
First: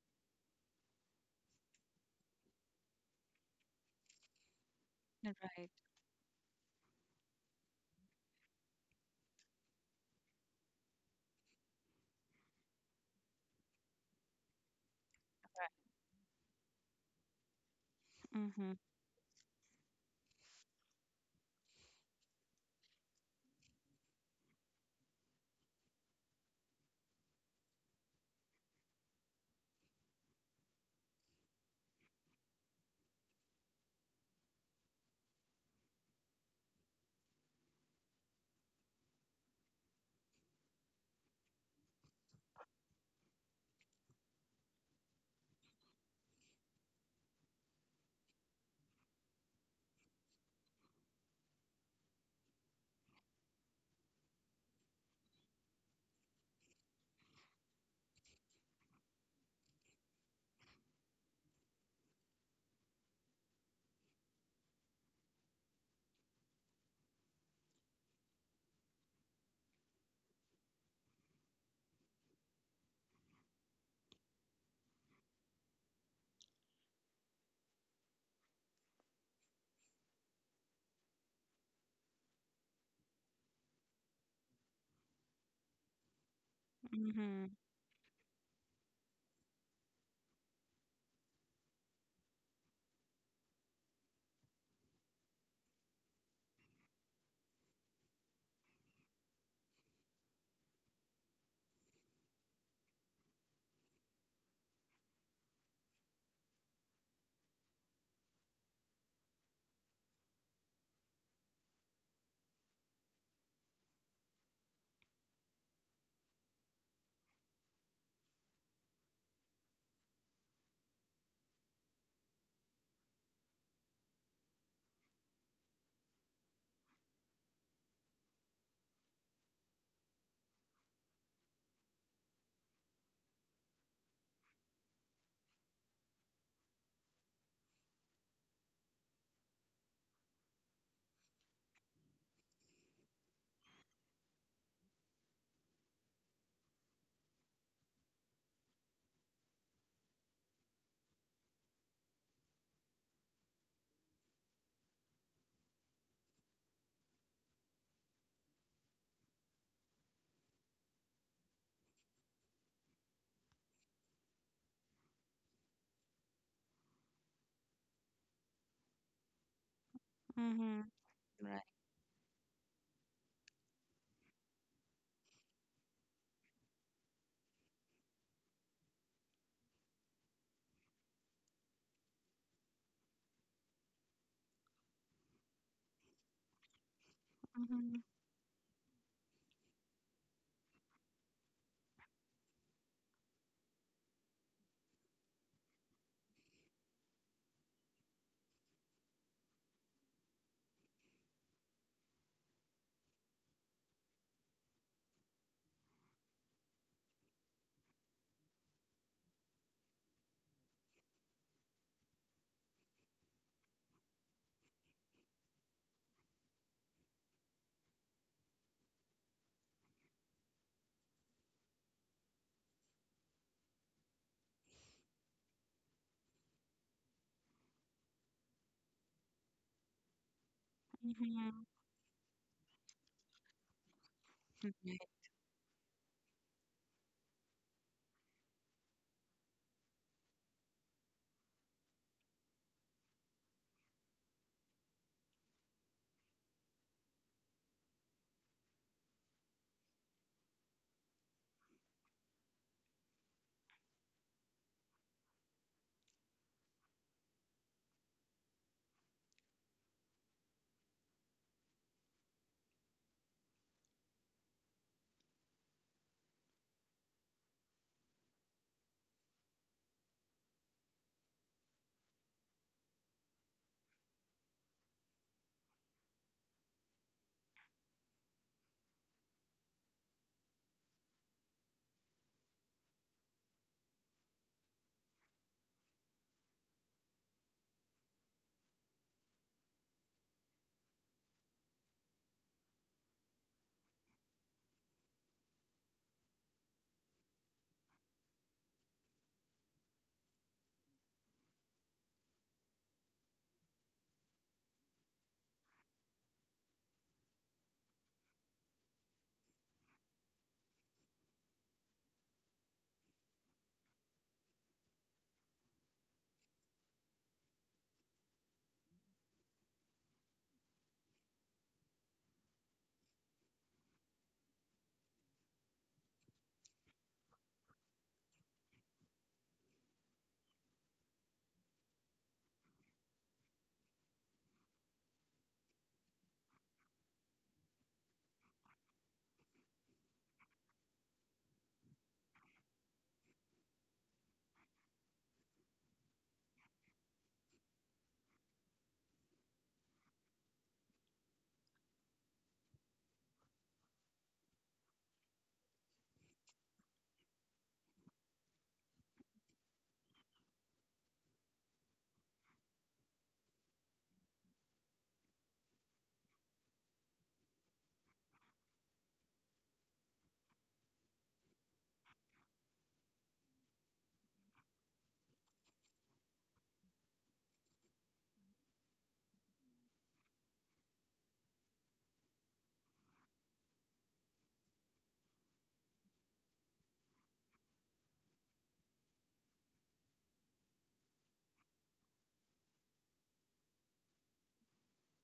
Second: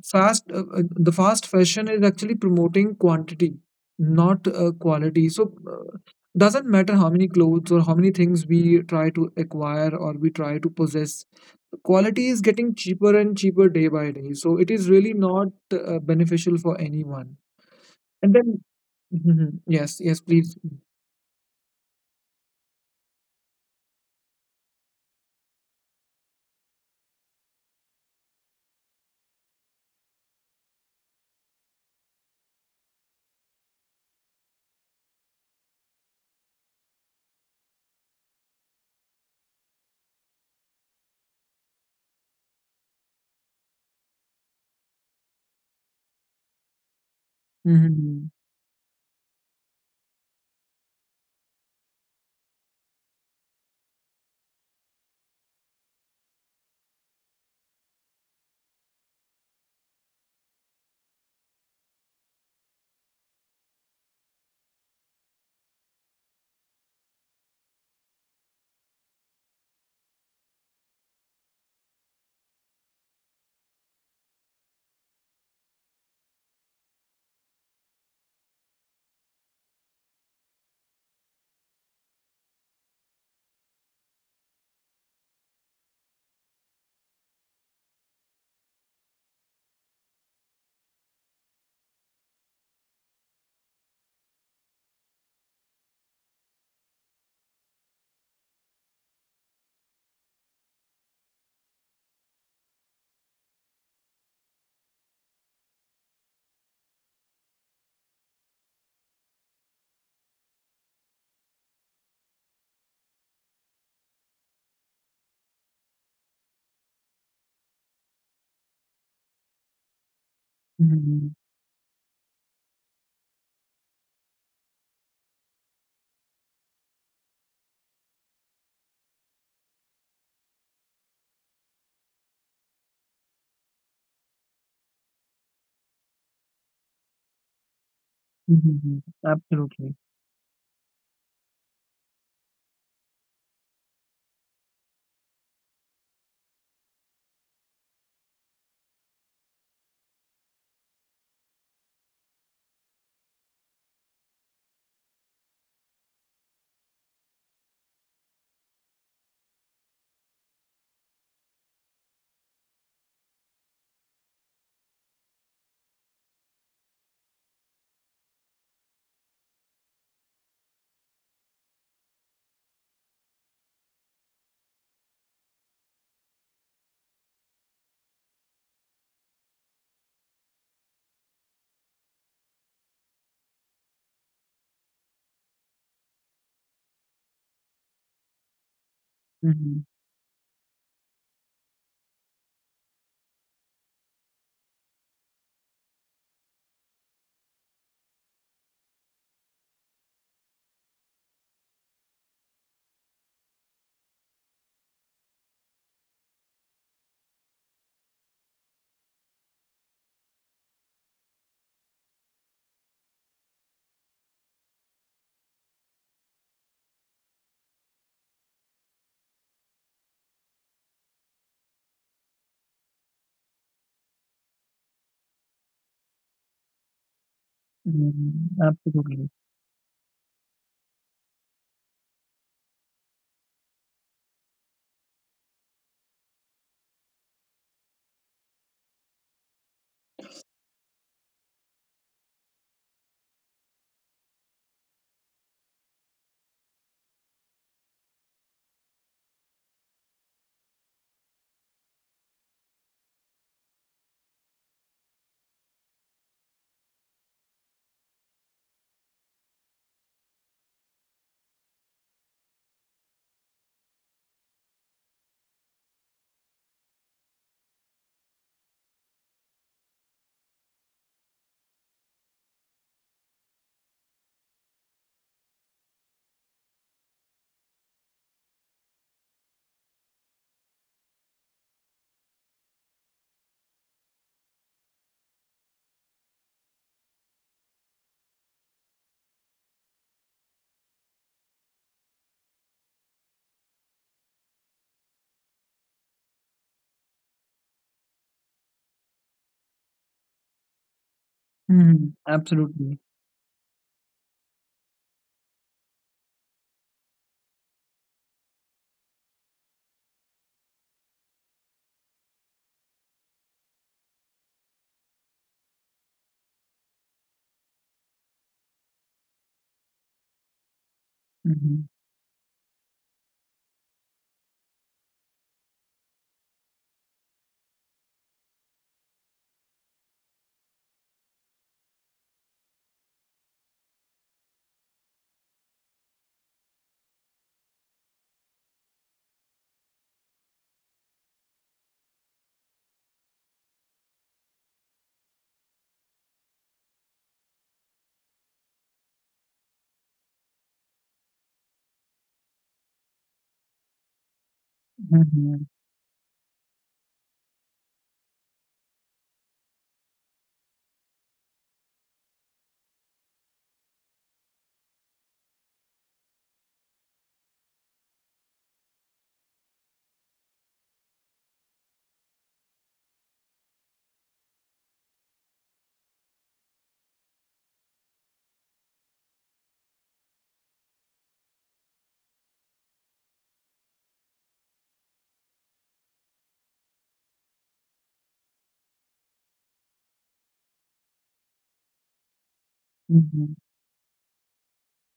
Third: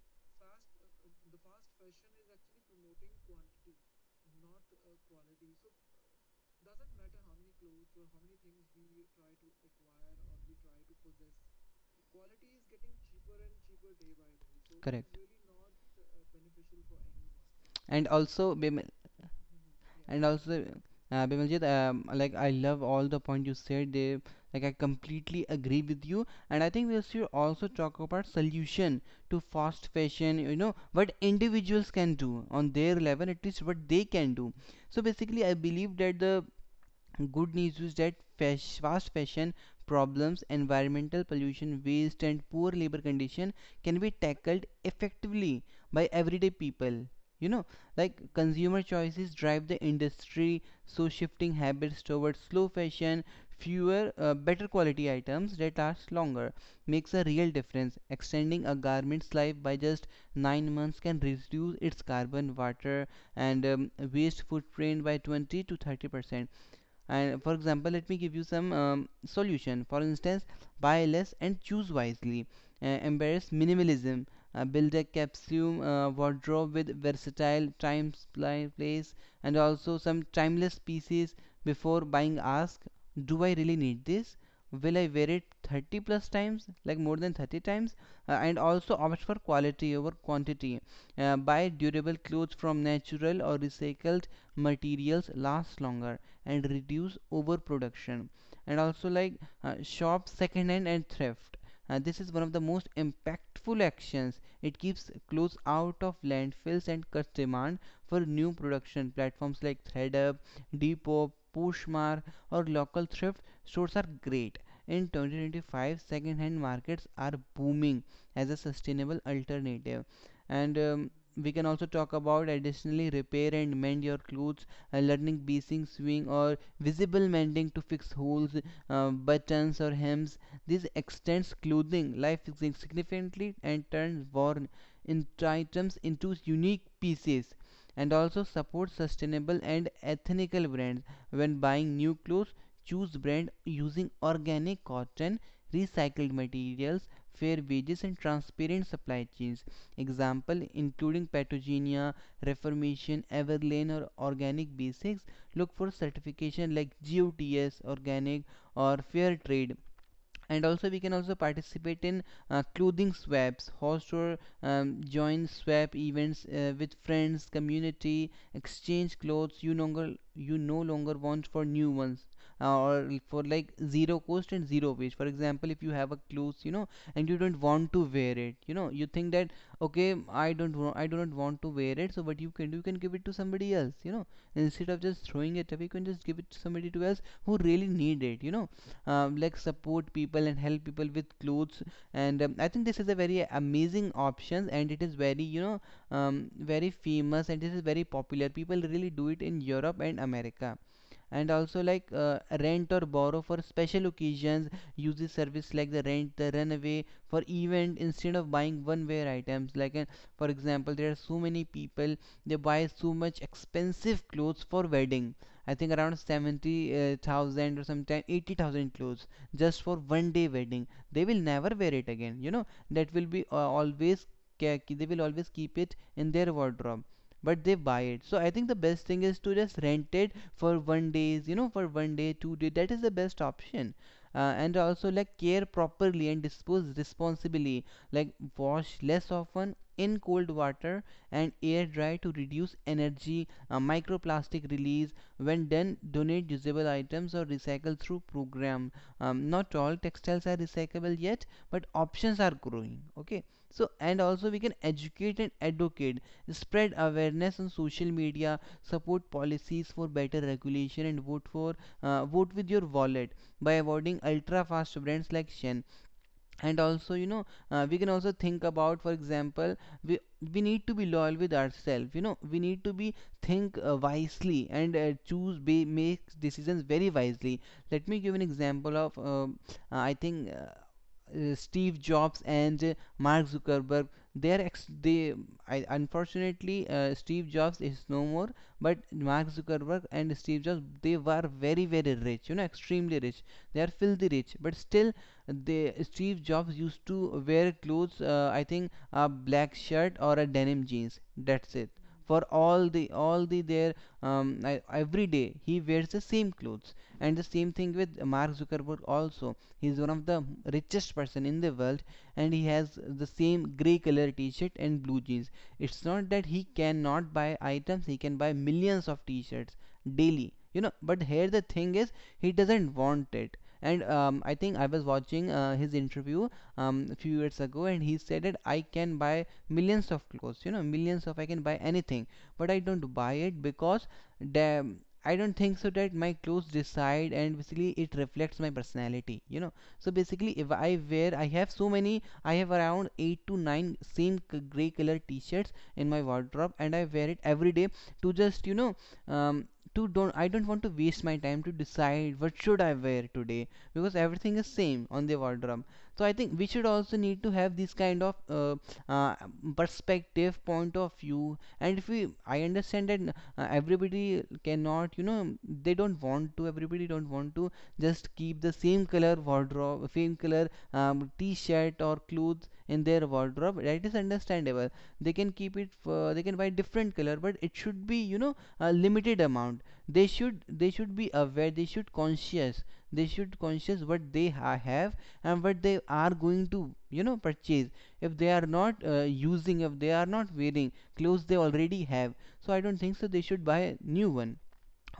Speaker 1: fast the fast fashion is actually promoting quantity, not quality. So
Speaker 3: Right.
Speaker 1: doesn't matter how many clothes or how many things we try to acquire or we try to possess, quality is getting cheaper and cheaper day by day, so it is really
Speaker 2: Correct.
Speaker 1: not beneficial for anyone.
Speaker 2: and
Speaker 1: And
Speaker 2: also
Speaker 1: then,
Speaker 3: Mhm.
Speaker 2: bem-
Speaker 1: mhm, yes, yes,
Speaker 2: and
Speaker 1: please.
Speaker 2: also, Bimaljit, like, I love all the point you said there. Like, I completely agree with you, and I think we should also talk about solution to fast fashion. You know what individuals can do on their level, at least what they can do. So basically, I believe that the good news is that fast fashion problems, environmental pollution, waste, and poor labor condition can be tackled effectively by everyday people. You know,
Speaker 1: Hmm.
Speaker 2: like consumer choices drive the industry, so shifting habits towards slow fashion, fewer, better quality items that last longer makes a real difference. Extending a garment's life by just 9 months can reduce its carbon, water, and waste footprint by 20 to 30%. And for example, let me give you some solution. For instance, buy less and choose wisely. Embrace minimalism. Build a capsule wardrobe with versatile time, supply, place, and also some timeless pieces. Before buying, ask, do I really need this? Will I wear it 30 plus times, like more than
Speaker 3: Mhm.
Speaker 2: 30 times? And also opt for quality over quantity. Buy durable clothes from natural or recycled materials last longer and reduce overproduction. And also, like, shop second hand and thrift. This is one of the most impactful actions. It keeps clothes out of landfills and cuts demand for new production. Platforms like ThreadUp, Depop, Poshmark, or local thrift stores are great. In 2025, second-hand markets are booming as a sustainable alternative. And
Speaker 1: Hmm.
Speaker 2: we can also talk about additionally repair and mend your clothes, learning basing sewing or visible mending to fix holes, buttons or hems. This extends clothing life significantly and turns worn in items into unique pieces. And also support
Speaker 1: Hmm.
Speaker 2: sustainable and
Speaker 1: Absolutely.
Speaker 2: ethical brands when buying new clothes. Choose brand using organic cotton, recycled materials, fair wages, and transparent supply chains. Example including Patagonia, Reformation, Everlane, or Organic Basics. Look for certification like GOTS organic or fair trade. And also we can also participate in clothing swaps, host or join swap events with friends community, exchange clothes you no
Speaker 3: Mhm.
Speaker 2: longer want
Speaker 3: Right.
Speaker 2: for new ones. Or for, like, zero cost and zero waste. For example, if you have a clothes, you know, and you don't want to wear it, you know, you think that, okay, I don't wa- I do not want to wear it. So what you can do, you can give it to somebody else, you know, instead of just throwing it away. You can just give it to somebody to else who really
Speaker 3: Mhm.
Speaker 2: need it, you know. Like
Speaker 1: Hmm.
Speaker 2: support people and help people with clothes. And I think this is a very amazing option, and it is very, you know, very famous, and this is very popular. People really do it in Europe and America. And also, like, rent or borrow for special occasions. Use the service like the rent the runaway for event instead of buying one wear items, like, for example, there are so many people, they buy so much expensive clothes for wedding. I think around 70,000 or sometime 80,000 clothes just for one day wedding. They will never wear it again. You know, that will be, always, they will always keep it in their wardrobe, but they buy it.
Speaker 1: Hmm.
Speaker 2: So I think the best thing
Speaker 1: Absolutely.
Speaker 2: is to just rent it for one days, you
Speaker 3: Mhm.
Speaker 2: know, for one day 2 day. That is the best option. And
Speaker 3: Right.
Speaker 2: also, like, care properly and dispose responsibly. Like wash less often in cold water and air dry to reduce energy, microplastic release. When done, donate usable items or recycle through program. Not all textiles are recyclable yet, but options are growing. Okay, so and also we can educate and advocate, spread awareness on social media, support policies for better regulation, and vote for, vote with your wallet by avoiding ultra fast brands like Shen. And also, you know, we can also think about, for example, we we need to be loyal with ourselves. You know, we need to be think wisely and choose make decisions very wisely. Let me give an example of I think Steve Jobs and Mark Zuckerberg. They, I, unfortunately, Steve Jobs is no more, but Mark Zuckerberg and Steve Jobs, they were very very rich, you know, extremely rich. They are filthy rich, but still they Steve Jobs used to wear clothes, I think a black shirt or a denim jeans. That's it.
Speaker 1: Hmm.
Speaker 2: For all
Speaker 1: Absolutely.
Speaker 2: the all the their I, every day he wears the same clothes. And the same thing with Mark Zuckerberg also. He's one of the richest person in the world, and he has the same gray color t-shirt and blue jeans. It's not that he cannot buy items. He can buy millions of t-shirts daily. You know, but here the
Speaker 1: Mhm.
Speaker 2: thing is he doesn't want it. And I think I was watching his interview a few years ago, and he said that I can buy millions of clothes, you know, millions of I can buy anything, but I don't buy it because damn. I don't think so that my clothes decide and basically it reflects my personality, you know. So basically, if I wear, I have so many, I have around eight to nine same gray color t-shirts in my wardrobe, and I wear it every day to just, you know, um, to don't I don't want to waste my time to decide what should I wear today because everything is same on the
Speaker 1: Mhm.
Speaker 2: wardrobe. So I think we should also need to have this kind of uh, perspective point of view. And if we, I understand that everybody cannot, you know, they don't want to, everybody don't want to just keep the same color wardrobe, same color, t-shirt or clothes in their wardrobe. That is understandable. They can keep it for, they can buy different color, but it should be, you know, a limited amount. They should be aware, they should conscious, they should conscious what they have, what they are going to, you know, purchase. If they are not, using, if they are not wearing clothes they already have, so I don't think so they
Speaker 1: Mhm.
Speaker 2: should buy new one.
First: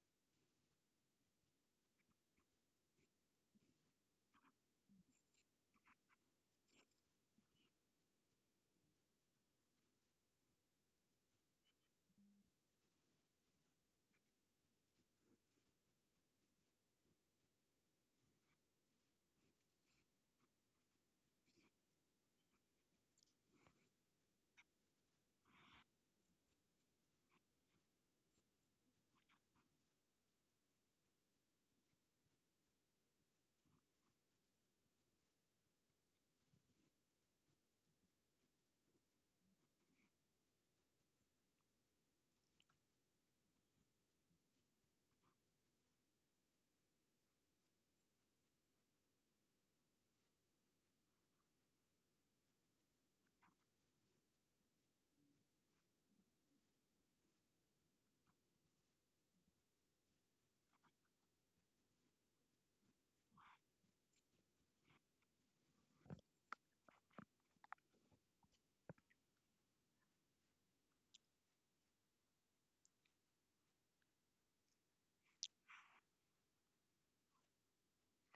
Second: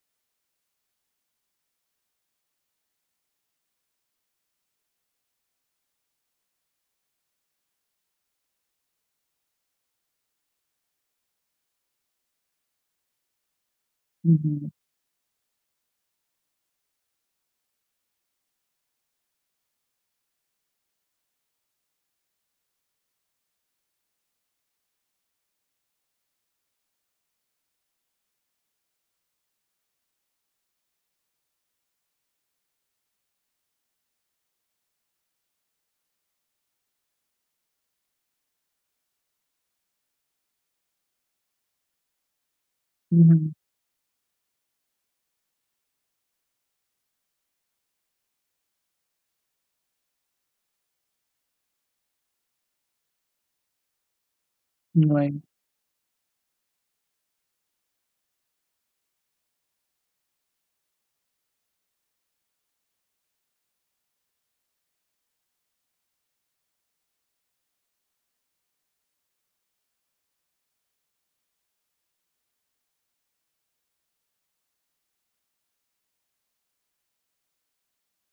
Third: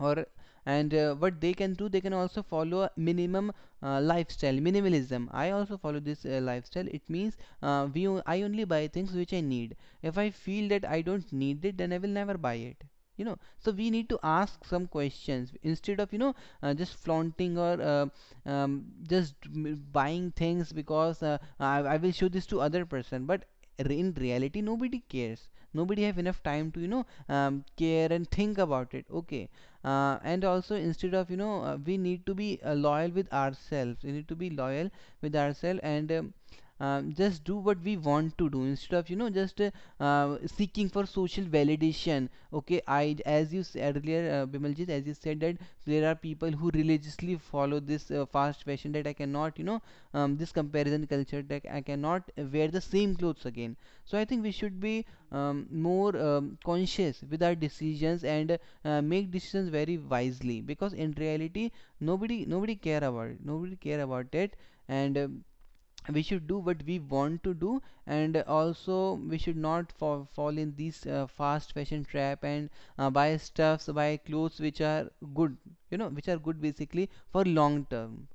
Speaker 2: Or, and what they can do, they can also follow a minimum lifestyle, minimalism. I also follow this lifestyle. It means I only buy things which I need. If I feel that I don't need it, then I will never buy it. You know, so we need to ask
Speaker 1: Mhm.
Speaker 2: some questions instead of, you know, just flaunting or buying things because, I will show this to other person. But, in reality, nobody cares. Nobody have enough time to, you know, care and think about it, okay. And also instead of, you know, we need to be, loyal with ourselves, we need to be loyal with ourselves. And just do what we want to do instead of, you know, just, seeking for social validation. Okay, I,
Speaker 1: Mhm.
Speaker 2: as you said earlier, Bimaljit, as you said that there are people who religiously follow this, fast fashion, that I cannot, you know, this comparison culture, that I cannot wear the same clothes again. So I think we should be,
Speaker 1: Right.
Speaker 2: more conscious with our decisions and make decisions very wisely. Because in reality, nobody care about it. Nobody care about it. And we should do what we want to do, and also we should not fall in these, fast fashion trap, and buy stuffs, buy clothes which are good. You know, which are good basically for long term.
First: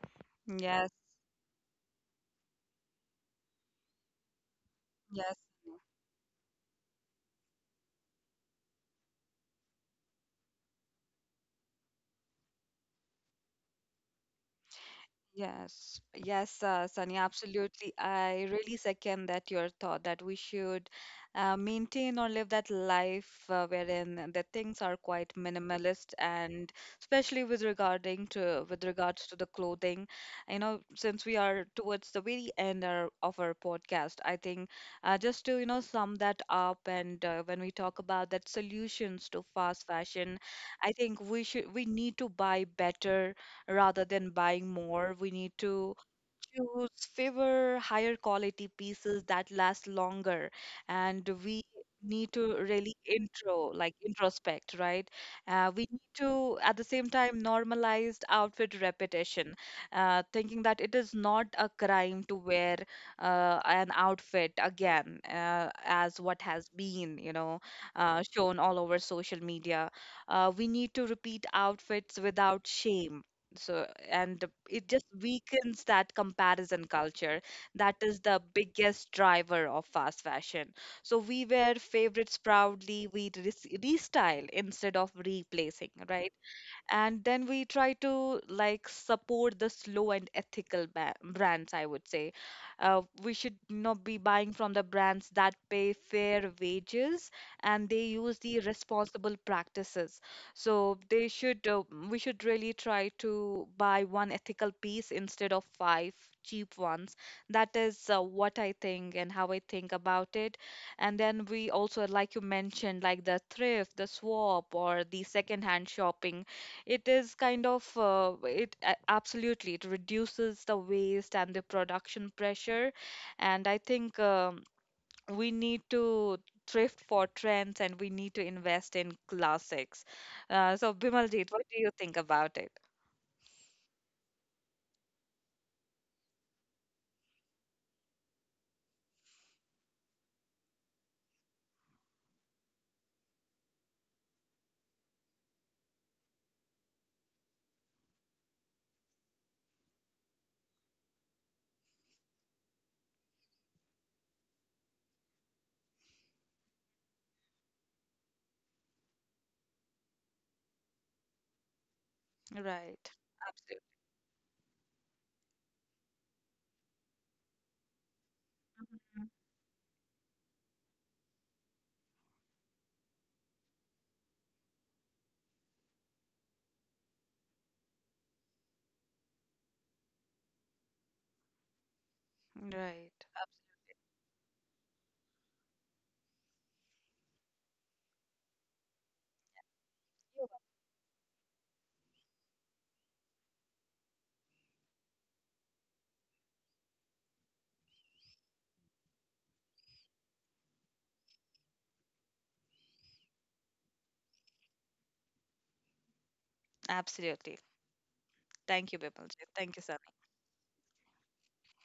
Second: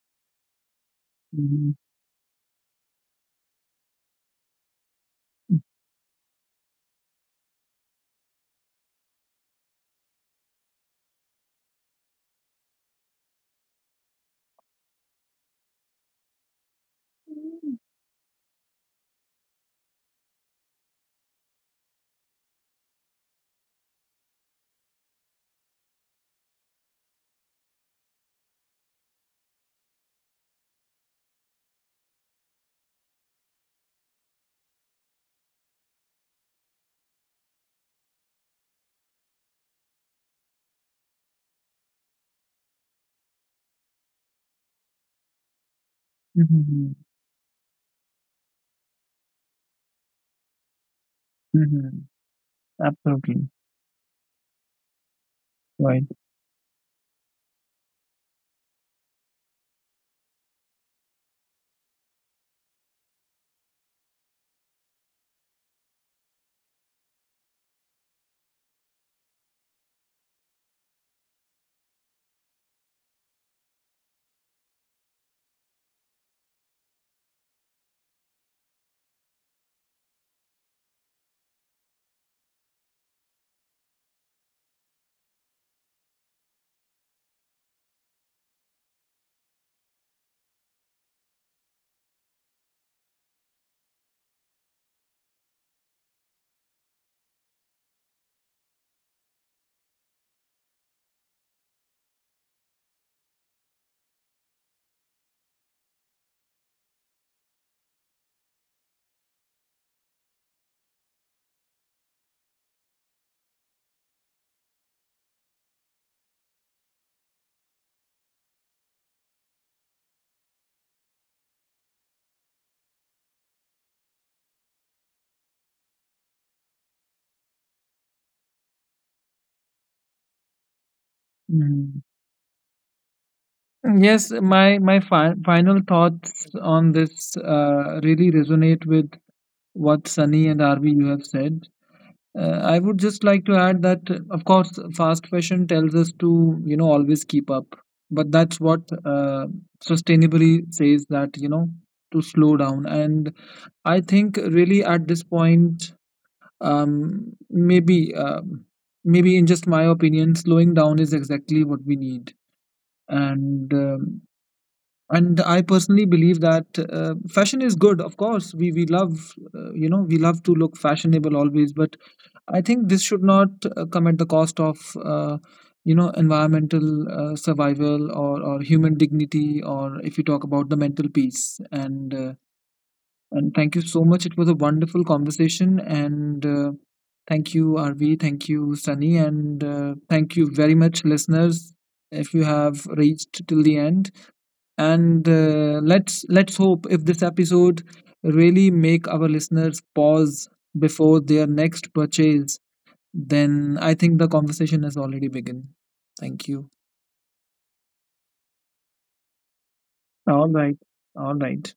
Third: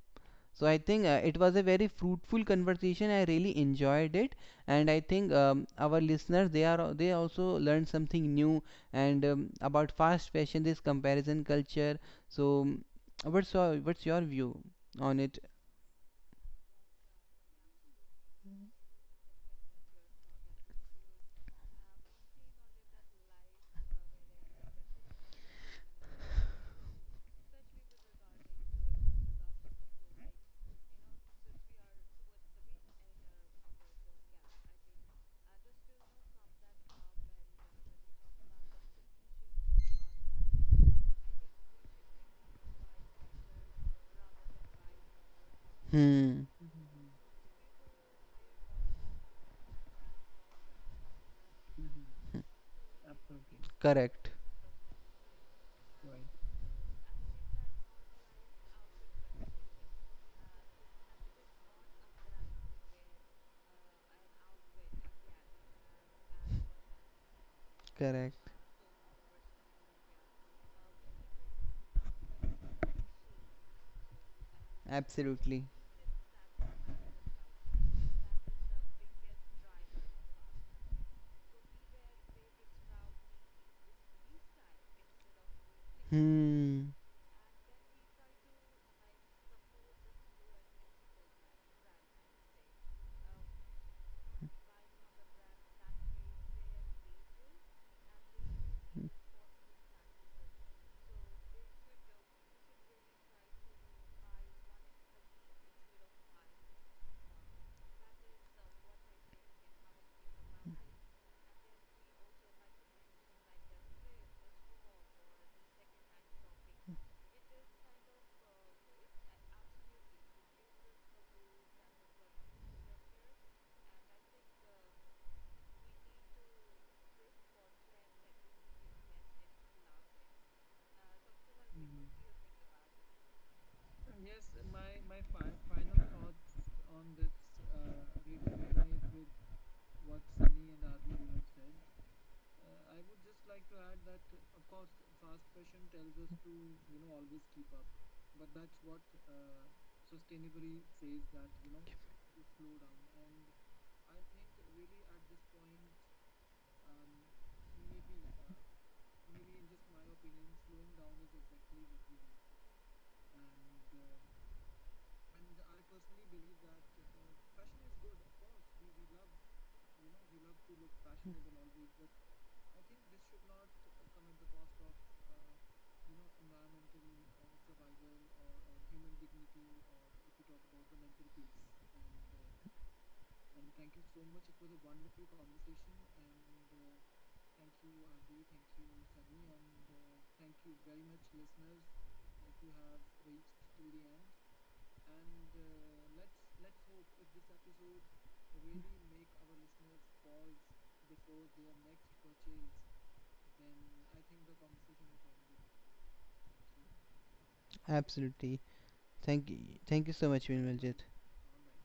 Speaker 2: So I
Speaker 3: Yes.
Speaker 2: think, it was a
Speaker 1: Mhm.
Speaker 2: very fruitful conversation. I really enjoyed it, and I think,
Speaker 3: Yes.
Speaker 2: our listeners, they are, they also learned something new. And about fast fashion, this comparison culture. So, what's your view on it?
Speaker 3: Yes, yes, Sunny, absolutely. I really second that your thought that we should maintain or live that life wherein the things are quite minimalist, and especially with regards to the clothing. You know, since we are towards the very end our, of our podcast, I think just to you know sum that up, and when we talk about that solutions to fast fashion, I think we should, we need to buy better rather than buying more. We need to
Speaker 2: Hmm.
Speaker 3: choose
Speaker 1: Hmm.
Speaker 3: fewer, higher quality pieces that last longer. And we
Speaker 1: Mm-hmm.
Speaker 3: need to really
Speaker 1: Absolutely.
Speaker 3: intro, like
Speaker 2: Correct.
Speaker 3: introspect, right? We need
Speaker 1: Right.
Speaker 3: to, at the same time, normalize outfit repetition, thinking that it is not a crime to wear an outfit again, as what has been, you know,
Speaker 2: Correct.
Speaker 3: shown all over social media. We need to repeat outfits without shame. So and it just
Speaker 2: Absolutely.
Speaker 3: weakens that comparison culture that is the biggest driver of fast fashion. So we wear favorites proudly, we restyle instead of replacing, right?
Speaker 2: Hmm.
Speaker 3: And then we try to like support the slow and ethical brands, I would say. We should not be buying from the brands that pay fair wages and they use the responsible practices. So they should we should really try to buy one ethical piece instead of five cheap ones. That is what I think and how I think about it. And then we also, like you mentioned, like the thrift, the swap, or the second hand shopping, it is kind of absolutely, it reduces the waste and the production pressure. And I think we need to thrift for trends, and we need to invest in classics. So Bimaljit, what do you
Speaker 1: Mhm.
Speaker 3: think about it?
Speaker 1: Yes, my fi final thoughts on this really resonate with what Sunny and Arvi you have said. I would just like to add that, of course, fast fashion tells us to, you know, always keep up, but that's what sustainably says that, you know, to slow down. And I think really at this point, um, maybe um, maybe, in just my opinion, slowing down is exactly what we need.
Speaker 3: Right.
Speaker 1: And
Speaker 3: Absolutely.
Speaker 1: um, and I personally believe that fashion is good. Of course, we love, we love to look fashionable always, but I think this should not come at the cost of. You know, environmental survival, or human dignity, or if you talk about the mental peace.
Speaker 3: Right.
Speaker 1: And thank you so much. It was a wonderful conversation. And Thank you, RV. Thank you, Sunny. And Thank you
Speaker 3: Absolutely.
Speaker 1: very much, listeners, if you have reached till the end. And let's hope if this episode really make our listeners pause before their next purchase, then I think the conversation has already begun. Thank you.
Speaker 3: Absolutely.
Speaker 2: Absolutely.
Speaker 3: Thank you, Bimaljit.
Speaker 2: Thank you.
Speaker 3: Thank you
Speaker 2: Thank you
Speaker 3: so
Speaker 2: so much,
Speaker 1: All right.
Speaker 2: Vinvaljit.
Speaker 1: All right.